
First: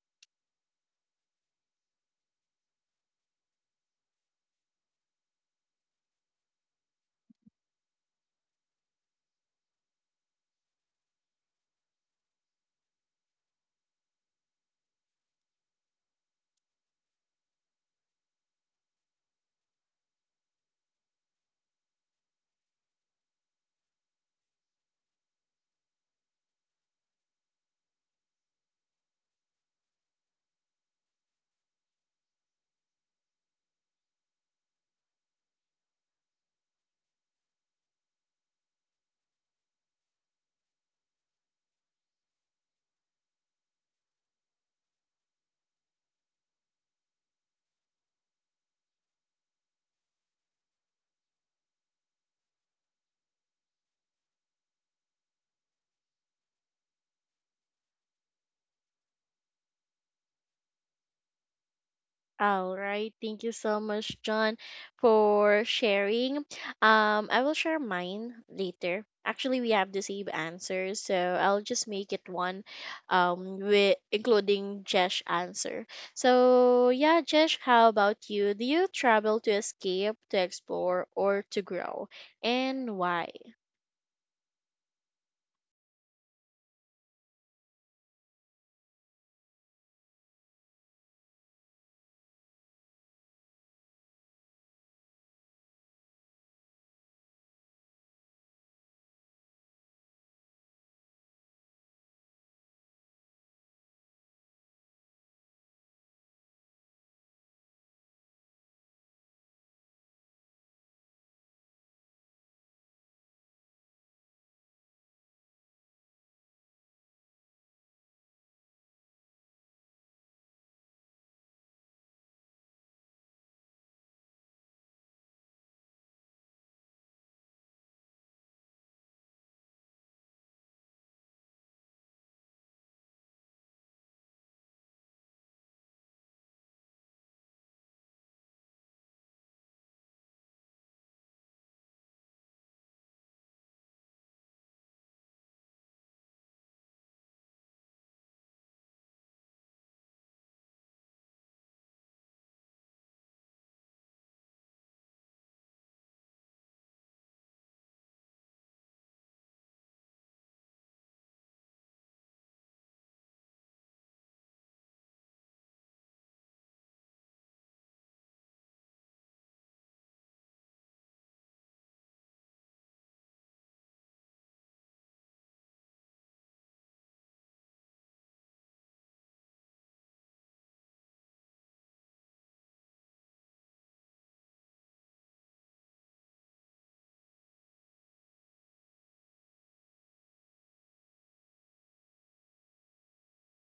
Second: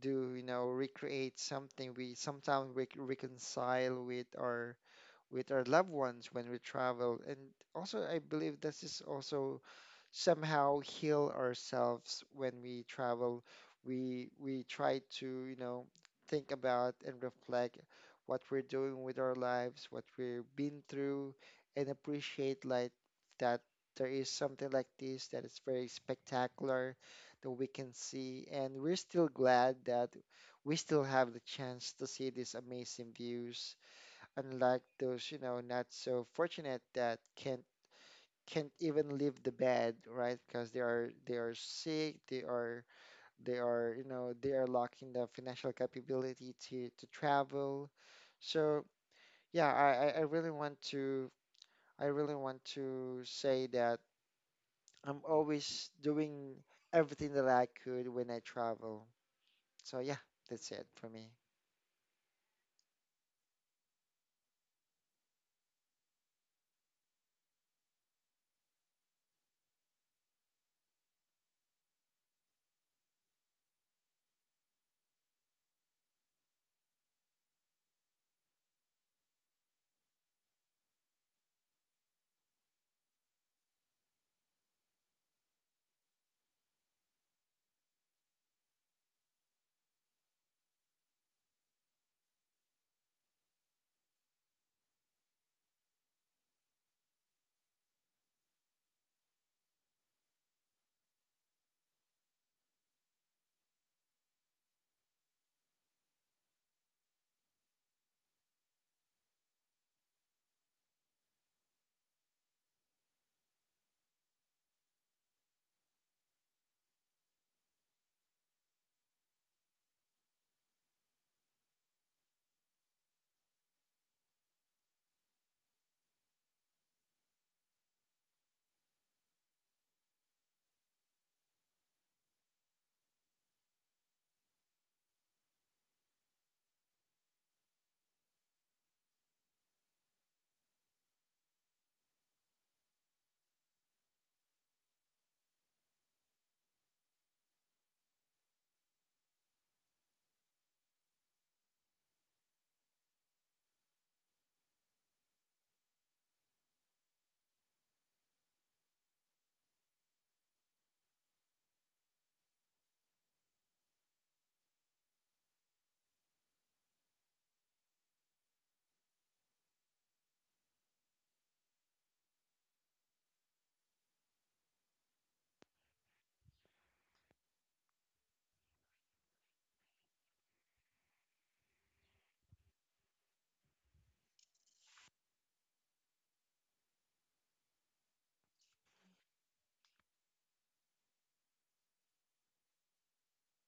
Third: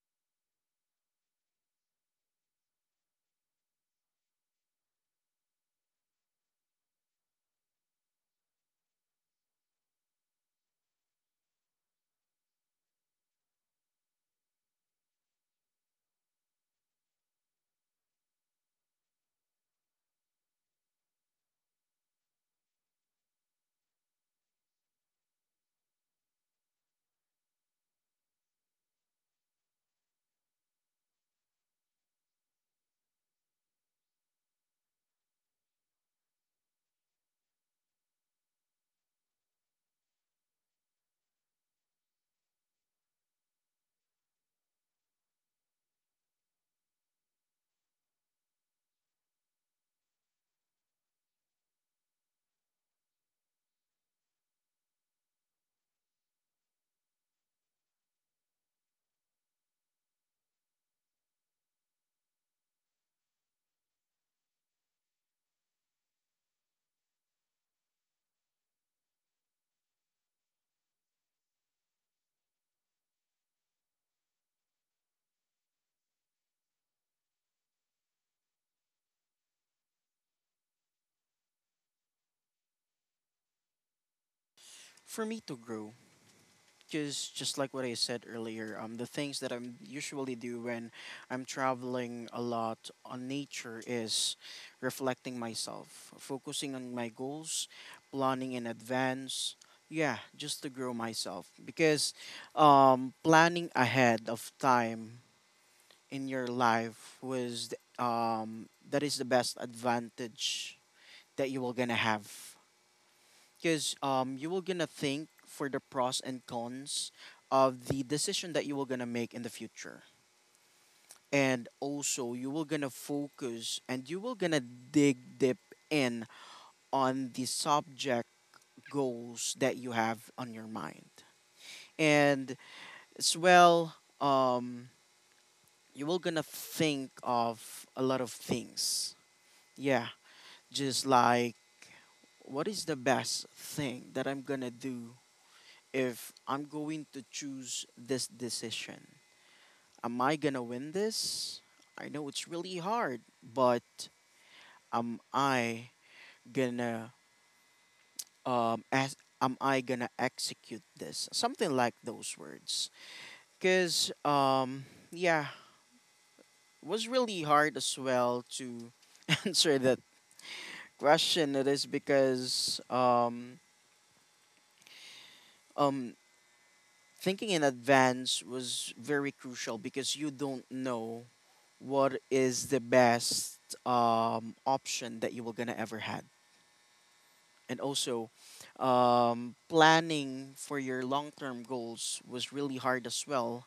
Speaker 3: do, you know, recreate something. We sometimes we reconcile with our loved ones when we travel, and also I believe this is also somehow heal ourselves when we travel. We try to, you know, think about and reflect what we're doing with our lives, what we've been through, and appreciate like that there is something like this that is very spectacular that we can see. And we're still glad that we still have the chance to see these amazing views, unlike those, you know, not so fortunate that can't even leave the bed, right? Because they are sick, they are you know they are lacking the financial capability to travel. So yeah, I really want to I really want to say that I'm always doing everything that I could when I travel. So yeah, that's it for me.
Speaker 1: All right. Thank you so much, John, for sharing. I will share mine later. Actually, we have the same answer, so I'll just make it one, with including Jesh answer. So yeah, Jesh, how about you? Do you travel to escape, to explore, or to grow, and why?
Speaker 2: For me, to grow. Because just like what I said earlier, the things that I'm usually do when I'm traveling a lot on nature is reflecting myself, focusing on my goals, planning in advance. Yeah, just to grow myself, because planning ahead of time in your life was that is the best advantage that you will gonna have. Because you will gonna think for the pros and cons of the decision that you will gonna make in the future, and also you will gonna focus and you will gonna dig deep in, on the subject goals that you have on your mind. And as well you will gonna think of a lot of things. Yeah, just like what is the best thing that I'm gonna do if I'm going to choose this decision. Am I gonna win this? I know it's really hard, but am I gonna as am I gonna execute this? Something like those words. Cause yeah, it was really hard as well to answer that question. It is because um thinking in advance was very crucial, because you don't know what is the best, option that you were gonna ever had. And also, planning for your long-term goals was really hard as well.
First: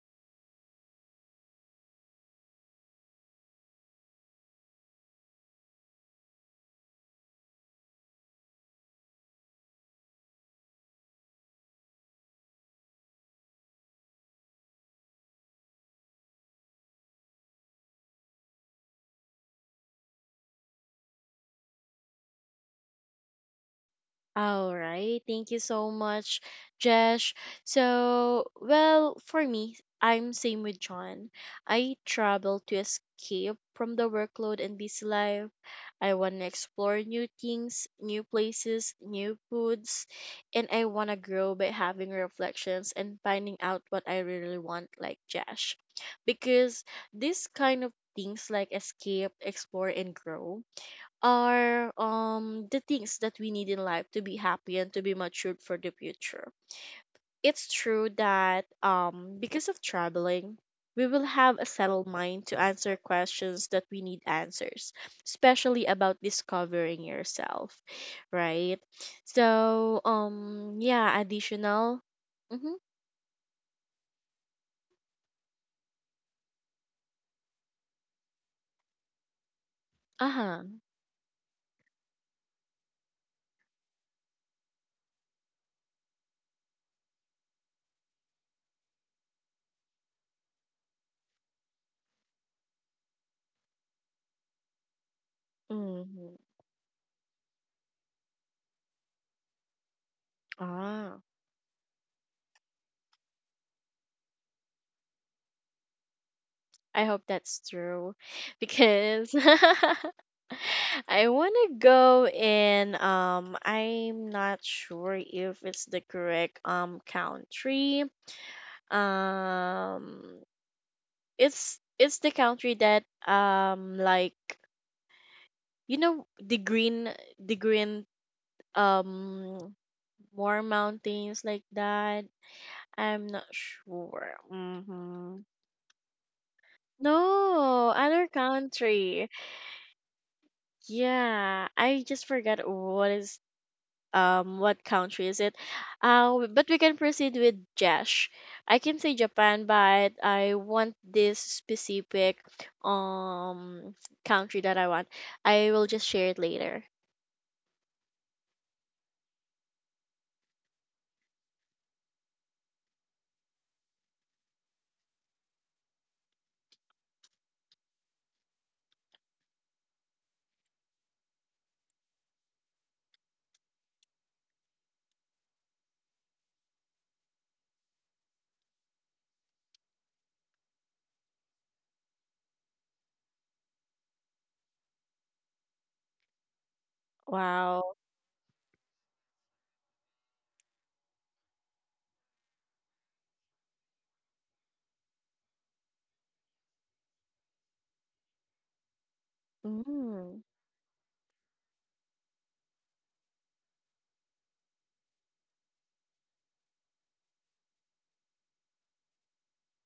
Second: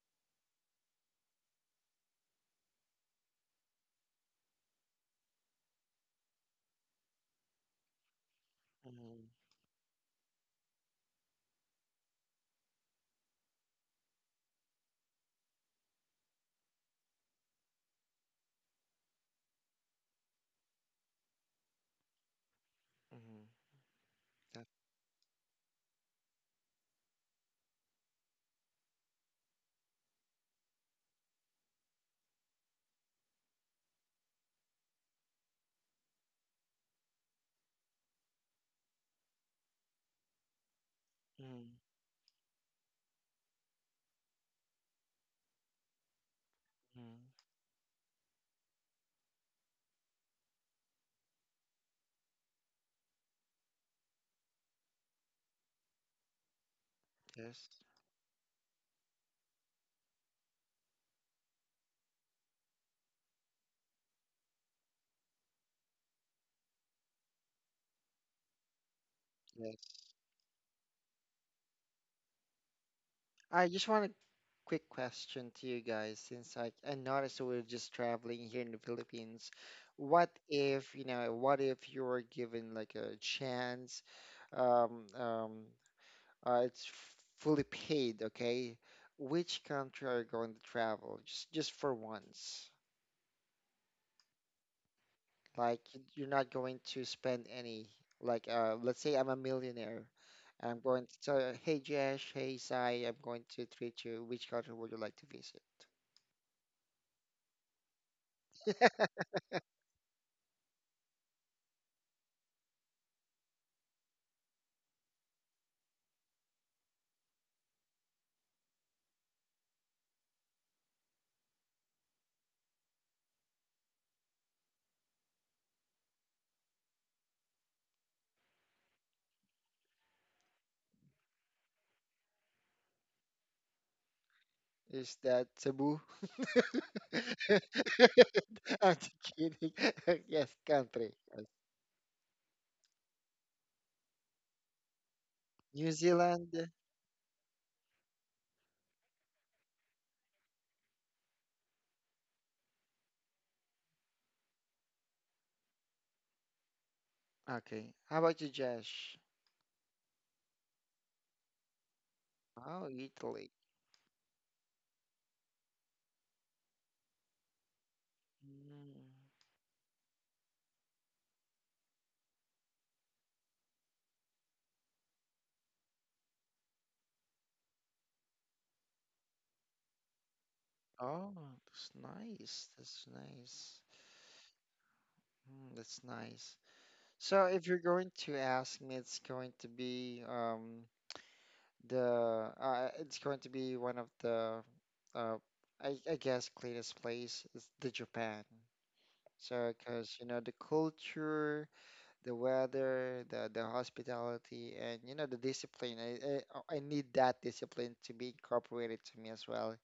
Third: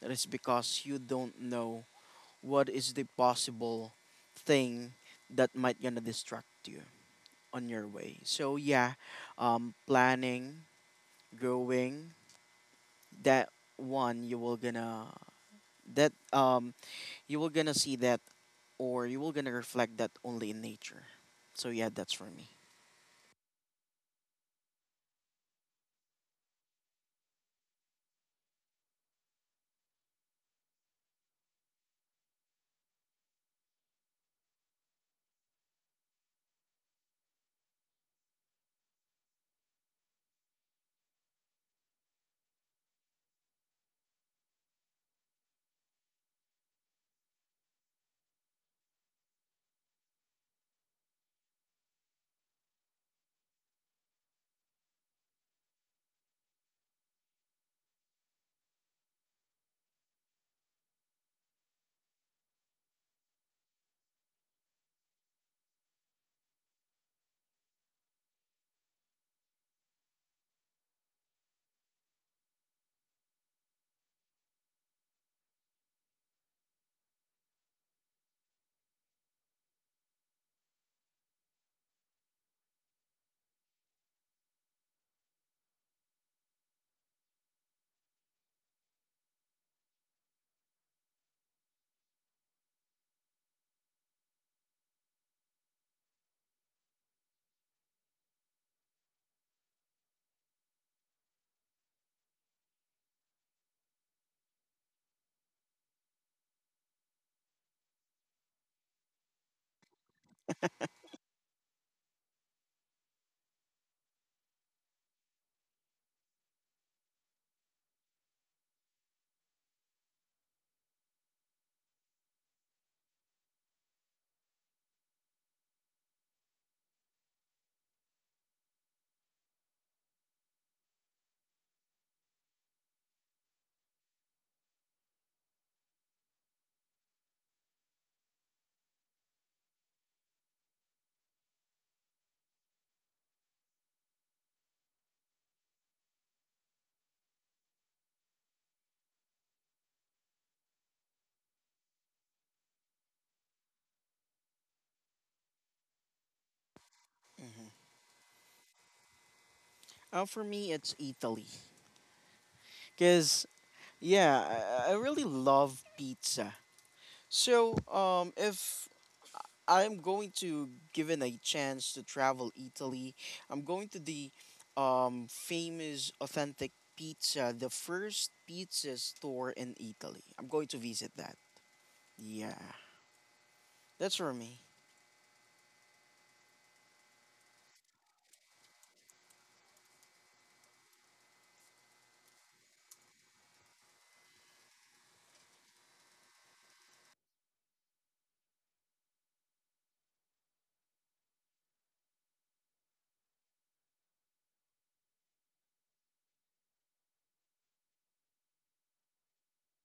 Speaker 2: That is because you don't know what is the possible thing that might gonna distract you on your way. So yeah,
Speaker 3: Mm-hmm.
Speaker 2: planning, growing, that one you will gonna, that you will gonna see that, or you will gonna reflect that only in nature. So yeah, that's for me.
Speaker 3: Mm-hmm. That,
Speaker 1: All right. Thank you so much, Jesh. So, well, for me, I'm same with John. I travel to escape from the workload and busy life. I want to explore new things, new places, new foods, and I want to grow by having reflections and finding out what I really want, like Jesh. Because
Speaker 3: mm-hmm.
Speaker 1: this kind of things like escape, explore, and grow are the things that we need in life to be happy and to be matured for the future. It's
Speaker 3: Yes.
Speaker 1: true that because of traveling, we will have a settled mind to answer questions that we need answers, especially about discovering yourself, right?
Speaker 3: Yes.
Speaker 1: So yeah, additional. Mhm.
Speaker 3: I just want a quick question to you guys since I noticed we're just traveling here in the Philippines. What
Speaker 1: Uh-huh.
Speaker 3: if, you know, what if you were given like a chance? Um, um, it's fully paid, okay? Which country are you going to travel? Just for once. You're
Speaker 1: Mhm.
Speaker 3: not going to spend any. Like let's say I'm a millionaire. I'm going
Speaker 1: Ah.
Speaker 3: to tell, you, hey Jesh, hey Sai, I'm going to treat you. Which country would you like to visit?
Speaker 1: I hope that's true, because I want to go in, I'm not sure if it's the correct country. Um it's the country that like, you know, the green, the green um more mountains like that. I'm not sure.
Speaker 3: Is
Speaker 1: Mhm.
Speaker 3: that Cebu?
Speaker 1: No, other
Speaker 3: I'm just
Speaker 1: country.
Speaker 3: kidding. Yes, country. Yes.
Speaker 1: Yeah, I just forgot what is what country is it?
Speaker 3: New Zealand.
Speaker 1: But we can proceed with Jash. I can say Japan, but I want this specific um country that I want. I will just share it later.
Speaker 2: Hmm.
Speaker 3: Okay. How about you, Josh?
Speaker 2: For me, it's Italy,
Speaker 3: Oh,
Speaker 2: cause
Speaker 3: Italy.
Speaker 2: yeah, I really love pizza. So if
Speaker 3: Mm.
Speaker 2: I'm going to given a chance to travel Italy, I'm going to the famous authentic pizza, the first pizza store in Italy. I'm going to visit
Speaker 3: Oh,
Speaker 2: that.
Speaker 3: that's
Speaker 2: Yeah,
Speaker 3: nice. That's nice.
Speaker 2: that's for me.
Speaker 3: Mm, that's nice. So if you're
Speaker 1: Wow.
Speaker 3: going to ask me, it's going to be the it's going to be one of the uh, I guess cleanest place is the Japan. So because you know
Speaker 1: Mm.
Speaker 3: the culture, the weather, the hospitality, and you know the discipline. I need that discipline to be incorporated to me as well,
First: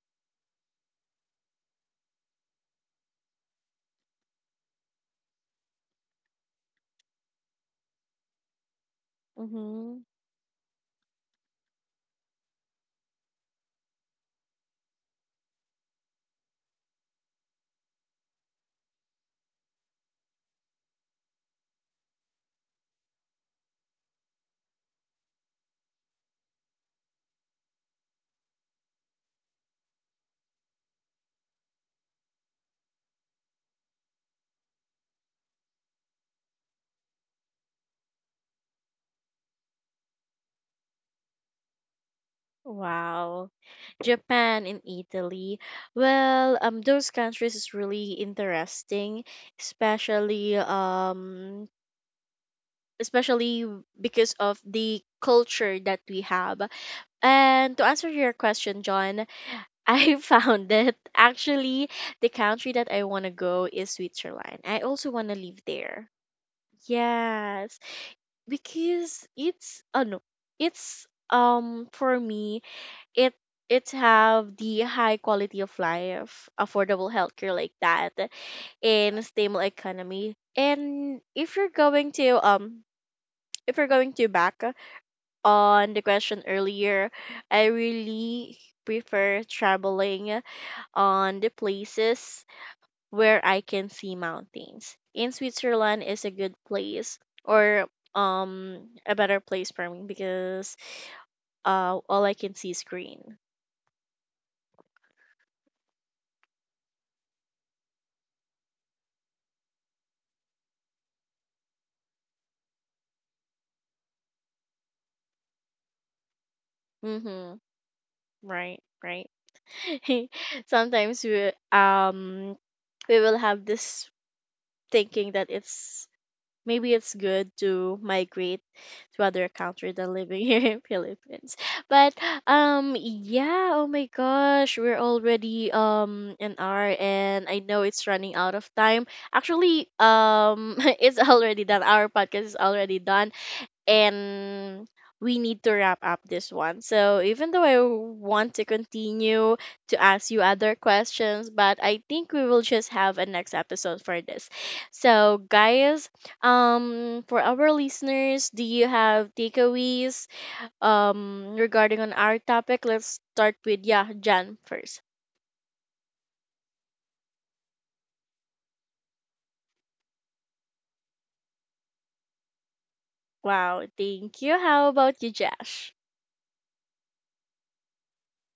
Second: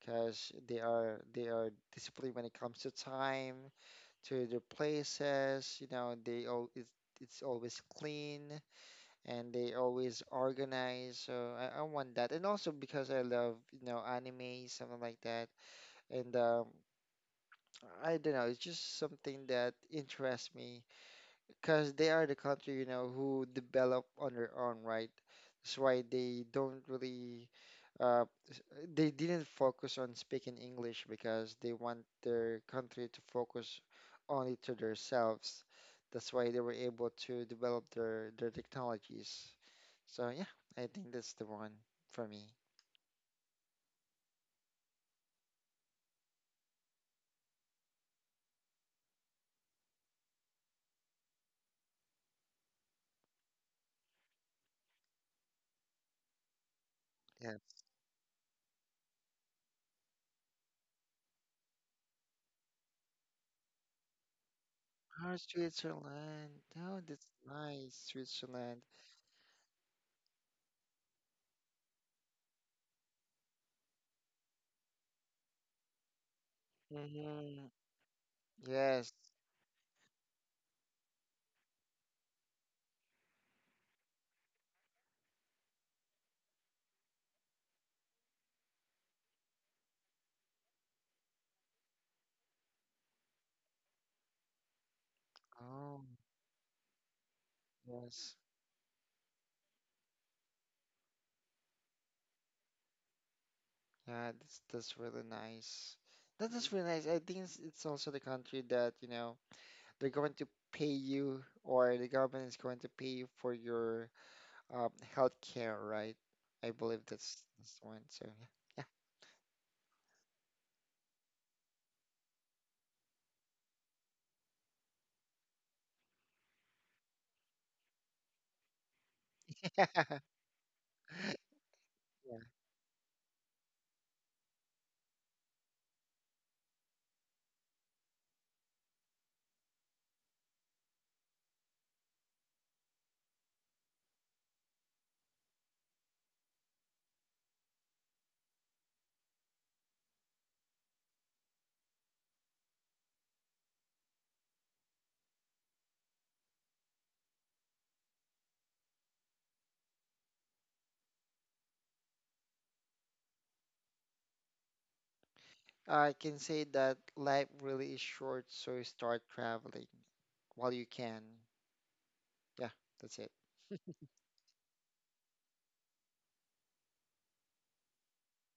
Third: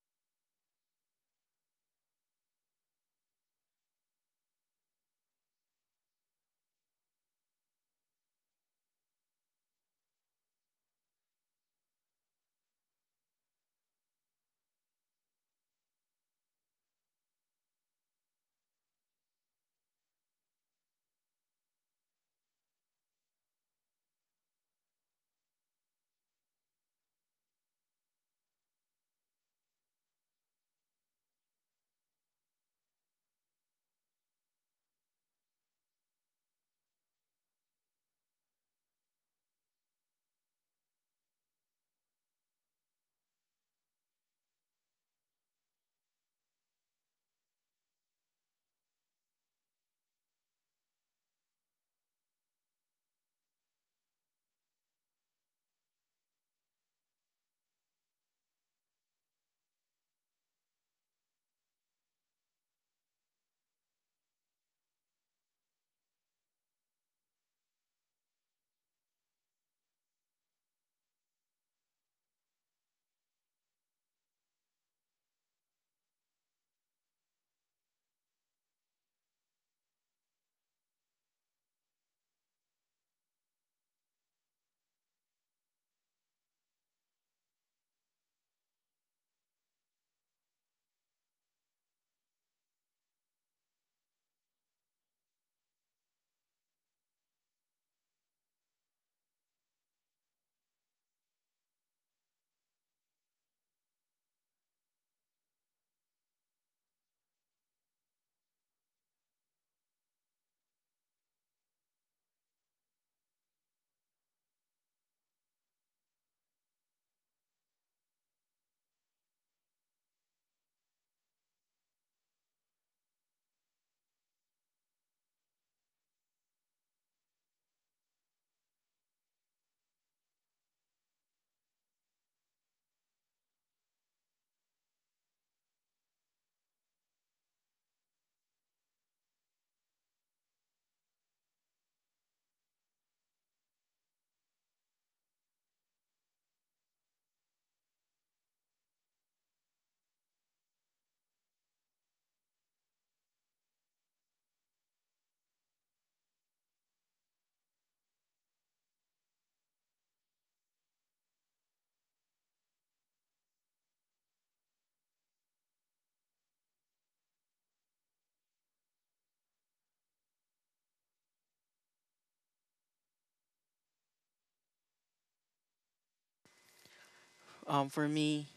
Speaker 3: because they are disciplined when it comes to time, to their places. You know they all it's always clean and they
Speaker 1: Mm-hmm.
Speaker 3: always organize. So I want that, and also because I love you know anime, something like that, and I don't know, it's just something that interests me because they are the country, you know, who develop on their own, right? That's why they don't really, uh, s- they didn't focus on speaking English because they want their country to focus only to themselves. That's why they were able to develop their technologies. So yeah, I think that's the one for me.
Speaker 1: Wow. Japan and Italy. Well, those countries is really interesting, especially especially because of the culture that we have.
Speaker 3: Yes.
Speaker 1: And to answer your question, John, I found it actually, the country that I want to go is Switzerland. I also want
Speaker 3: Ah,
Speaker 1: to live there.
Speaker 3: Switzerland. Oh, that's
Speaker 1: Yes,
Speaker 3: nice, Switzerland.
Speaker 1: because it's, oh no, it's for me, it it have the high quality of life, affordable healthcare
Speaker 3: Hmm.
Speaker 1: like that,
Speaker 3: Yes.
Speaker 1: and a stable economy. And if you're going to back on the question earlier, I really prefer traveling on the places where I can see mountains. In
Speaker 3: Oh,
Speaker 1: Switzerland is a good place or
Speaker 3: yes.
Speaker 1: a better place for me, because all I can see is green.
Speaker 3: Yeah, that's really nice. That is really nice. I think it's also the country that, you know, they're going to pay you or the government is going to pay you for your health care, right? I believe that's
Speaker 1: Mhm.
Speaker 3: that's the one. So
Speaker 1: Right, right. Sometimes we will have this thinking that it's maybe it's good to migrate to other
Speaker 3: yeah.
Speaker 1: country than living here in Philippines. But yeah, oh my gosh, we're already an hour and I know it's running out of time. Actually, it's already done. Our podcast is already done and we need to wrap up this one. So even though I want to continue to ask you other questions, but I think we will just have a next episode for this. So guys, for our listeners, do you have takeaways regarding on our topic? Let's start with yeah, Jan first.
Speaker 3: I can say that life really is short, so start traveling while you can. Yeah, that's it.
Speaker 1: Wow, thank you. How about you, Josh?
Speaker 2: For me,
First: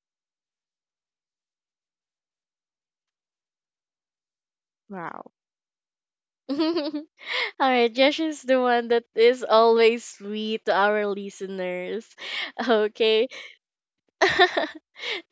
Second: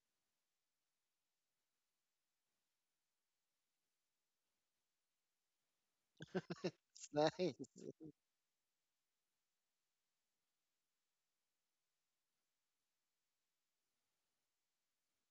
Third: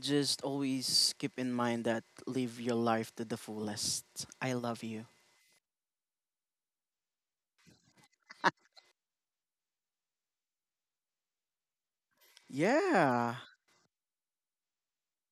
Speaker 2: just always keep in mind that live your life to the fullest. I love you.
Speaker 1: Wow.
Speaker 3: It's
Speaker 1: All right,
Speaker 3: nice.
Speaker 1: Jesh is the one that is always sweet to our listeners. Okay.
Speaker 2: Yeah.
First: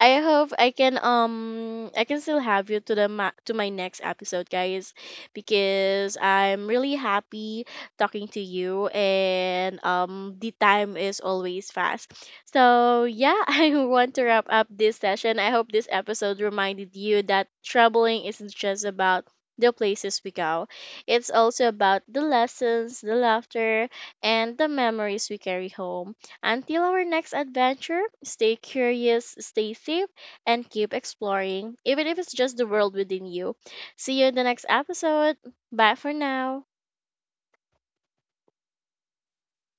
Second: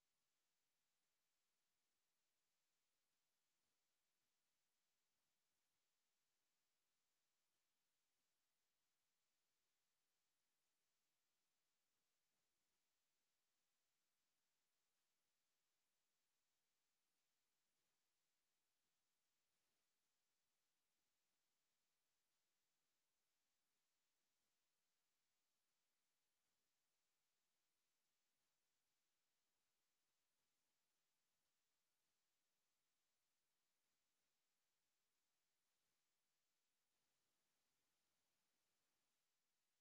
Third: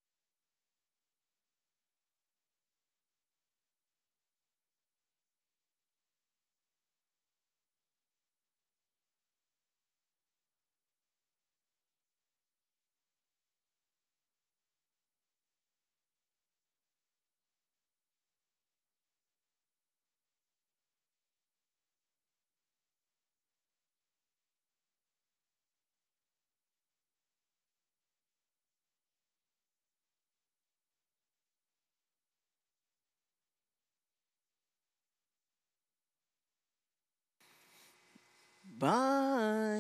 Speaker 1: I hope I can still have you to the to my next episode, guys, because I'm really happy talking to you and the time is always fast. So yeah, I want to wrap up this session. I hope this episode reminded you that traveling isn't just about the places we go. It's also about the lessons, the laughter, and the memories we carry home. Until our next adventure, stay curious, stay safe, and keep exploring, even if it's just the world within you. See you in the next episode. Bye for now.
Speaker 2: Bye.